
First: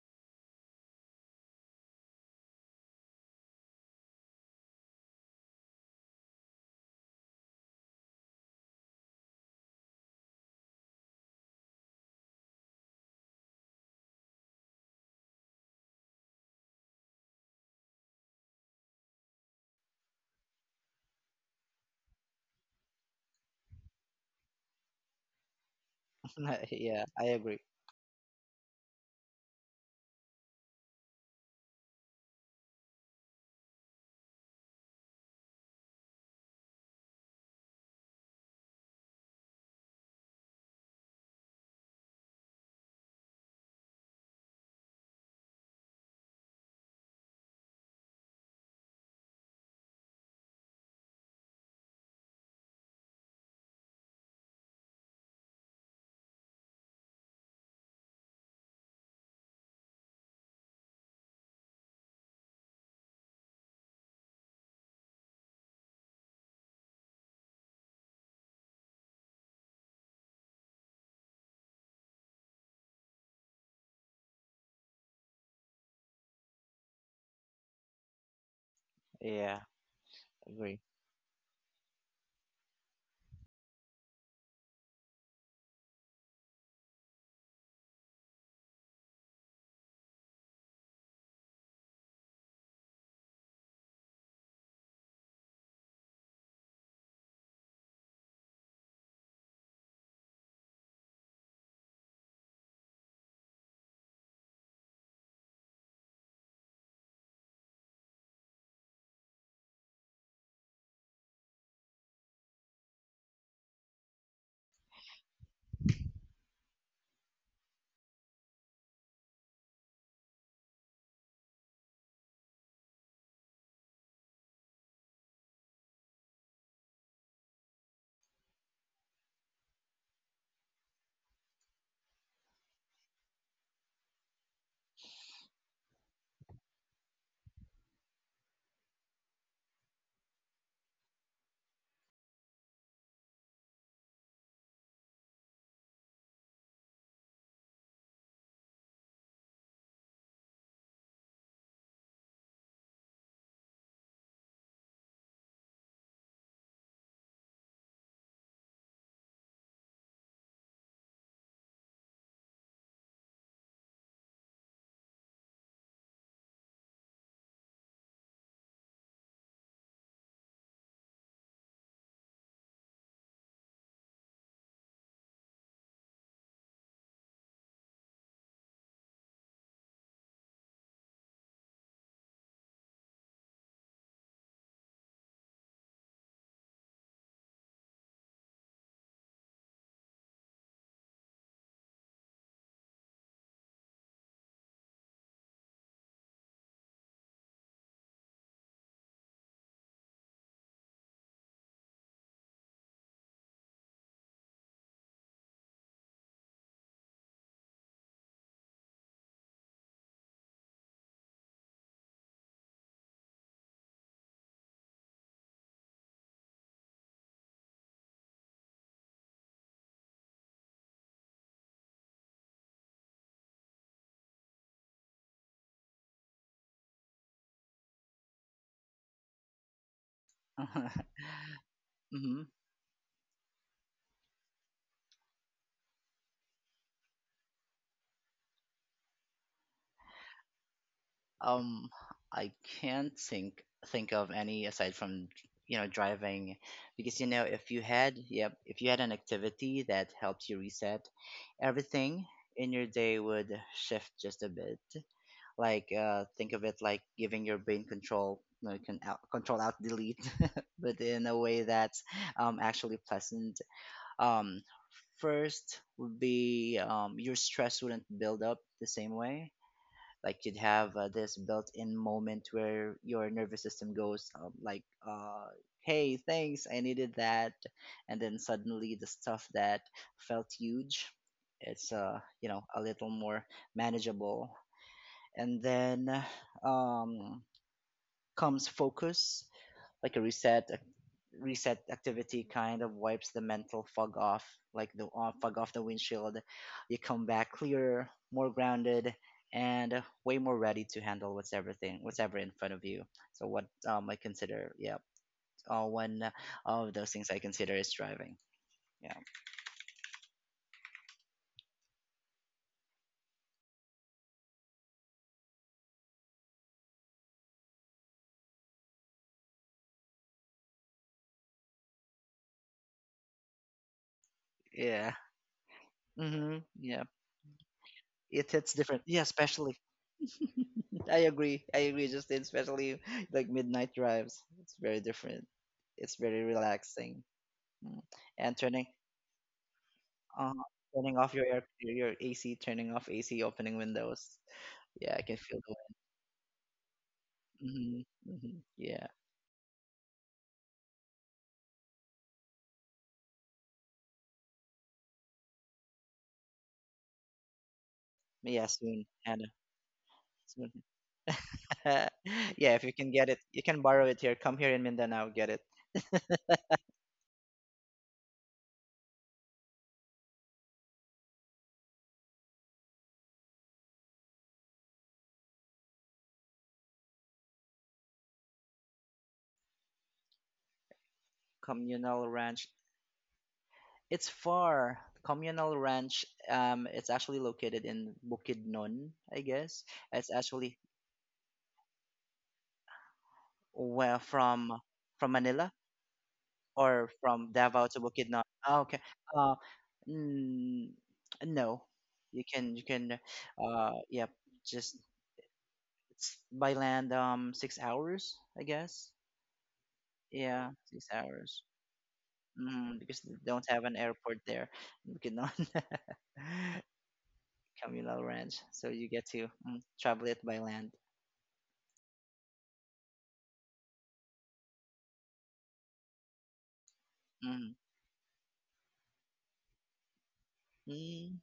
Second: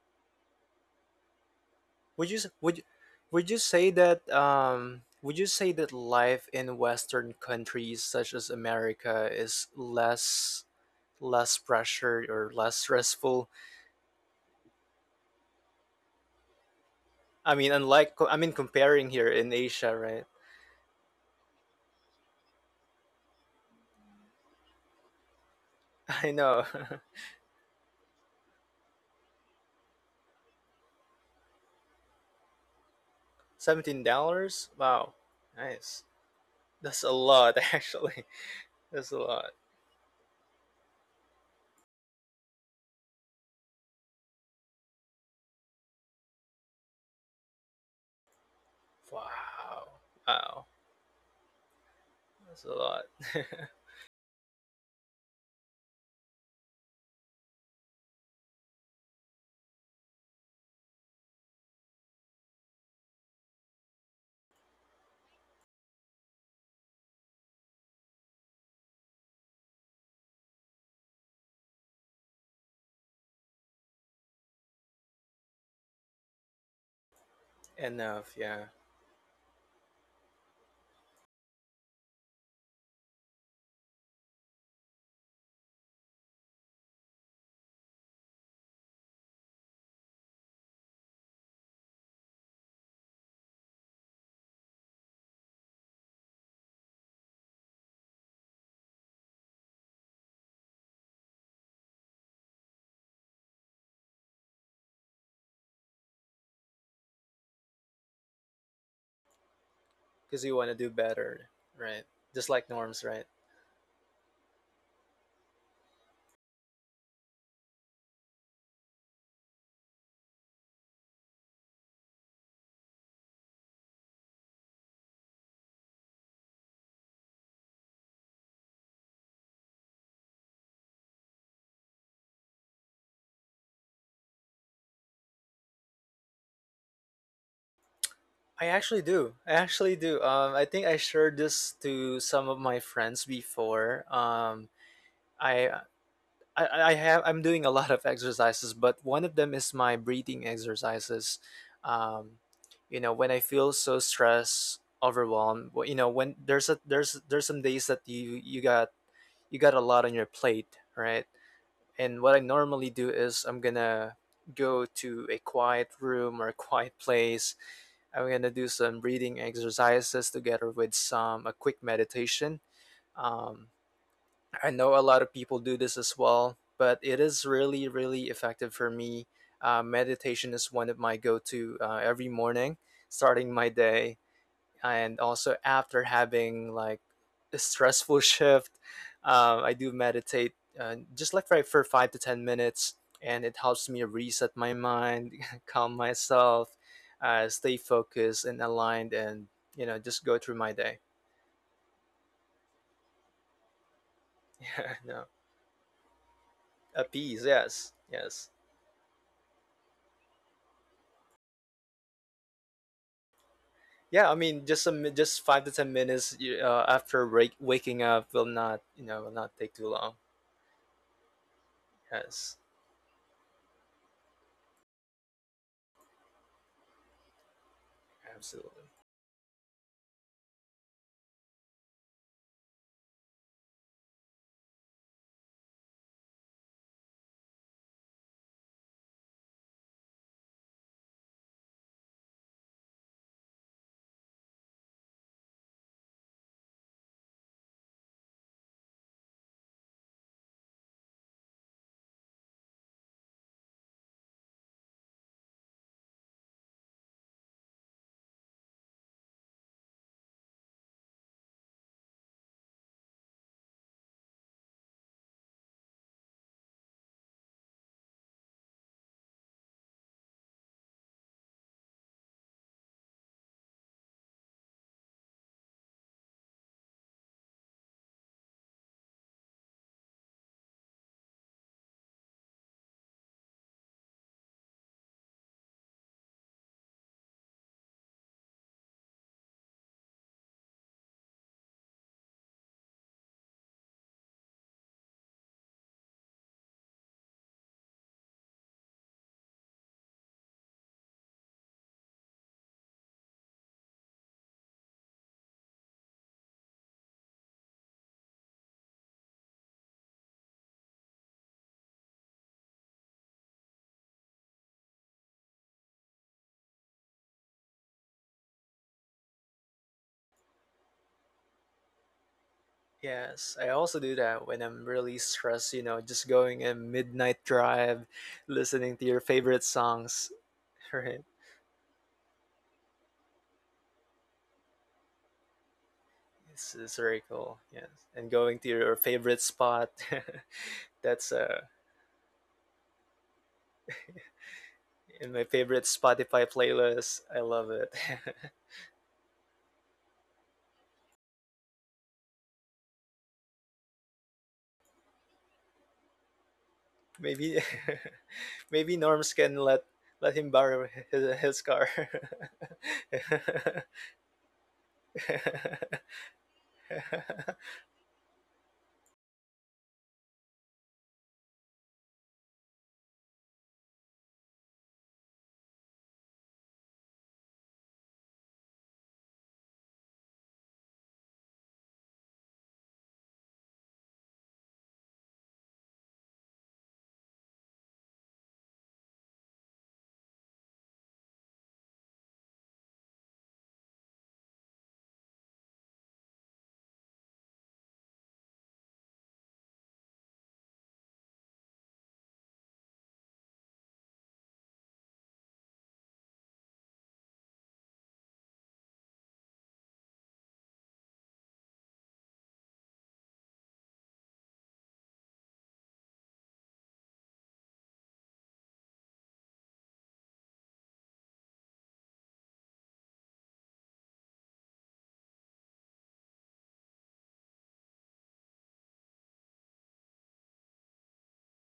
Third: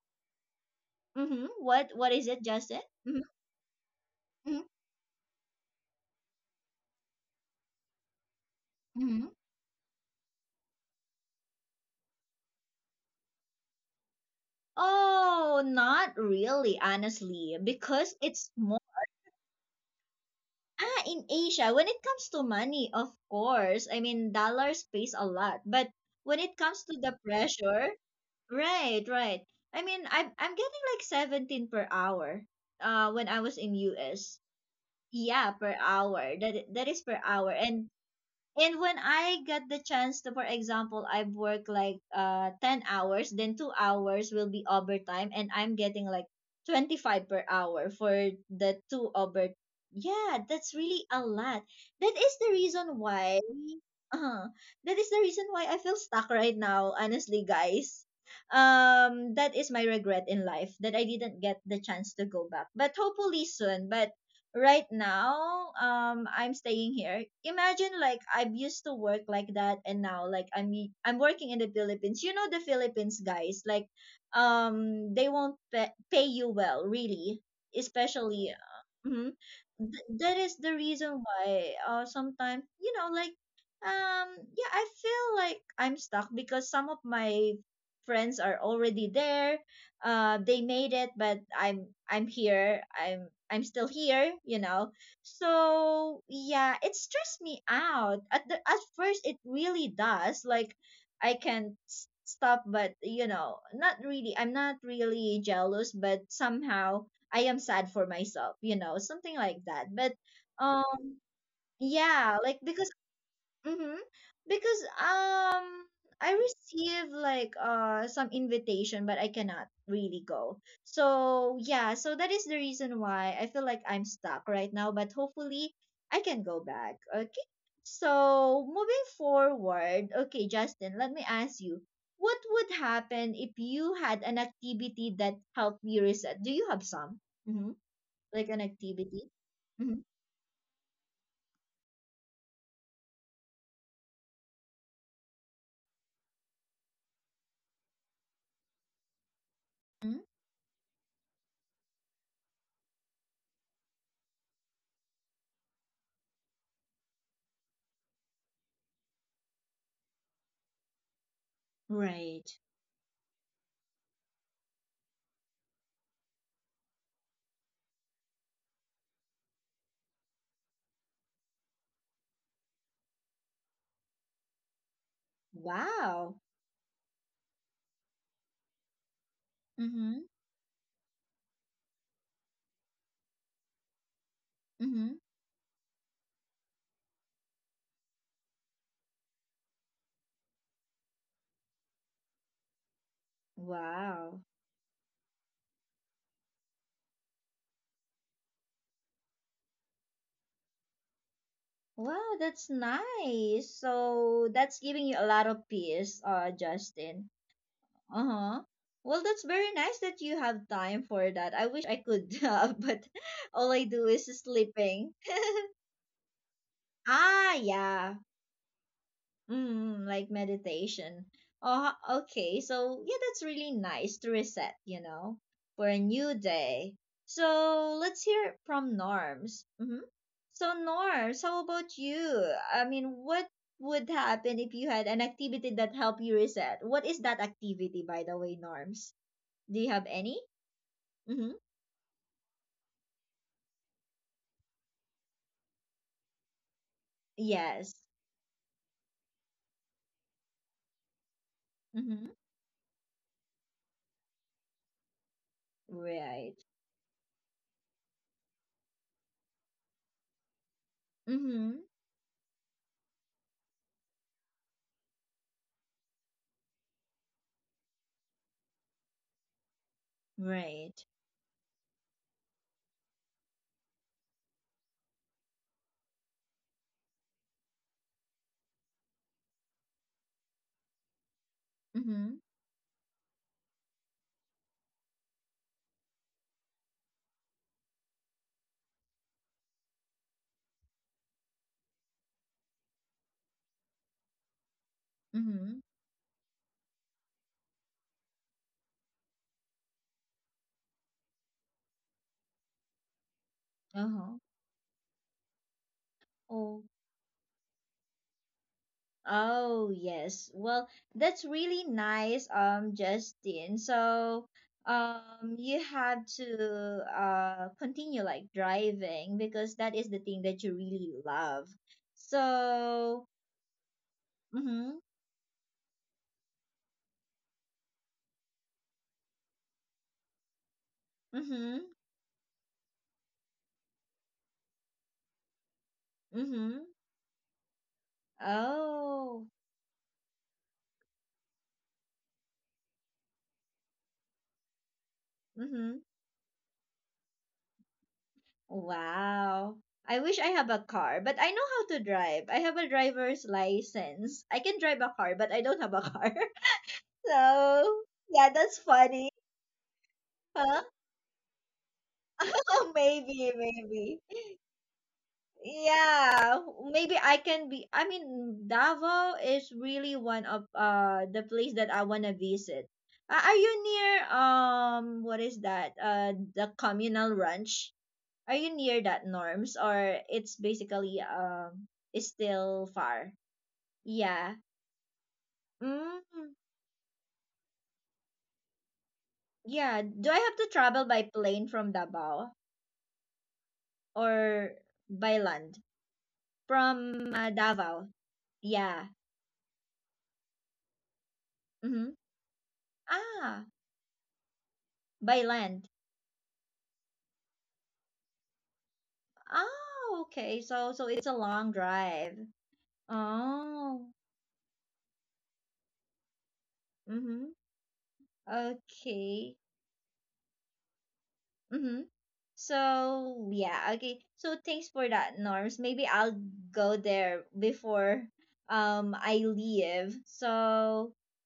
Speaker 1: Hmm. What is
Speaker 2: Would you
Speaker 1: it,
Speaker 2: s- would
Speaker 1: Justin?
Speaker 2: you-
Speaker 1: Hmm.
Speaker 2: would you say that
Speaker 1: Hmm.
Speaker 2: um would you say that life in Western countries such as America
Speaker 1: Hmm.
Speaker 2: is less pressured or less stressful.
Speaker 1: Oh, not really,
Speaker 2: I
Speaker 1: honestly,
Speaker 2: mean, unlike,
Speaker 1: because
Speaker 2: I
Speaker 1: it's
Speaker 2: mean,
Speaker 1: more—
Speaker 2: comparing here in Asia, right?
Speaker 1: ah, in Asia, when it comes to money, of course. I mean, dollars pays a lot, but
Speaker 2: I
Speaker 1: when it
Speaker 2: know,
Speaker 1: comes to
Speaker 3: Yeah,
Speaker 1: the
Speaker 3: I agree.
Speaker 1: pressure— Right, right. I mean, I'm getting like 17 per hour. When I was in
Speaker 2: seventeen
Speaker 1: US.
Speaker 2: dollars. Wow,
Speaker 1: Yeah, per
Speaker 2: nice.
Speaker 1: hour. That
Speaker 2: That's
Speaker 1: is
Speaker 2: a
Speaker 1: per hour.
Speaker 2: lot,
Speaker 1: And
Speaker 2: actually.
Speaker 1: when
Speaker 2: That's a
Speaker 1: I
Speaker 2: lot.
Speaker 1: get the chance to, for example, I've worked like, 10 hours, then 2 hours will be overtime, and I'm getting like 25 per hour for the 2 over.
Speaker 2: Wow,
Speaker 1: Yeah,
Speaker 2: wow,
Speaker 1: that's really a lot. That is the
Speaker 2: that's a
Speaker 1: reason
Speaker 2: lot.
Speaker 1: why uh, that is the reason why I feel stuck right now, honestly, guys. That is my regret in life that I didn't get the chance to go back. But hopefully soon. But right now, I'm staying here. Imagine, like, I've used to work like that, and now, like, I'm working in the Philippines. You know, the Philippines, guys, like, they won't pay you well, really,
Speaker 2: Enough,
Speaker 1: especially,
Speaker 2: yeah.
Speaker 1: mhm.
Speaker 3: Yeah,
Speaker 1: That is the
Speaker 3: agree.
Speaker 1: reason why, sometimes, you know, like, yeah, I feel like I'm stuck because some of my friends are already there. They made it, but I'm here, I'm still here, you know. So yeah, it stressed me out at the at first, it really does. Like, I can stop, but, you know, not really. I'm not really jealous, but somehow I am sad for myself, you know, something like that. But
Speaker 2: Because you want to do
Speaker 1: um
Speaker 2: better, right?
Speaker 1: yeah,
Speaker 2: Just
Speaker 1: like,
Speaker 2: like
Speaker 1: because—
Speaker 2: Norms, right?
Speaker 1: Mm-hmm. Because I receive like, some invitation, but I cannot really go. So yeah, so that is the reason why I feel like I'm stuck right now, but hopefully I can go back. Okay. So moving forward, okay, Justin, let me ask you, what would happen if you had an activity that helped you reset? Do you have some? Mm-hmm. Like an
Speaker 2: I actually do.
Speaker 1: activity?
Speaker 2: I actually do. I think I shared this to some of my friends before. I I'm doing a lot of exercises, but one of them is my
Speaker 1: Mm-hmm.
Speaker 2: breathing exercises. Um, when I feel so stressed, overwhelmed, when there's a there's there's some days that you got a lot on your plate, right? And what I
Speaker 1: Right.
Speaker 2: normally do is I'm gonna go to a quiet room or a quiet place. I'm gonna do some breathing exercises together with some a quick meditation. Um, I know a lot of people do this as
Speaker 1: Wow.
Speaker 2: well, but it is really, really effective for me.
Speaker 1: Mm-hmm.
Speaker 2: Meditation is one of my go to every morning, starting my day, and
Speaker 1: Mm-hmm.
Speaker 2: also after having like a stressful shift. I do meditate, just like for 5 to 10 minutes, and it helps me reset
Speaker 1: Wow.
Speaker 2: my mind, calm myself, stay focused and aligned, and just go through my day.
Speaker 1: Wow, that's nice. So
Speaker 2: Yeah,
Speaker 1: that's
Speaker 2: no,
Speaker 1: giving you a lot of peace,
Speaker 2: at peace.
Speaker 1: Justin.
Speaker 2: Yes, yes.
Speaker 1: Uh-huh. Well, that's very nice that you have time for that. I wish I could, but all I
Speaker 2: Yeah,
Speaker 1: do
Speaker 2: I
Speaker 1: is
Speaker 2: mean, just some
Speaker 1: sleeping.
Speaker 2: just 5 to 10 minutes after
Speaker 1: Ah,
Speaker 2: waking up
Speaker 1: yeah.
Speaker 2: will not, will not take too long.
Speaker 1: Like meditation. Oh,
Speaker 2: Yes,
Speaker 1: okay. So, yeah, that's really nice to reset, you know, for a new day. So, let's hear it
Speaker 2: absolutely.
Speaker 1: from Norms. Mm-hmm. So, Norms, how about you?
Speaker 3: Mhm.
Speaker 1: I mean, what would happen if you had an activity that helped you reset? What is that activity, by the way, Norms? Do you have any? Mm-hmm.
Speaker 3: Um, I can't think of any aside from, driving, because you know if you
Speaker 1: Yes.
Speaker 3: had yep if you had an activity that helps you reset,
Speaker 1: Mm-hmm.
Speaker 3: everything in your day would shift just a bit. Like, think
Speaker 1: Right.
Speaker 3: of it like giving your brain control. You know, you can out, control out delete, but in a way
Speaker 1: Mm-hmm.
Speaker 3: that's, actually pleasant. Um, First would be, your stress wouldn't build up the same way. Like, you'd have,
Speaker 1: Right.
Speaker 3: this built-in moment where your nervous system goes, like, uh, hey, thanks, I needed that. And then suddenly the stuff that felt huge, it's,
Speaker 1: Mm-hmm.
Speaker 3: a little more manageable. And then, uh, um comes focus. Like a reset activity kind of wipes the mental fog off, like the, fog off
Speaker 1: Mm-hmm.
Speaker 3: the windshield. You come back clearer, more grounded, and, way more ready to handle what's ever in front of you. So what, I
Speaker 1: Uh-huh.
Speaker 3: consider, yeah, one
Speaker 1: Oh,
Speaker 3: of those things I consider is driving. Yeah.
Speaker 1: Oh, yes. Well, that's really nice, Justin. So, you have to, continue like driving because that is the thing that you really love. So,
Speaker 2: Yes, I also do that when I'm really
Speaker 1: mm-hmm,
Speaker 3: Yeah,
Speaker 2: stressed. Just going a
Speaker 3: Mm-hmm. Yeah,
Speaker 2: midnight drive,
Speaker 3: it
Speaker 2: listening
Speaker 3: hits
Speaker 2: to your
Speaker 3: different, yeah,
Speaker 2: favorite
Speaker 3: especially.
Speaker 2: songs. Right,
Speaker 3: I agree.
Speaker 1: mm-hmm,
Speaker 3: I agree, Justin, especially like midnight drives. It's very different. It's very
Speaker 2: it's
Speaker 1: mm-hmm.
Speaker 2: very
Speaker 3: relaxing.
Speaker 2: cool. Yes,
Speaker 3: Mm.
Speaker 2: and going to
Speaker 3: And
Speaker 2: your favorite
Speaker 1: Oh,
Speaker 2: spot.
Speaker 3: uh,
Speaker 2: That's
Speaker 3: turning off your air, your AC, turning off AC, opening windows.
Speaker 2: in
Speaker 3: Yeah,
Speaker 2: my
Speaker 3: I can feel
Speaker 2: favorite
Speaker 3: the
Speaker 1: mm-hmm.
Speaker 3: wind.
Speaker 2: Spotify playlist. I love it.
Speaker 3: Hmm. Hmm. Yeah.
Speaker 1: Wow. I wish I have a car, but I know how to drive. I have a driver's license. I can drive a car, but I don't have a car.
Speaker 2: Maybe
Speaker 1: So, yeah,
Speaker 3: Yeah,
Speaker 1: that's
Speaker 2: maybe
Speaker 3: soon,
Speaker 2: Norms
Speaker 1: funny.
Speaker 2: can
Speaker 3: Hannah.
Speaker 2: let him borrow
Speaker 3: Soon.
Speaker 1: Huh?
Speaker 2: his car.
Speaker 3: Yeah, if you can get it,
Speaker 1: Maybe,
Speaker 3: you can borrow
Speaker 1: maybe.
Speaker 3: it here. Come here in Mindanao, get it.
Speaker 1: Yeah, maybe I can be. I mean, Davao is really one of the place that I wanna visit. Are you near, what is that? The Communal Ranch. Are you near that, Norms, or it's basically— it's
Speaker 3: Communal ranch.
Speaker 1: still far?
Speaker 3: It's
Speaker 1: Yeah.
Speaker 3: far. Communal Ranch,
Speaker 1: Mm,
Speaker 3: it's actually located in Bukidnon, I guess.
Speaker 1: yeah. Do
Speaker 3: It's
Speaker 1: I have to
Speaker 3: actually,
Speaker 1: travel by plane from Davao
Speaker 3: well,
Speaker 1: or
Speaker 3: from
Speaker 1: by
Speaker 3: Manila,
Speaker 1: land
Speaker 3: or
Speaker 1: from,
Speaker 3: from Davao to
Speaker 1: Davao?
Speaker 3: Bukidnon. Ah, okay.
Speaker 1: Yeah.
Speaker 3: Uh, mm, no,
Speaker 1: Mhm.
Speaker 3: you can,
Speaker 1: Ah,
Speaker 3: yep, just,
Speaker 1: by land.
Speaker 3: it's by land, 6 hours, I guess.
Speaker 1: Oh, okay.
Speaker 3: Yeah,
Speaker 1: So
Speaker 3: six
Speaker 1: it's a
Speaker 3: hours
Speaker 1: long drive.
Speaker 3: because they don't have an
Speaker 1: Oh.
Speaker 3: airport there in Bukidnon.
Speaker 1: Mhm.
Speaker 3: Communal ranch, so you get to,
Speaker 1: Okay.
Speaker 3: travel it by land.
Speaker 1: Mhm. So yeah, okay. So thanks for that, Norms. Maybe I'll go there
Speaker 3: Mm.
Speaker 1: before, I leave. So
Speaker 3: Mm.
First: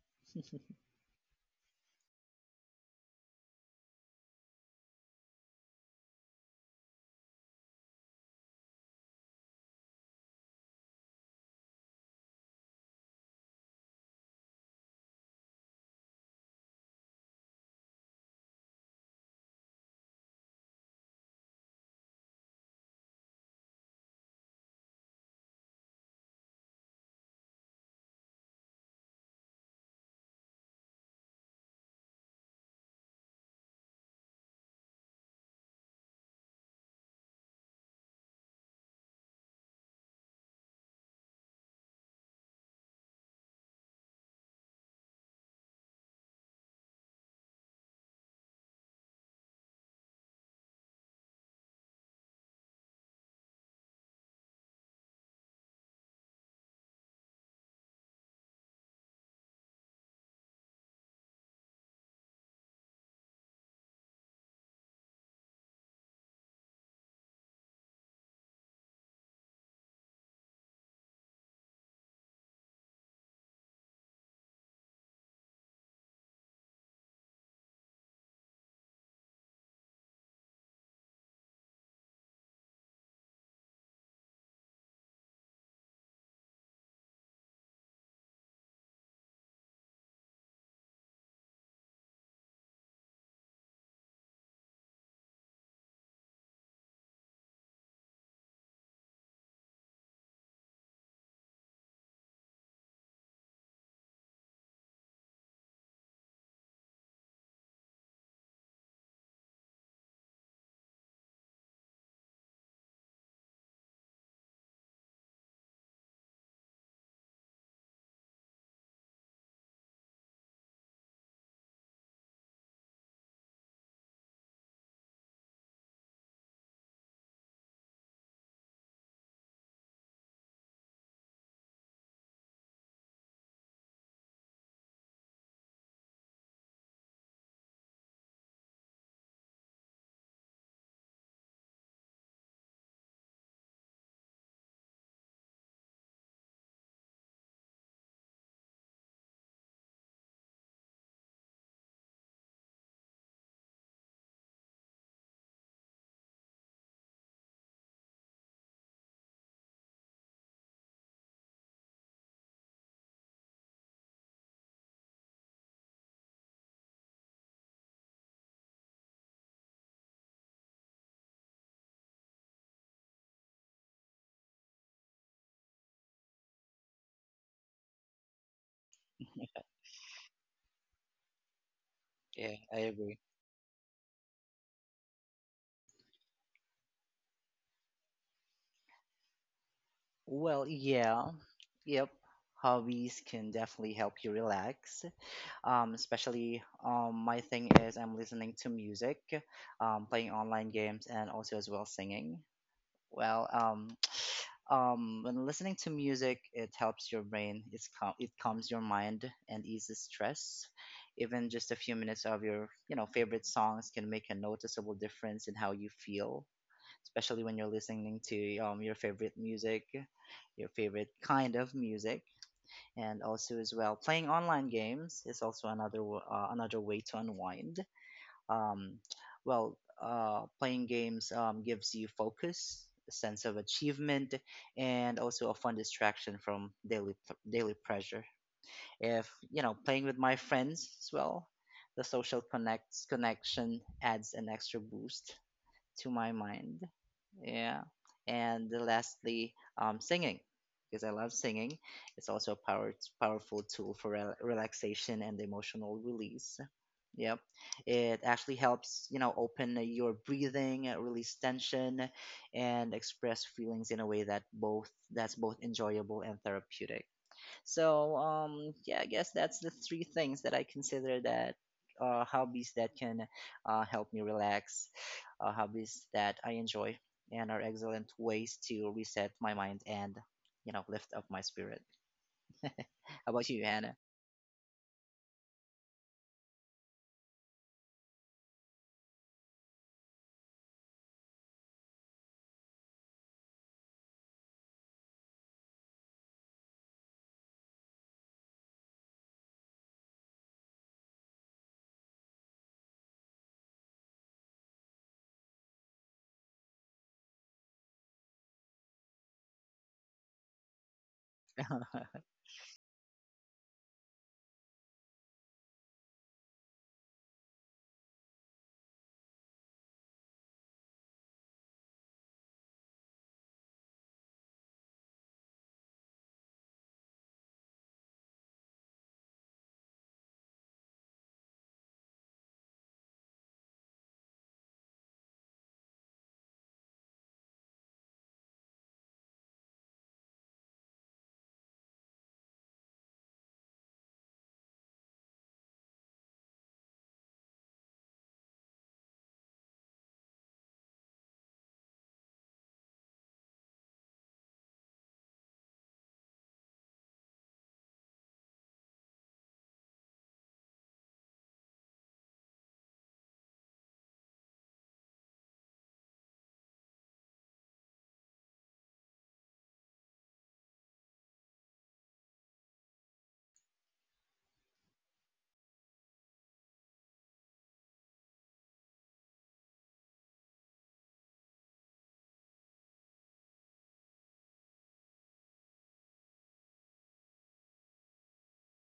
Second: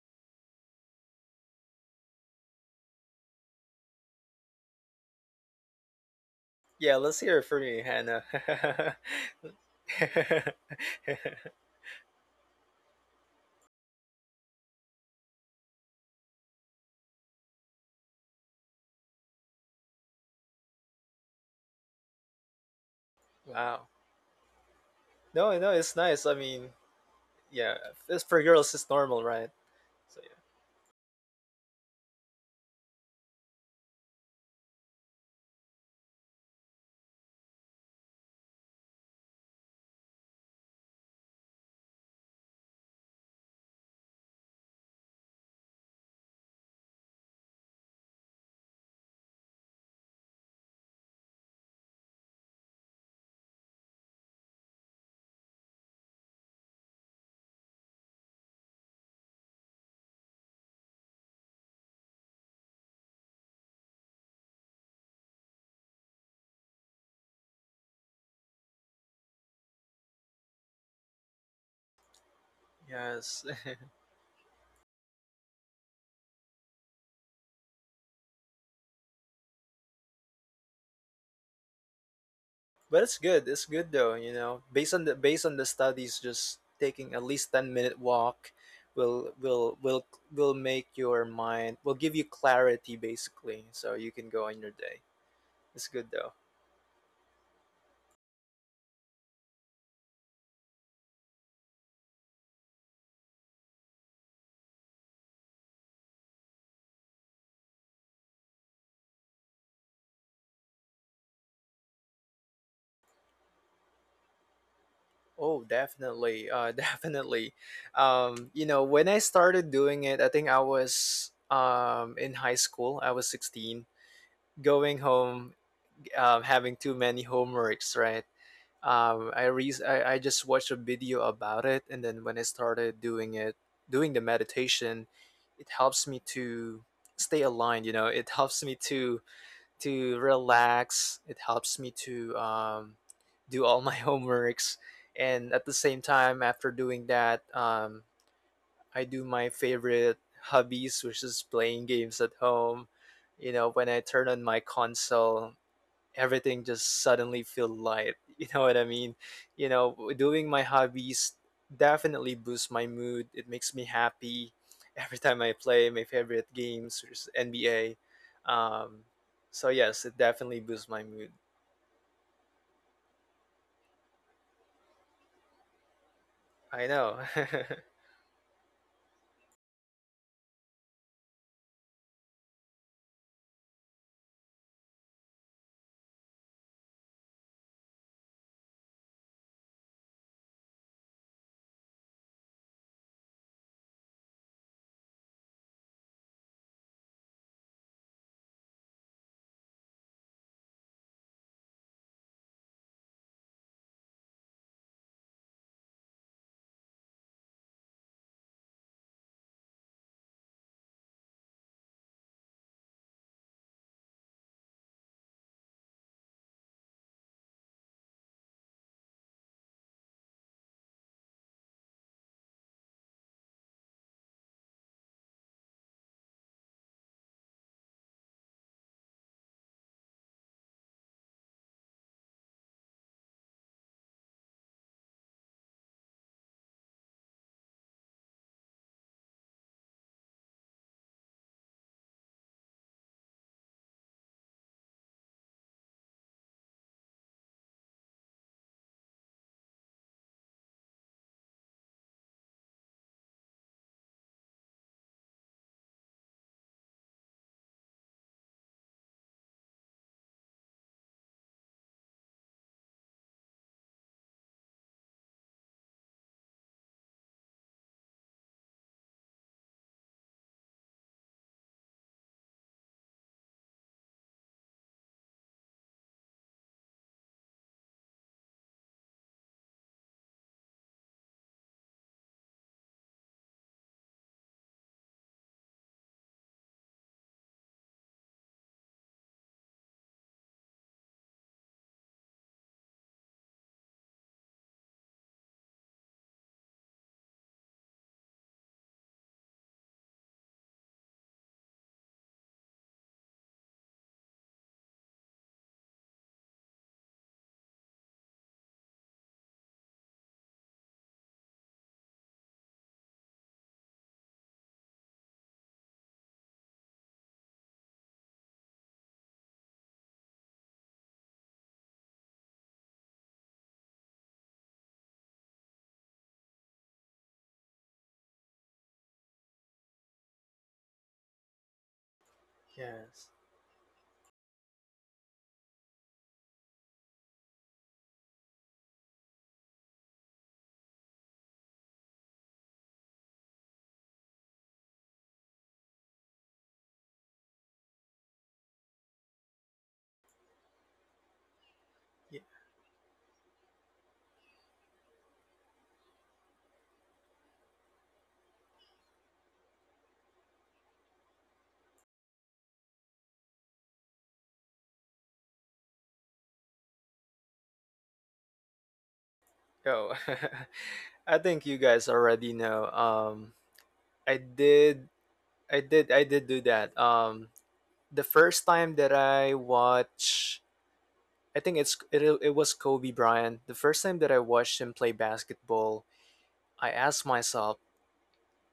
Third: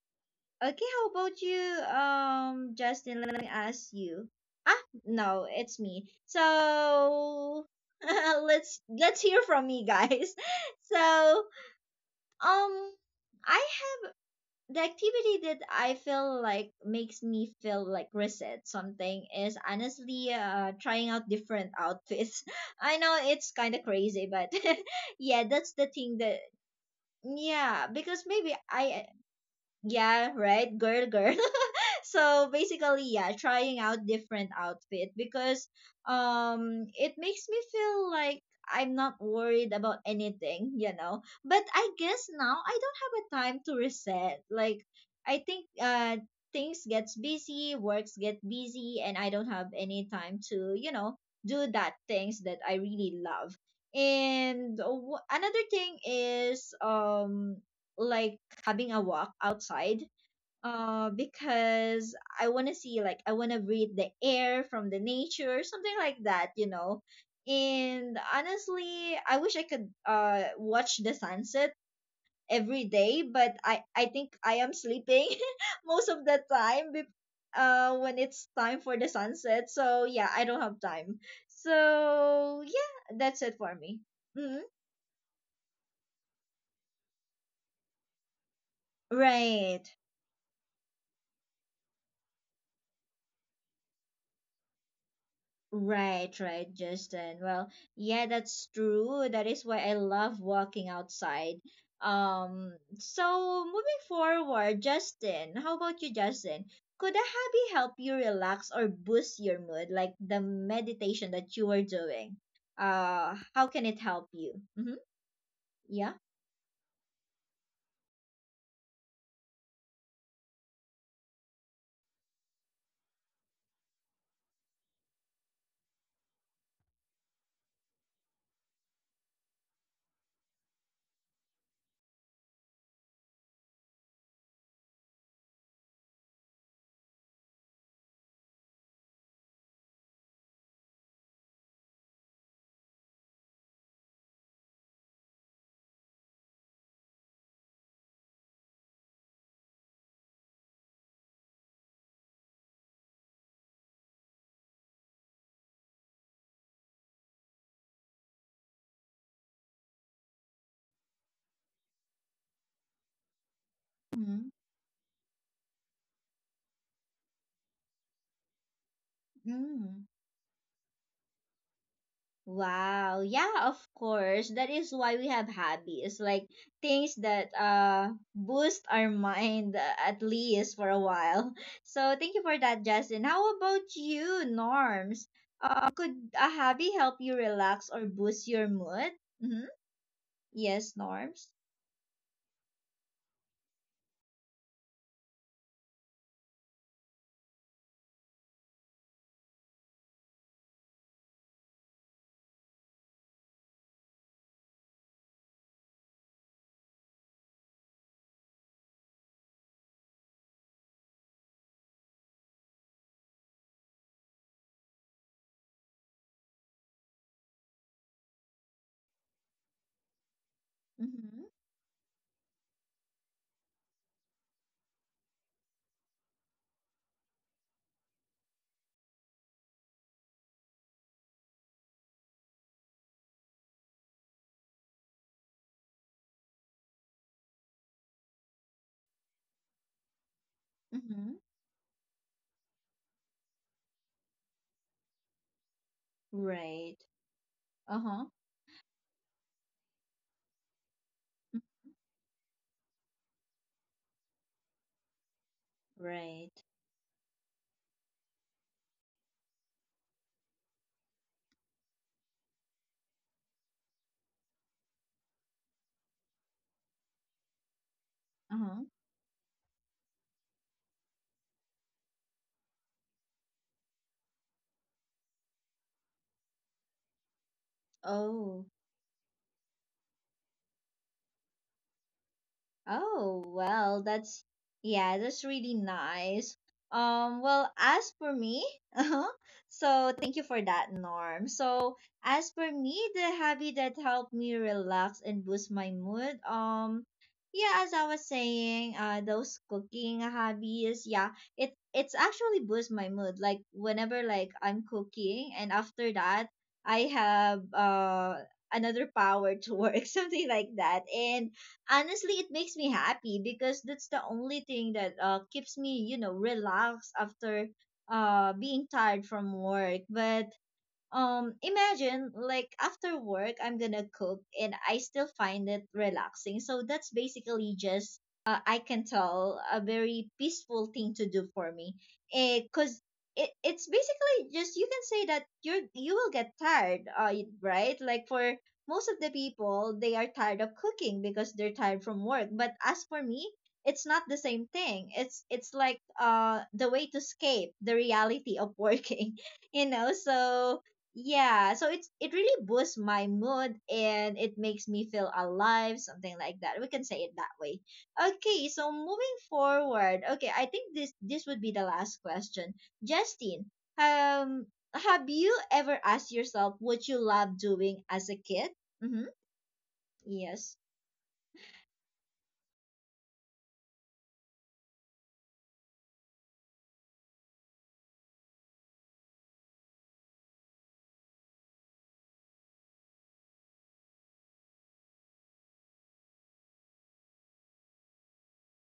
Speaker 1: okay, how about you, Justin? Let me ask you. Ah, no, it's me.
Speaker 2: Yeah, let's hear it from
Speaker 1: So
Speaker 2: you, Hannah.
Speaker 1: let's hear from me, guys. So Um, I have the activity that I feel like makes me feel like reset something is honestly trying out different outfits. I know it's kind of
Speaker 2: Wow.
Speaker 1: crazy, but yeah,
Speaker 2: No,
Speaker 1: that's
Speaker 2: no,
Speaker 1: the
Speaker 2: it's
Speaker 1: thing that
Speaker 2: nice. I mean,
Speaker 1: yeah,
Speaker 2: yeah,
Speaker 1: because
Speaker 2: it's
Speaker 1: maybe
Speaker 2: for girls.
Speaker 1: I
Speaker 2: It's normal, right?
Speaker 1: yeah,
Speaker 2: So
Speaker 1: right, girl, girl. So basically, yeah, trying out different outfit because it makes me feel like I'm not worried about anything, But I guess now I don't have a time to reset. Like I think things gets busy, works get busy, and I don't have any time to, do that things that I really love. And another thing is like having a walk outside because I want to see, like, I want to breathe the air from the nature, something like that, and honestly I wish I could watch the sunset every day,
Speaker 2: yeah,
Speaker 1: but
Speaker 2: yes.
Speaker 1: i i think I am sleeping most of the time when it's time for the sunset. So yeah, I don't have time. So yeah,
Speaker 2: But it's
Speaker 1: that's it
Speaker 2: good.
Speaker 1: for
Speaker 2: It's
Speaker 1: me.
Speaker 2: good though.
Speaker 1: Hmm.
Speaker 2: Based on the studies, just taking at least 10-minute walk will
Speaker 1: Right.
Speaker 2: will will will make your mind, will give you clarity basically, so you can go on your day. It's good
Speaker 1: Right,
Speaker 2: though.
Speaker 1: right, Justin. Well, yeah, that's true. That is why I love walking outside. So moving forward, Justin, how about you, Justin? Could a hobby help you relax or boost your mood, like the meditation that you were doing? How can it help you? Mm-hmm.
Speaker 2: Oh,
Speaker 1: Yeah.
Speaker 2: definitely. Definitely. When I started doing it, I think I was in high school. I was 16, going home, having too many homeworks, right? I re I Just watched a video about it, and then when I started doing it, doing the meditation, it helps me to stay aligned, it helps me to relax. It helps me to do all my homeworks, and at the same time, after doing that, I do my favorite hobbies, which is playing games at home. When I turn on my console, everything just suddenly feel light. You know what I mean? you know Doing my hobbies definitely boosts my mood. It makes me
Speaker 1: Mm-hmm.
Speaker 2: happy. Every time I play my favorite games, which is NBA. um so
Speaker 1: Mm-hmm.
Speaker 2: yes, it definitely boosts my mood.
Speaker 1: Wow. Yeah, of course. That is why we have hobbies, like
Speaker 2: I
Speaker 1: things
Speaker 2: know.
Speaker 1: that boost our mind, at least for a while. So thank you
Speaker 3: Yeah,
Speaker 1: for
Speaker 3: I
Speaker 1: that,
Speaker 3: agree.
Speaker 1: Justin. How about you, Norms? Could a hobby help you relax or boost your mood? Mm-hmm.
Speaker 3: Well,
Speaker 1: Yes,
Speaker 3: yeah,
Speaker 1: Norms.
Speaker 3: yep. Hobbies can definitely help you relax. Especially, my thing is I'm listening to music, playing online games, and also as well singing. Well, when listening to music, it helps your brain. It's it calms your mind and eases stress. Even just a few minutes of your, favorite songs can make a noticeable difference in how you feel, especially when you're listening to, your favorite music, your favorite
Speaker 1: Mm-hmm.
Speaker 3: kind of music. And also, as well, playing online games is also another way to unwind. Um, well, playing games, gives you focus, a sense of achievement, and also a fun distraction from daily pressure. If playing with my friends as
Speaker 1: Mm-hmm.
Speaker 3: well, the social connects connection adds an extra boost to my mind.
Speaker 1: Right.
Speaker 3: Yeah,
Speaker 1: Uh-huh.
Speaker 3: and lastly, singing, because I love
Speaker 1: Mm-hmm.
Speaker 3: singing. It's also a powerful tool for relaxation and emotional release.
Speaker 1: Right.
Speaker 3: Yep. It actually helps, open your breathing, release tension, and express feelings in a way that's both enjoyable and therapeutic. So,
Speaker 1: Uh-huh.
Speaker 3: yeah, I guess that's the three things that I consider, that, hobbies that can, help me relax, hobbies that I enjoy, and are excellent ways
Speaker 1: Oh.
Speaker 3: to reset my mind and, lift up my spirit. How
Speaker 1: Oh,
Speaker 3: about you, Hannah?
Speaker 1: well, that's yeah, that's really nice. Well, as for me, uh-huh, so thank you for that, Norm. So, as for me, the hobby that helped me relax and boost my mood, yeah, as I was saying, those cooking hobbies, yeah, it's actually boost my mood. Like whenever, like, I'm cooking, and after that, I have another power to work, something like that. And honestly it makes me happy because that's the only thing that, keeps me, relaxed after being tired from work. But imagine, like, after work I'm gonna cook and I still find it relaxing. So that's basically just, I can tell, a very peaceful thing to do for me. Because it,
Speaker 2: Yes,
Speaker 1: it's basically just, you can say that you will get tired, right? Like, for most of the people, they are tired of cooking because they're tired from work. But as for me, it's not the same thing. It's like the way to escape the reality of working. You know, so yeah, so it really
Speaker 2: yeah.
Speaker 1: boosts my mood and it makes me feel alive, something like that, we can say it that way. Okay, so moving forward. Okay, I think this would be the last question. Justine, um have you ever asked yourself what you love doing as a kid? Mm-hmm.
Speaker 2: Oh.
Speaker 1: Yes.
Speaker 2: I think you guys already know. I did I did do that. The first time that I watch, I think it was Kobe Bryant. The first time that I watched him play basketball, I asked myself,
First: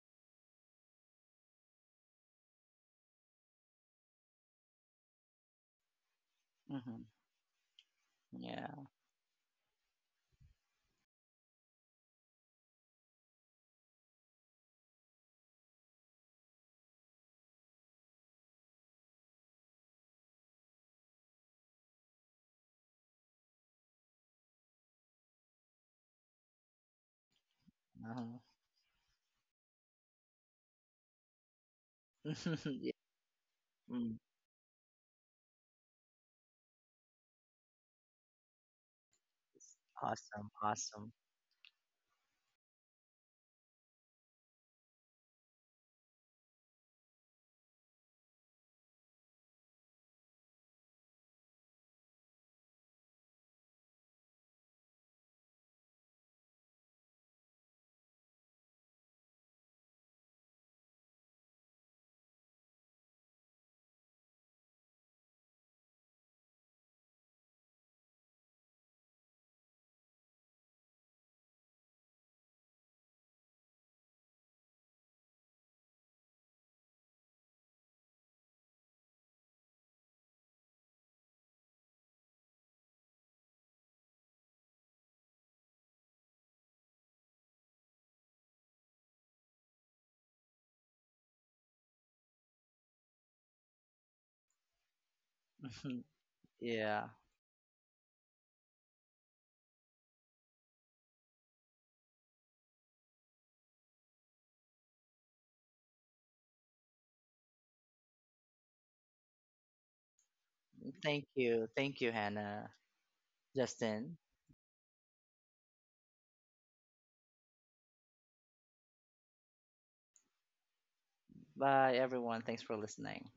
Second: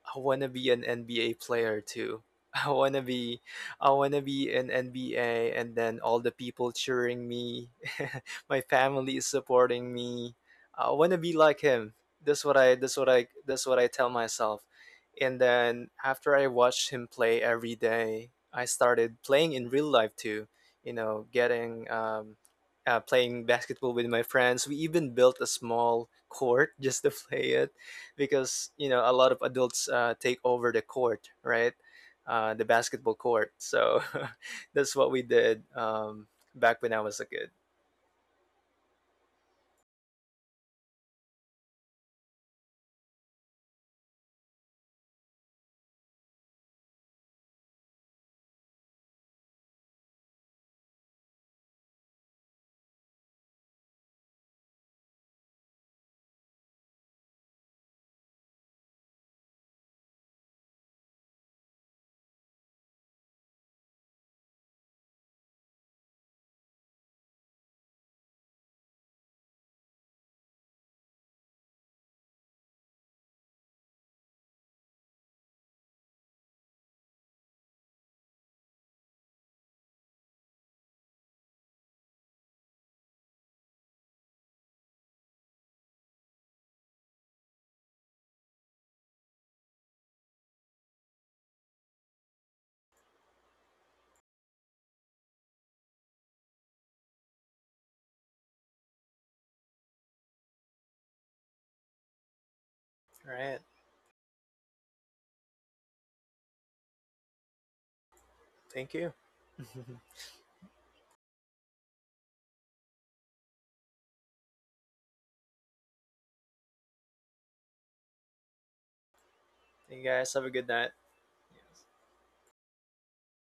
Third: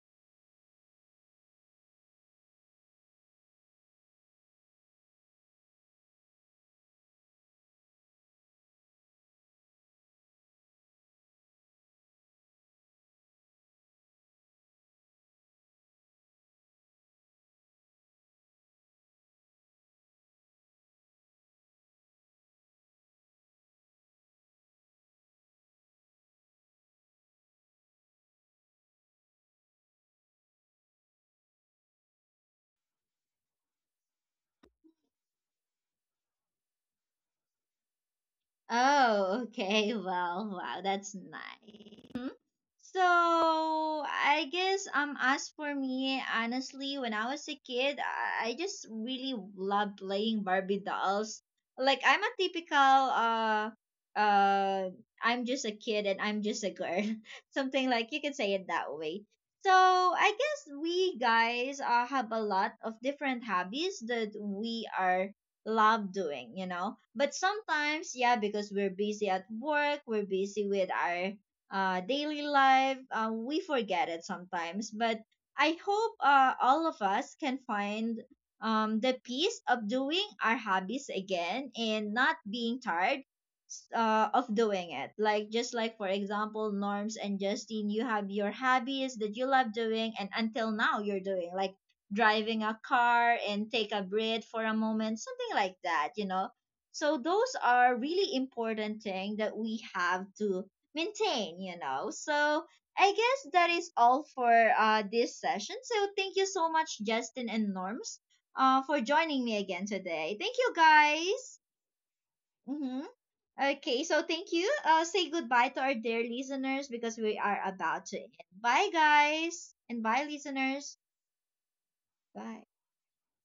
Speaker 2: I wanna be an NBA player too. I wanna be I wanna be an NBA, and then all the people
Speaker 3: Hmm.
Speaker 2: cheering me. My
Speaker 3: Yeah.
Speaker 2: family is supporting me. I wanna be like him. That's what I tell myself. And then after I watched him play every day, I started playing in real life too. You know, getting Playing basketball with my friends. We even built a small court just to play it
Speaker 3: Uh-huh.
Speaker 2: because a lot of adults take over the court, right? The
Speaker 3: Yeah.
Speaker 2: basketball court. So
Speaker 3: Mm.
Speaker 2: that's what we did, back when I was a kid.
Speaker 1: Oh, okay. Well,
Speaker 3: Awesome.
Speaker 1: wow,
Speaker 3: Awesome.
Speaker 1: that's nice. Mhm. So I guess as for me, honestly, when I was a kid, I just really loved playing Barbie dolls. Like, I'm a typical uh I'm just a kid and I'm just a girl. Something like, you can say it that way. So I guess we guys, have a lot of different hobbies that we are love doing, you know. But sometimes, yeah, because we're busy at work, we're busy with our daily life, we forget it sometimes. But I hope, all of us can find, the peace of doing our hobbies again and not being tired of doing it. Like, just like, for example, Norms and Justine, you have your hobbies that you love doing, and until now you're doing. Like, driving a car and take a breath for a moment, something like that, you know.
Speaker 3: Yeah.
Speaker 1: So those are really important thing that we have to maintain, you know. So I
Speaker 2: All
Speaker 1: guess
Speaker 2: right.
Speaker 1: that is all for, this session. So thank you so much, Justin and Norms,
Speaker 2: Thank
Speaker 1: for
Speaker 2: you.
Speaker 1: joining me again
Speaker 2: Thank
Speaker 1: today. Thank you,
Speaker 3: Thank
Speaker 1: guys.
Speaker 3: you. Thank you, Hannah.
Speaker 1: Mm-hmm. Okay, so
Speaker 3: Justin.
Speaker 1: thank you. Say goodbye to our dear listeners because we are about to end. Bye, guys,
Speaker 2: you
Speaker 1: and bye,
Speaker 2: guys. Have a good night.
Speaker 1: listeners.
Speaker 3: Bye, everyone.
Speaker 1: Bye.
Speaker 3: Thanks for listening.